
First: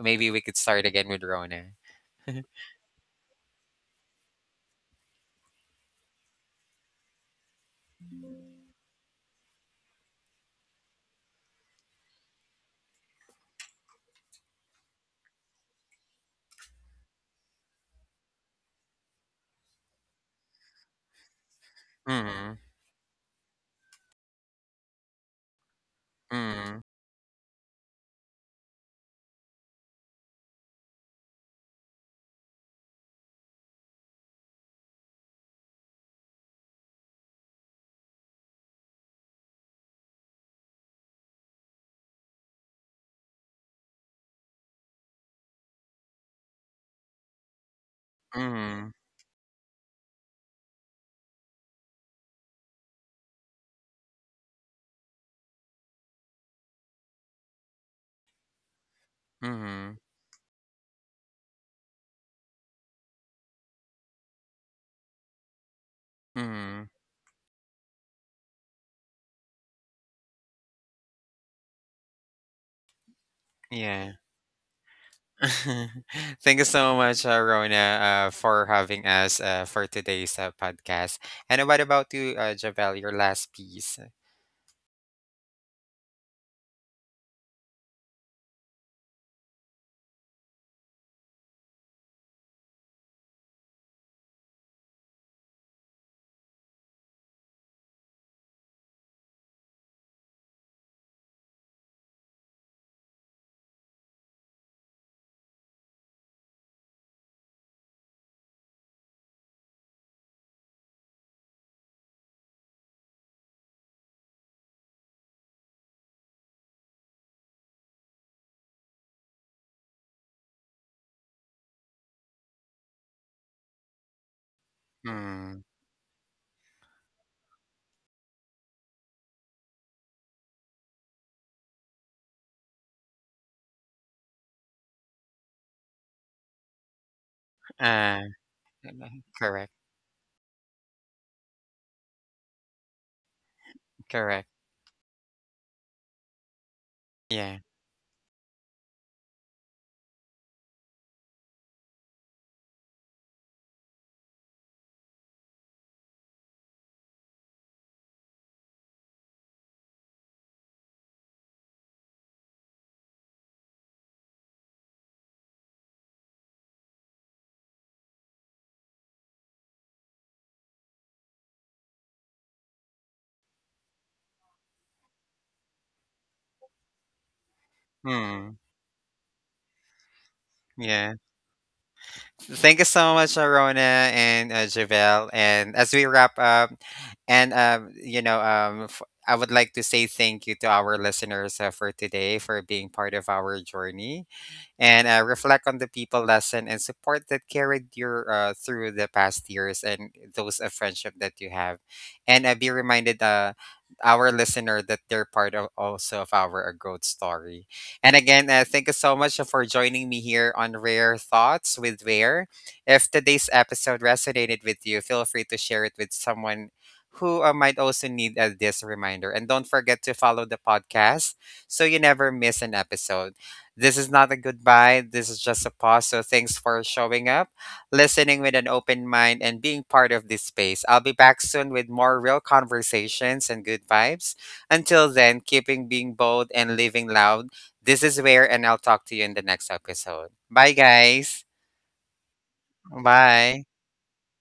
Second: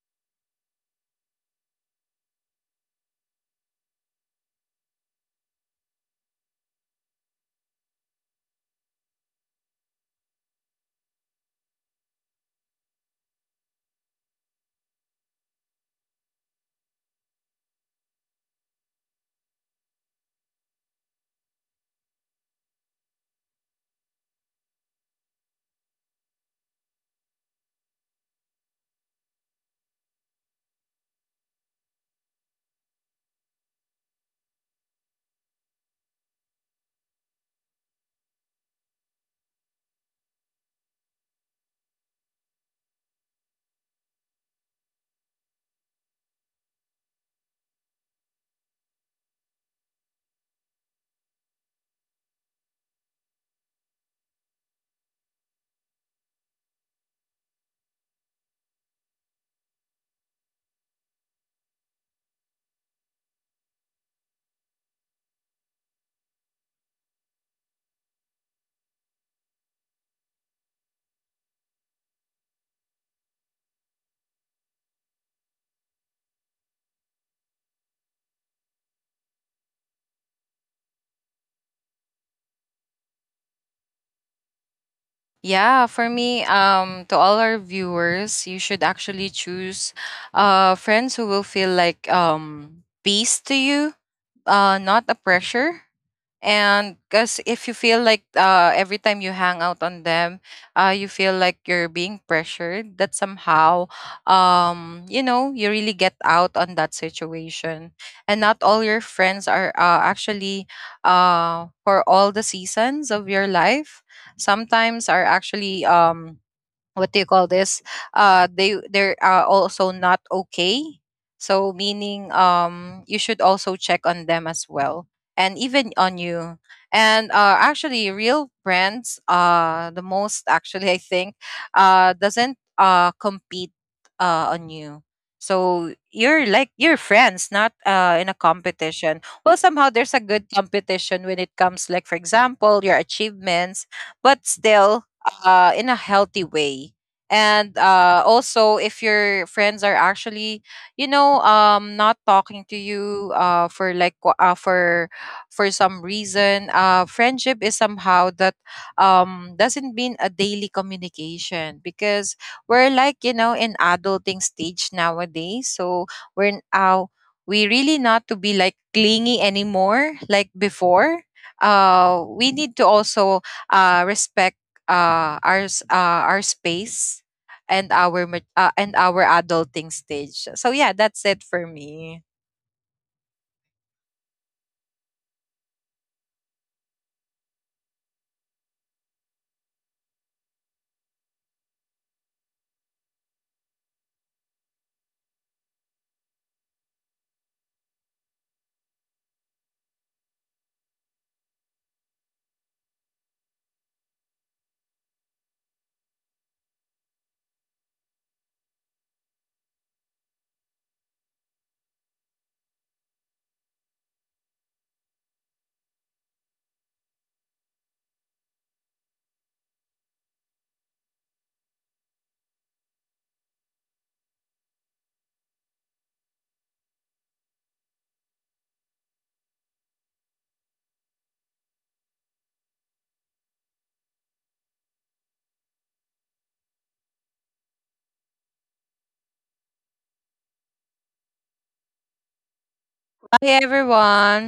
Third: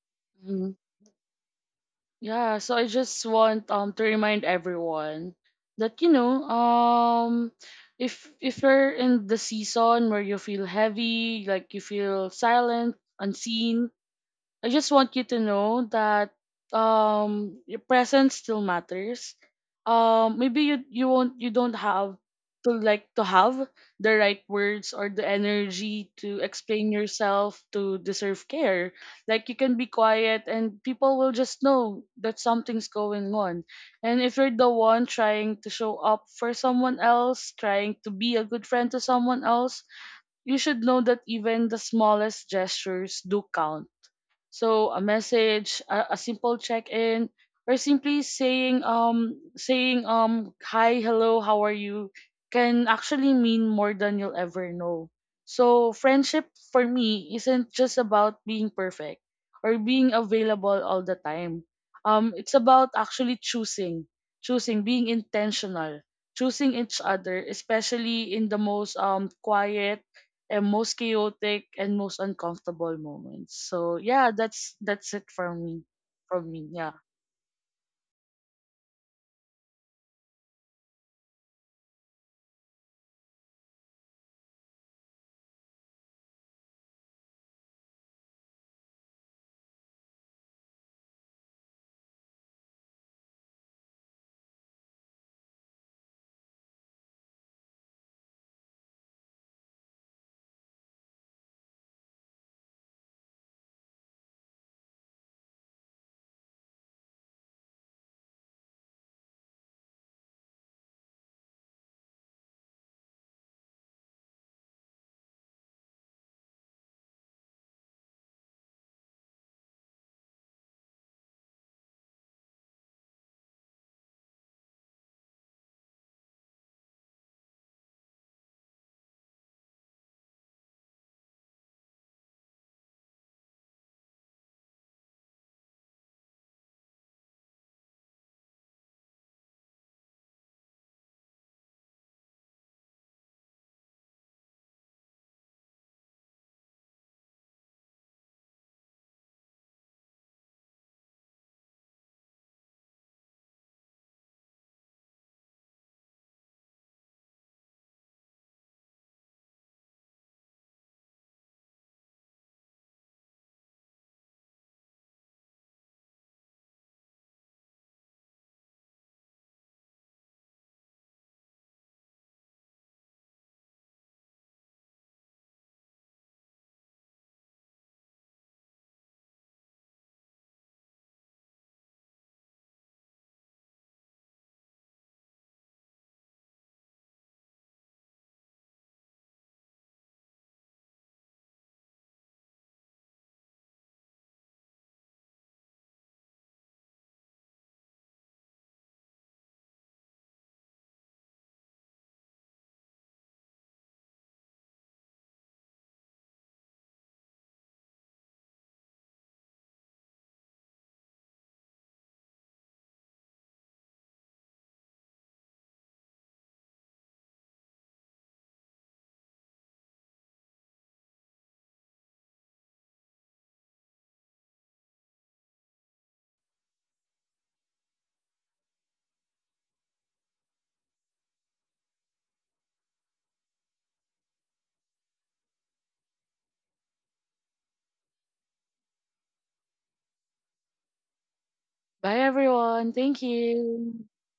[SPEAKER 1] Maybe we could
[SPEAKER 2] Mhm.
[SPEAKER 1] start again with Rona.
[SPEAKER 2] Yeah, so I just want to remind everyone that you know if you're in the season where you feel heavy, like you feel silent, unseen, I just want you to know that your presence still matters. Maybe you won't, you don't have
[SPEAKER 1] Mm-hmm,
[SPEAKER 2] to like to have the right words or the energy to
[SPEAKER 1] mm-hmm,
[SPEAKER 2] explain yourself to deserve care. Like you can be quiet and people will just know that something's going on. And if you're the one trying to show up for someone else, trying to be a good friend to someone else, you should know that even the smallest gestures do count. So a message, a simple check-in, or simply saying
[SPEAKER 1] mm-hmm,
[SPEAKER 2] hi, hello, how are you, can actually mean more than you'll ever know. So friendship for me isn't just about being perfect or
[SPEAKER 1] mm-hmm.
[SPEAKER 2] being available all the time. It's about actually choosing, choosing being intentional, choosing
[SPEAKER 1] Mm-hmm.
[SPEAKER 2] each other, especially in the most quiet and most chaotic and most uncomfortable moments. So
[SPEAKER 1] Yeah.
[SPEAKER 2] yeah, that's it for me. From
[SPEAKER 1] Thank you
[SPEAKER 2] me, yeah.
[SPEAKER 1] so much, Rona, for having us for today's podcast. And what about you, Javel, your last piece?
[SPEAKER 3] Yeah, for me, to all our viewers, you should actually choose friends who will feel like peace to you, not a pressure. And because if you feel like every time you hang out on them, you feel like you're being pressured, that somehow you know, you really get out on that situation. And not all your friends are actually for all the seasons of your life. Sometimes are actually what do you call this, they they're also not okay, so meaning you should also check on them as well, and
[SPEAKER 1] Hmm.
[SPEAKER 3] even on you. And actually real brands the most, actually I think doesn't compete on you. So you're like, you're friends, not
[SPEAKER 1] Uh,
[SPEAKER 3] in a competition. Well,
[SPEAKER 1] Correct.
[SPEAKER 3] somehow there's a good competition when it comes, like for example your achievements, but
[SPEAKER 1] Correct.
[SPEAKER 3] still in a healthy way.
[SPEAKER 1] Yeah.
[SPEAKER 3] And also, if your friends are actually, you know, not talking to you for some reason, friendship is somehow that doesn't mean a daily communication, because we're like, you know, in adulting stage nowadays. So we're now, we really not to be like clingy anymore like before. We need to also respect uh, our s- uh, our space, and our
[SPEAKER 1] Hmm.
[SPEAKER 3] and our adulting stage. So yeah,
[SPEAKER 1] Yeah.
[SPEAKER 3] that's it for me.
[SPEAKER 1] Thank you so much, Rona and Javel. And as we wrap up, and you know, I would like to say thank you to our listeners for today for being part of our journey. And reflect on the people lesson and support that carried you through the past years and those of friendship that you have. And be reminded, our listener, that they're part of also of our growth story. And again, thank you so much for joining me here on Rare Thoughts with Rare. If today's episode resonated with you, feel free to share it with someone who might also need this reminder. And don't forget to follow the podcast so you never miss an episode. This is not a goodbye. This is just a pause. So thanks for showing up, listening with an open mind, and being part of this space. I'll be back soon with more real conversations and good vibes. Until then, keeping being bold and living loud. This is Where, and I'll talk to you in the next episode. Bye, guys.
[SPEAKER 2] Bye everyone. Thank
[SPEAKER 3] Bye
[SPEAKER 1] Bye.
[SPEAKER 2] you.
[SPEAKER 3] everyone.